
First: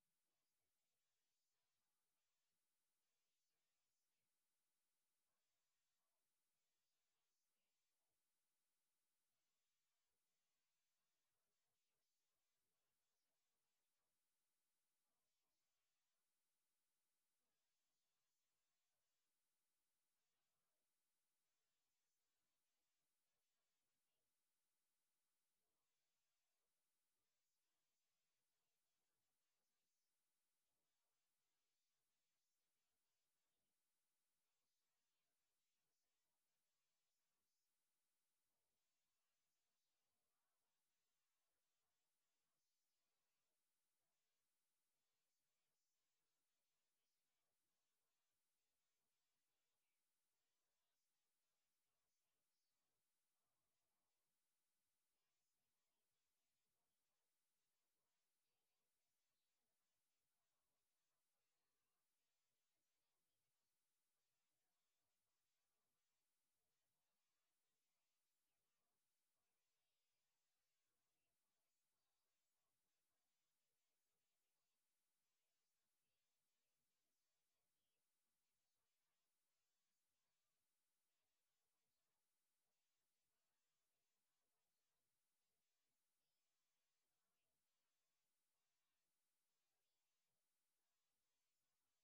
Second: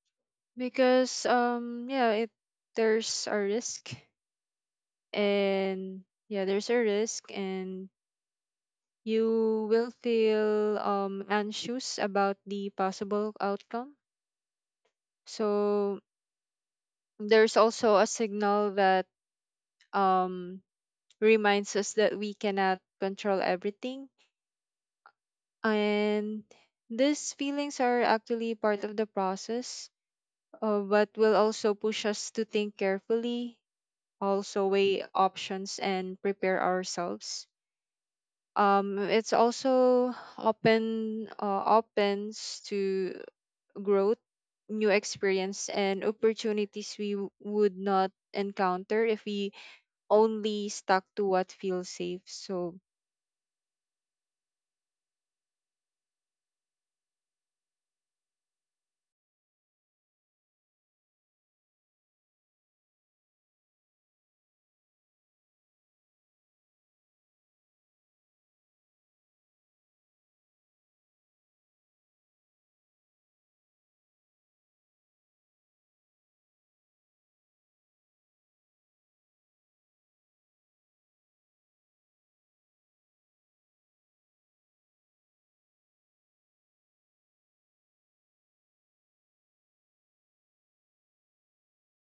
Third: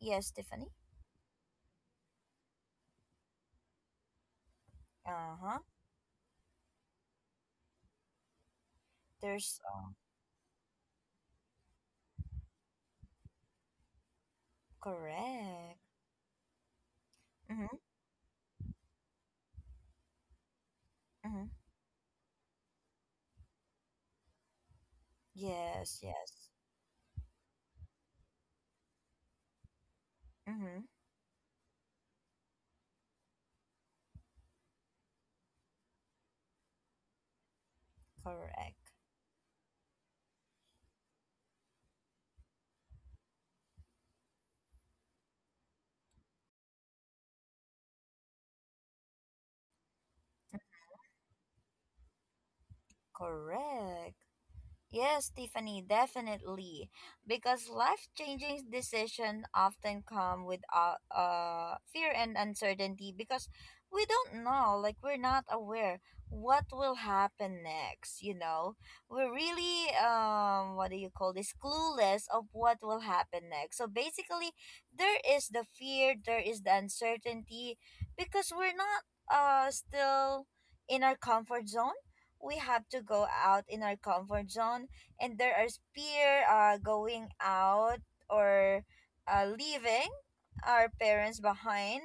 Yes, Tiffany.
Because yeah, it there's a risk,
Uh huh.
and yeah, there's a risk and
There's
you will feel anxious about the possible outcome.
correct.
So there's
Mm-hmm.
also a signal that um
Mm-hmm.
reminds us that we cannot control everything,
Yes.
and
Yes.
these feelings are actually part of the process,
Mm-hmm.
but will also push us to think carefully, also weigh options and prepare ourselves.
Correct.
It's also opens to growth, new experience, and opportunities would not encounter if we only stuck to what feels safe. So
Correct. Yes, Tiffany, definitely. Because life-changing decisions often come with fear and uncertainty because we don't know, like we're not aware what will happen next, you know? We're really what do you call this, clueless of what will happen next. So basically, there is the fear, there is the uncertainty, because we're not still in our comfort zone, we have to go out in our comfort zone. And there are fear going out, or leaving our parents behind,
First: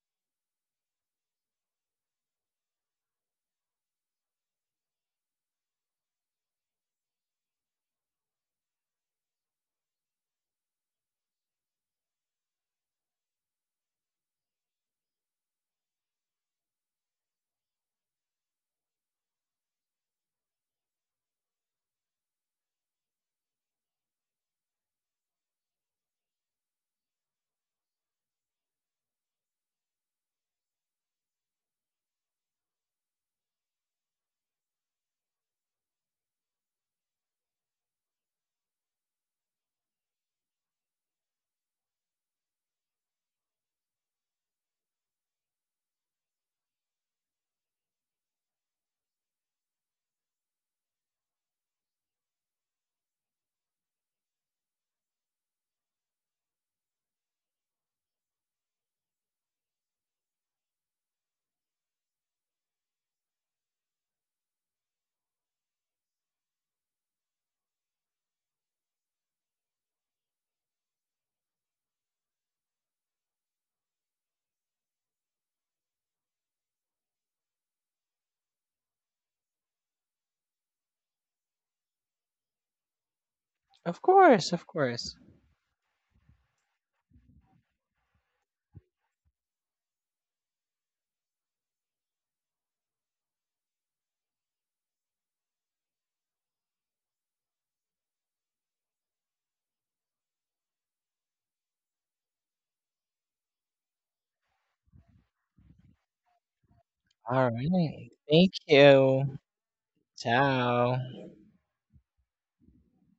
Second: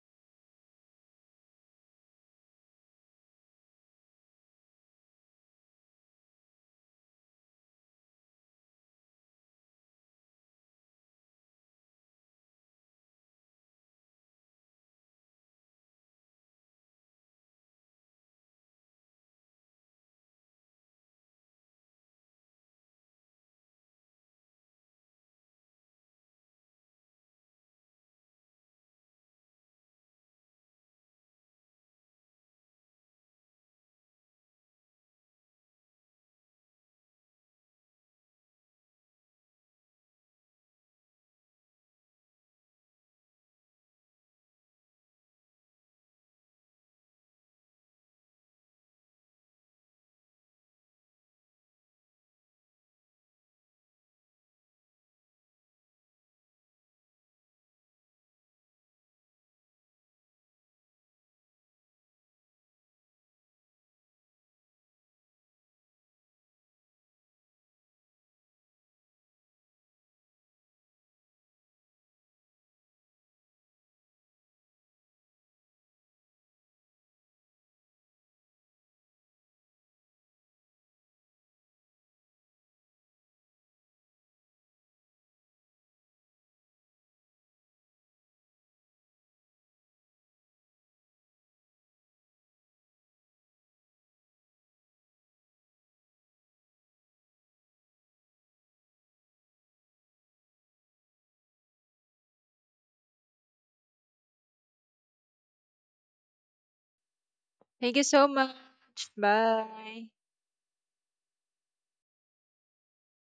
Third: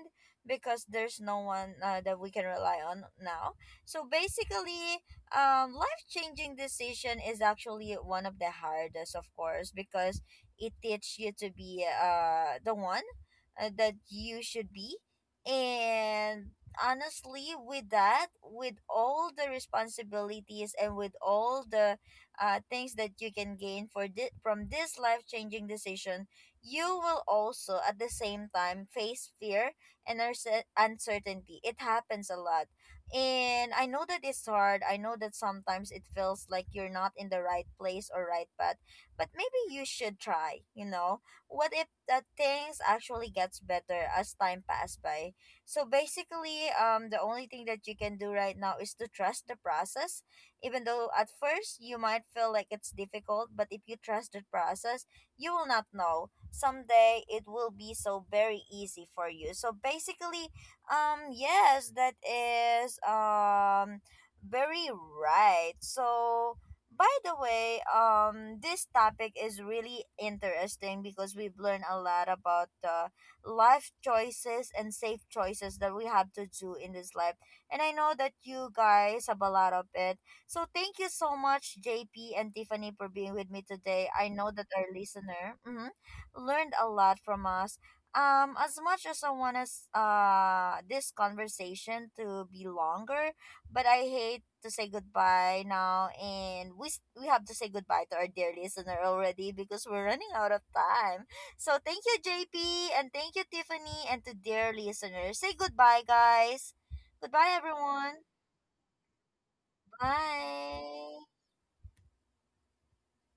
because there's no one that we can rely on now. So basically, life changing decision is actually one of the hardest, of course, because it teaches you to be the one that you should be. And honestly, with that, with all the responsibilities and with all the things that you can gain for from this life-changing decision, you will also at the same time face fear and uncertainty. It happens a lot, and I know that it's hard. I know that sometimes it feels like you're not in the right place or right path, but maybe you should try, you know, what if that things actually gets better as time passes by. So basically, the only thing that you can do right now is to trust the process. Even though at first you might feel like it's difficult, but if you trust the process, you will not know. Someday it will be so very easy for you. So basically, yes, that is very right. So by the way, this topic is really interesting because we've learned a lot about the life choices and safe choices that we have to do in this life. And I know that you guys have a lot of it. So thank you so much, JP and Tiffany, for being with me
Of
today. I
course,
know
of
that our
course.
listener mhm, learned a lot from us. As much as I want us this conversation to be longer, but I hate to say goodbye now, and we have to say goodbye to our dear listener already because we're running out of time. So thank you, JP, and thank you, Tiffany, and to dear listeners. Say goodbye, guys. Goodbye,
thank you
Alright.
everyone.
so
Thank
much.
you.
Bye.
Bye.
Ciao.